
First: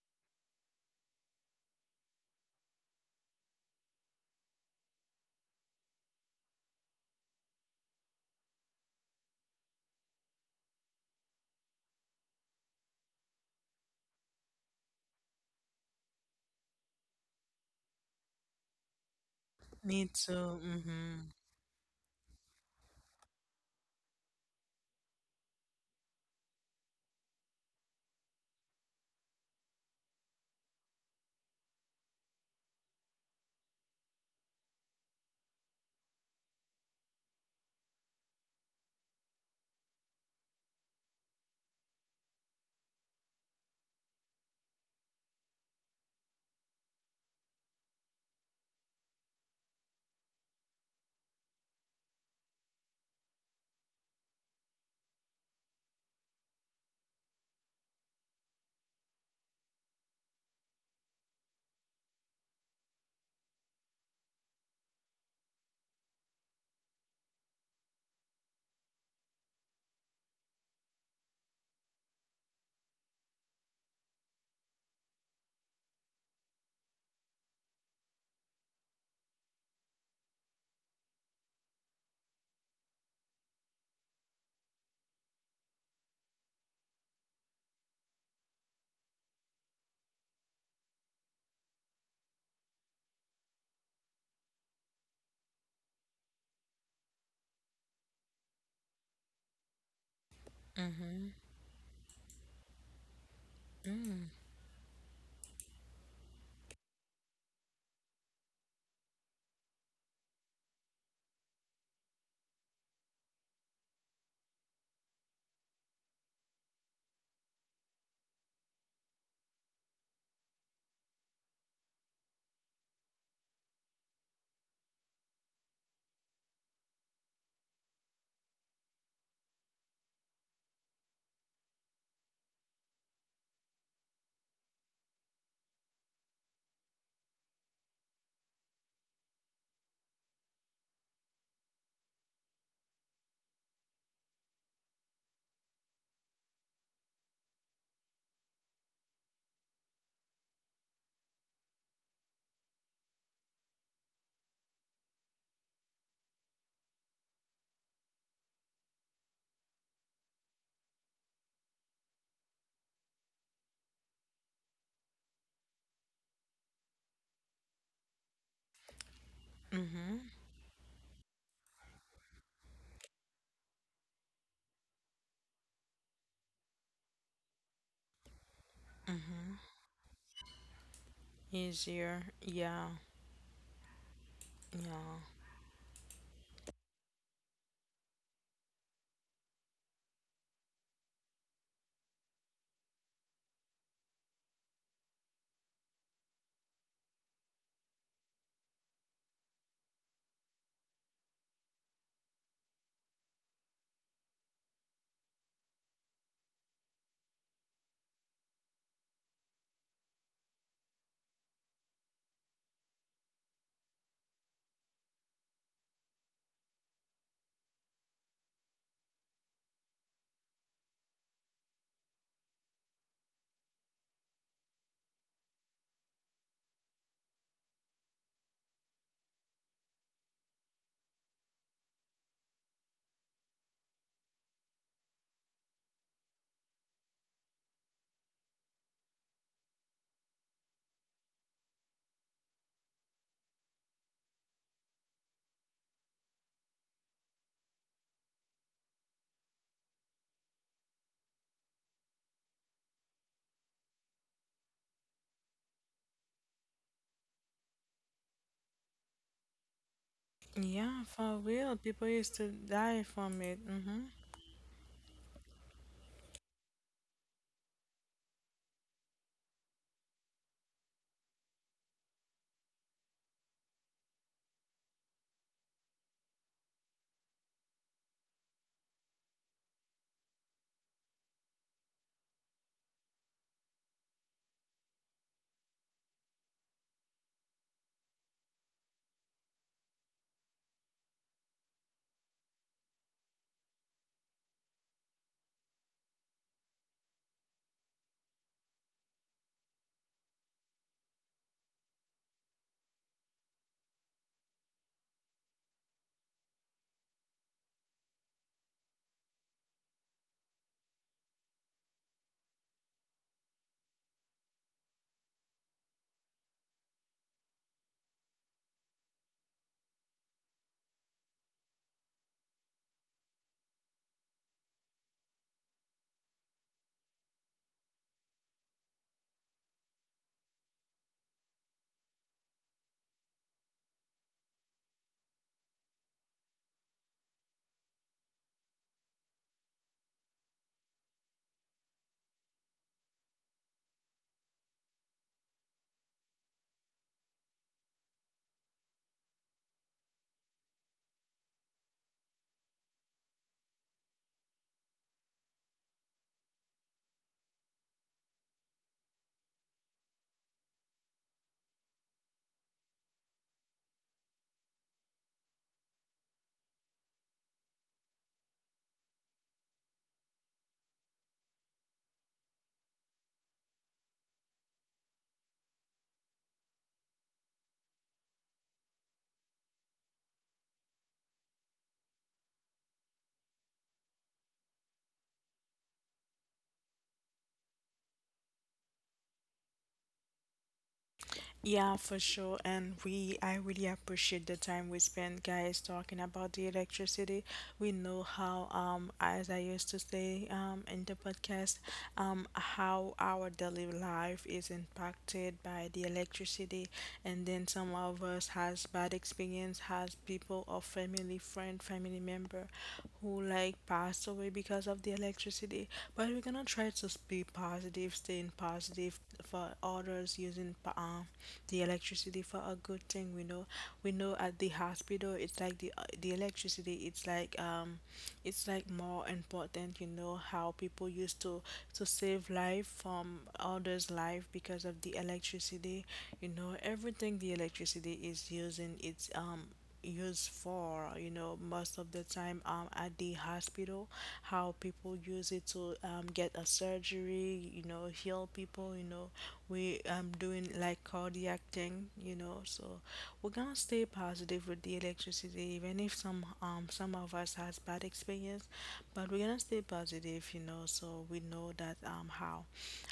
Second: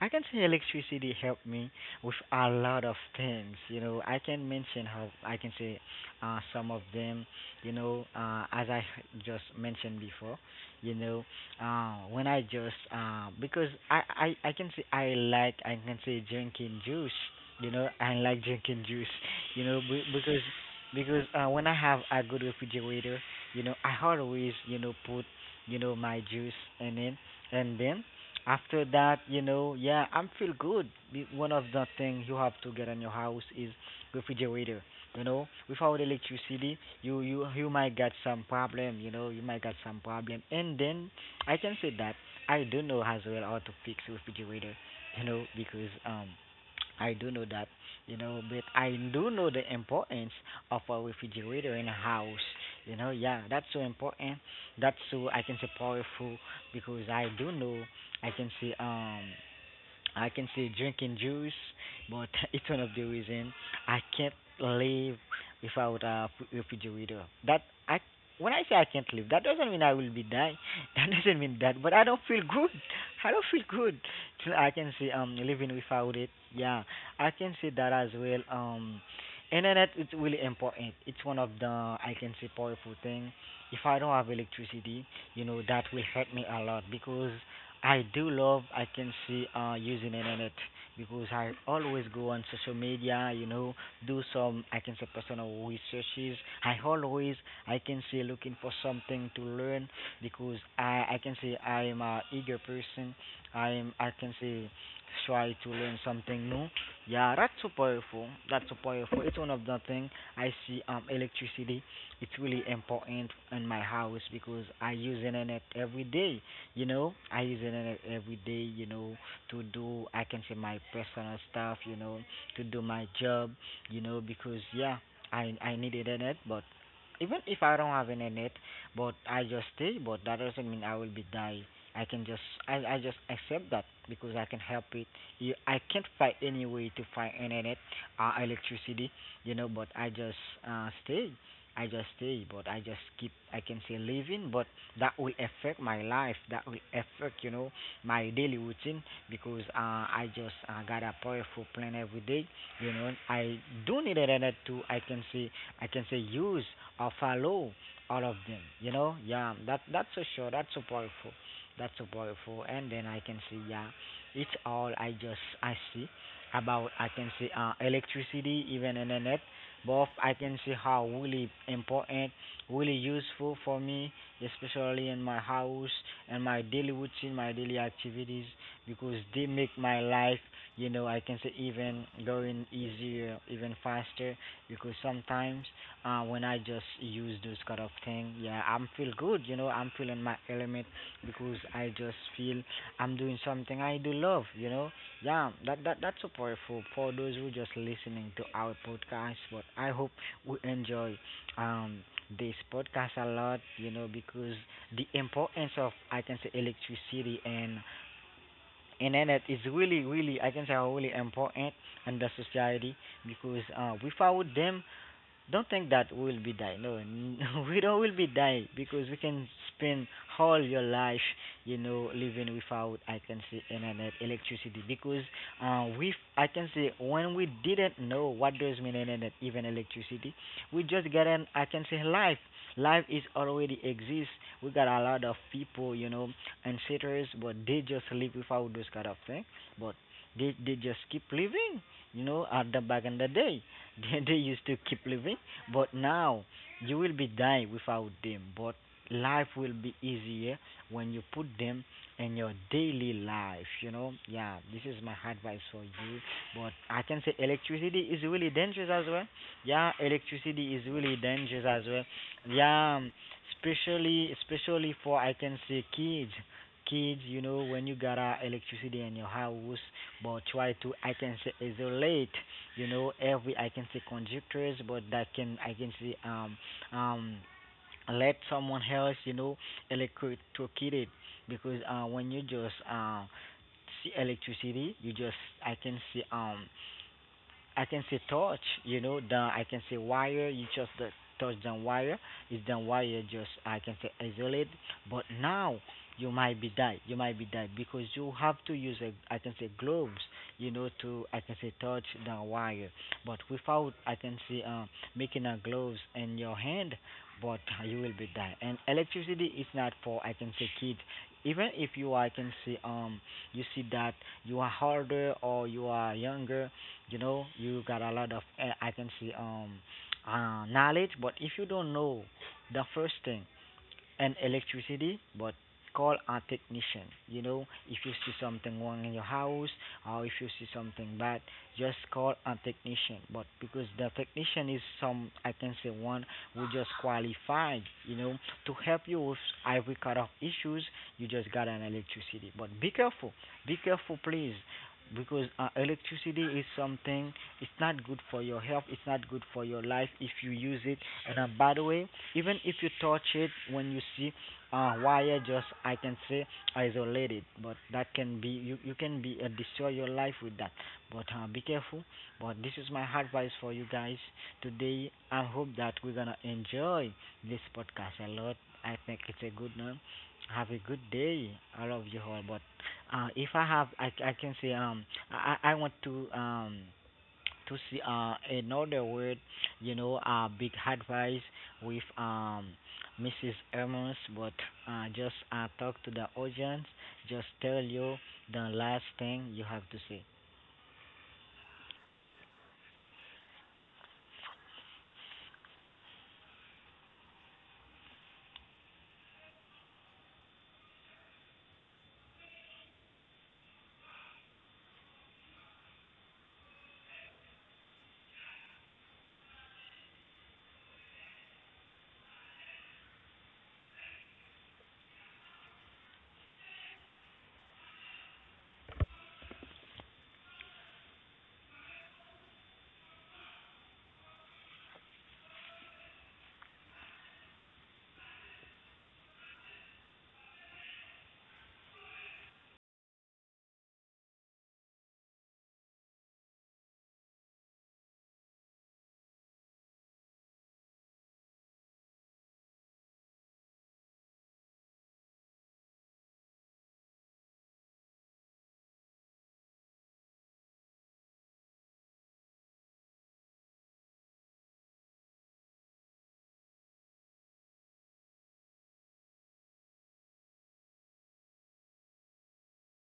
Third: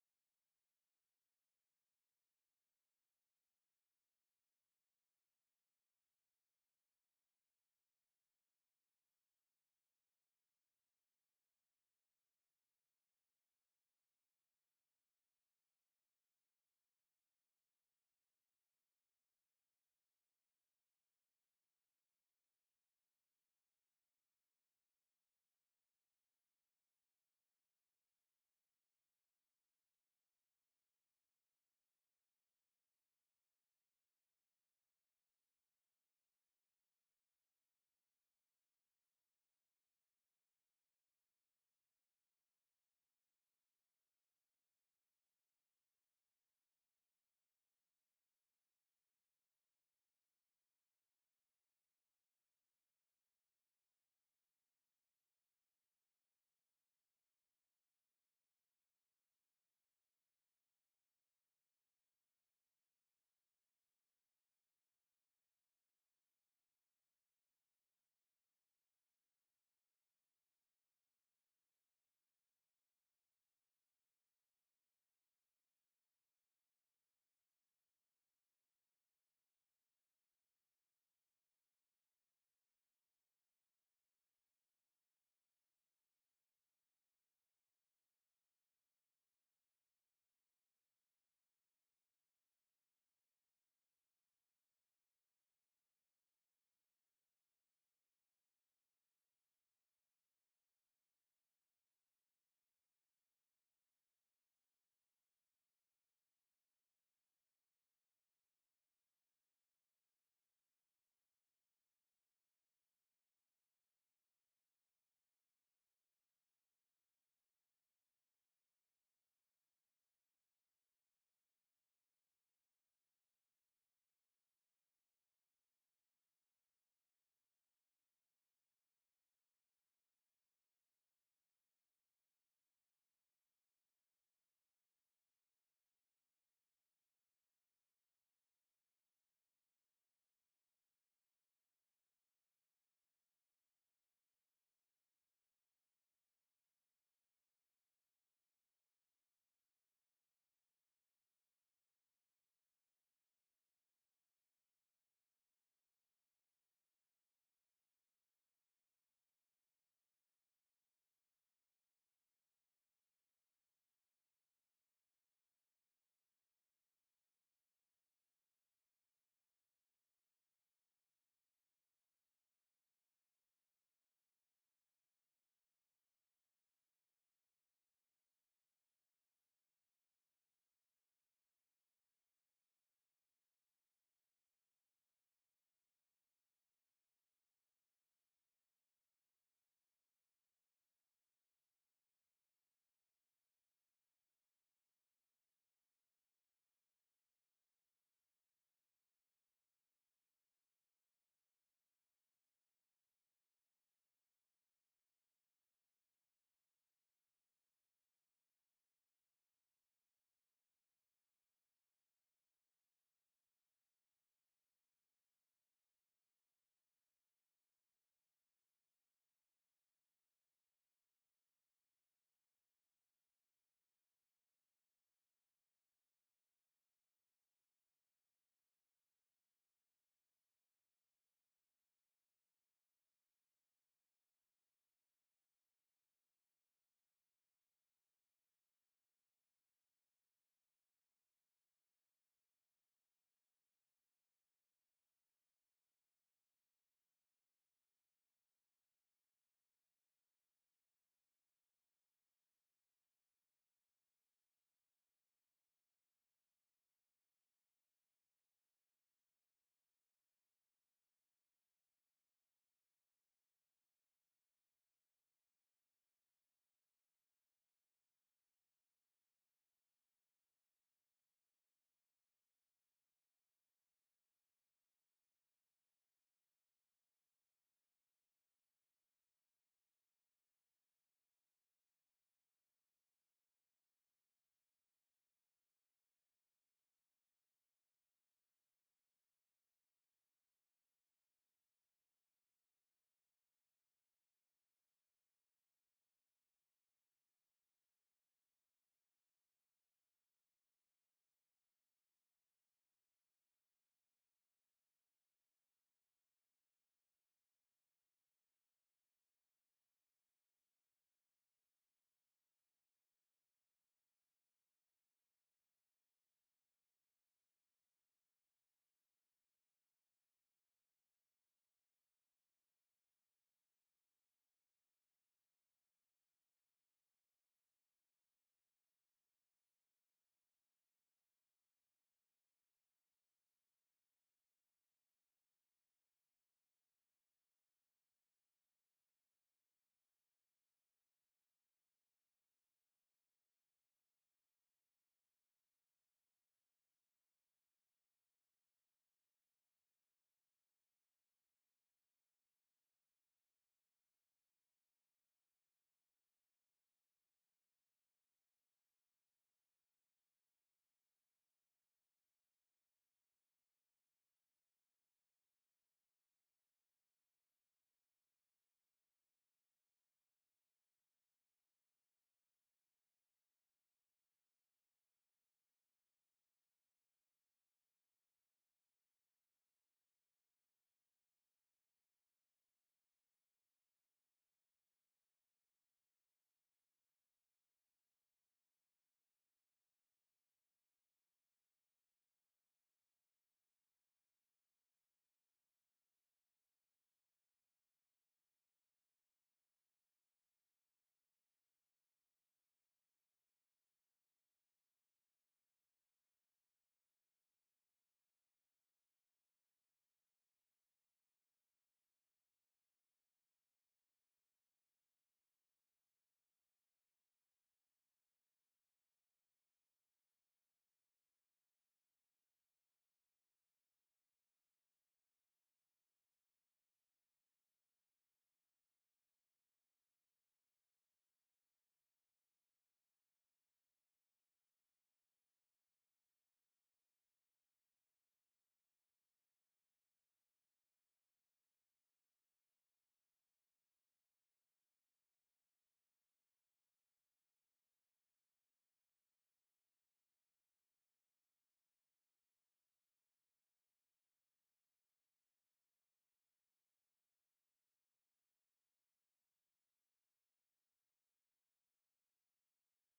Speaker 2: I can see electricity helped me with a lot of things. You know, I can mention how, I can say, some of them. You know, as I just mentioned before. You know, when I just because I can say I like, I can say, drinking juice. You know, I like drinking juice, you know,
Speaker 1: Me too. Mm-hmm.
Speaker 2: because when I have a good refrigerator, you know, I always, you know, put, you know, my juice in it, and then after that, you know, yeah, I'm feel good. One of the things you have to get in your house is refrigerator. You know, without electricity, you might get some problem. You know, you might get some problem, and then I can say that I do know as well how to fix refrigerator. You know, because I do know that you know, but I do know the importance of a refrigerator in a house. You know, yeah, that's so important. That's so I can say powerful because I do know I can say um I can say drinking juice, but it's one of the reason I can't live without a refrigerator. That I when I say I can't live, that doesn't mean I will be dying. That doesn't mean that, but I don't feel good. I don't feel good. So I can say living without it. Yeah, I can say that as well. Internet is really important. It's one of the I can say powerful thing. If I don't have electricity, you know that will hurt me a lot because I do love I can see using internet because I always go on social media, you know, do some I can say personal researches. I always I can say looking for something to learn because I
Speaker 1: Mm-hmm.
Speaker 2: can say I am a eager person. I am I
Speaker 1: Mm.
Speaker 2: can say try to learn something new. Yeah, that's so powerful. That's so powerful. It's one of the thing I see electricity. It's really important in my house because I use internet every day you know, I use internet every day, you know, to do, I can say my personal stuff, you know, to do my job, you know, because yeah, I need internet, but even if I don't have internet, but I just stay, but that doesn't mean I will be die. I can just, I just accept that because I can help it. You, I can't find any way to find internet, electricity, you know, but I just stay. I just stay, but I just keep, I can say living, but that will affect my life that will affect you know my daily routine because I just got a powerful plan every day you know I do need an internet to I can say I can say use or follow all of them you know yeah that's so sure, that's so powerful, that's so powerful. And then I can see yeah, it's all I just I see about I can see electricity even internet both
Speaker 1: Mm-hmm.
Speaker 2: I can see how really important, really useful for me, especially in my house and my daily routine, my daily activities, because they
Speaker 1: Mm-hmm.
Speaker 2: make my life, you know, I can say even
Speaker 1: Easier.
Speaker 2: going
Speaker 1: Yeah.
Speaker 2: easier, even faster. Because
Speaker 1: Yeah.
Speaker 2: sometimes when I just use those kind of thing, yeah, I'm feel good, you know, I'm feeling my element because I just feel I'm doing something I do love, you know. Yeah, that's so powerful for those who just listening to our podcast. But I hope we enjoy. Um, this podcast a lot, you know, because the importance of I can say electricity and internet is really, really I can say are really important in the society because without them don't think that we will be die. No, we don't will be die because we can spend all your life, you know, living without I can say internet, electricity. Because we, I can say, when we didn't know what does mean internet, even electricity, we just get an I can say life. Life is already exists. We got a lot of people, you know, and settlers, but they just live without those kind of thing. But they just keep living, you know, at the back in the day. They used to keep living, but now you will be dying without them. But life will be easier when you put them in your daily life, you know? Yeah, this is my advice for you. But I can say electricity is really dangerous as well. Yeah, electricity is
Speaker 1: Yeah,
Speaker 2: really
Speaker 1: for
Speaker 2: dangerous
Speaker 1: real.
Speaker 2: as well.
Speaker 1: People used to
Speaker 2: Yeah,
Speaker 1: die from it. Mm-hmm.
Speaker 2: especially for I can say kids, you know, when you got electricity in your house, but try to, I can say, isolate you know every I can say conductors but that can I can say um let someone else you know electrocute it because when you just see electricity you just I can see I can say touch, you know, the I can say wire, you just touch the wire, it's the wire just I can say isolate. But now you might be die, you might be die because you have to use a I can say gloves, you know, to I can say touch the wire. But without I can say making a gloves in your hand, but you will be die. And electricity is not for I can say kid. Even if you I can say you see that you are harder or you are younger you know, you got a lot of I can see knowledge, but if you don't know the first thing, and electricity, but call a technician. You know, if you see something wrong in your house or if you see something bad, just call a technician. But because the technician is some, I can say one who just qualified, you know, to help you with every kind of issues, you just got an electricity. But be careful, please. Because electricity is something, it's not good for your health, it's not good for your life if you use it and by the way, even if you touch it when you see wire, just I can say isolate it. But that can be you can be destroy your life with that. But be careful. But this is my advice for you guys today. I hope that we're gonna enjoy this podcast a lot. I think it's a good one. Have a good day. I love you all. But if I have, I can say I want to see another word you know, big advice with Mrs. Hermes, but just talk to the audience. Just tell you the last thing you have to say.
Speaker 1: Yeah, for sure. And we, I really appreciate the time we spent, guys, talking about the electricity. We know how, as I used to say, in the podcast, how our daily life is impacted by the electricity. And then some of us has bad experience, has people or family, friend, family member who like passed away because of the electricity. But we're gonna try to be staying positive for others, using the electricity for a good thing. We know at the hospital, it's like the electricity. It's like more important. You know how people used to save life from others' life because of the electricity. You know everything the electricity is using. It's used for, you know, most of the time at the hospital, how people use it to get a surgery, you know, heal people, you know, we doing like cardiac thing, you know, so we're gonna stay positive with the electricity, even if some some of us has bad experience, but we're gonna stay positive, you know, so we know that how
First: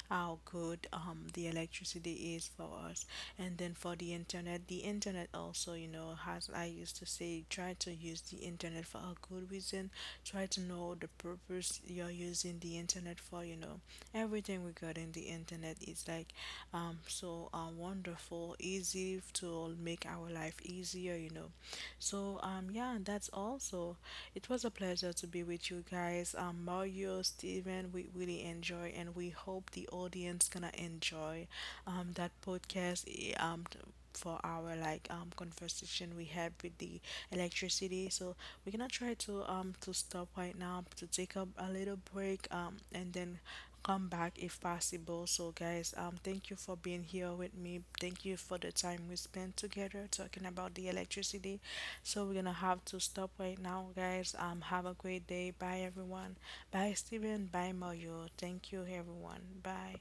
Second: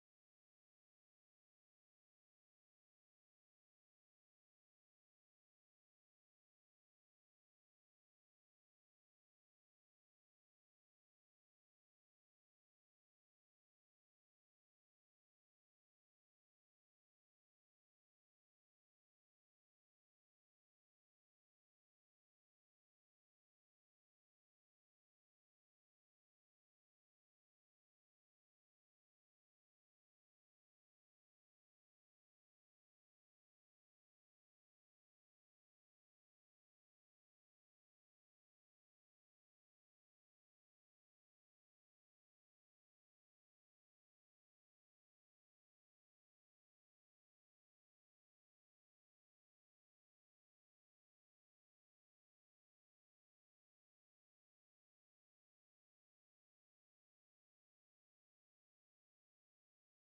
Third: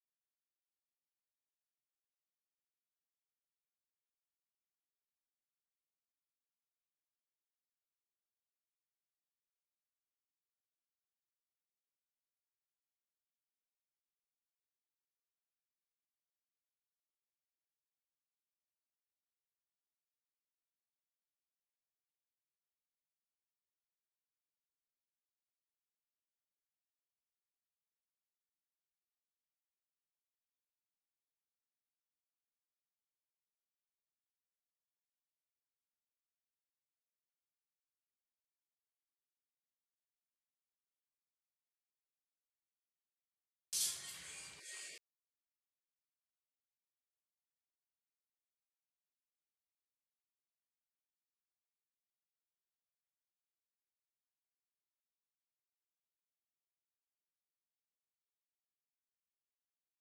Speaker 1: how good the electricity is for us. And then for the internet, the internet also, you know, has I used to say try to use the internet for a good reason, try to know the purpose you're using the internet for, you know, everything regarding the internet is like so wonderful easy to make our life easier, you know. So yeah, that's also, it was a pleasure to be with you guys Mario, Steven, we really enjoy, and we hope the audience gonna enjoy that podcast eh, for our like conversation we had with the electricity. So we're gonna try to stop right now to take up a little break and then come back if possible. So guys, thank you for being here with me. Thank you for the time we spent together talking about the electricity. So we're gonna have to stop right now, guys. Have a great day. Bye everyone. Bye Steven. Bye Mario. Thank you everyone. Bye.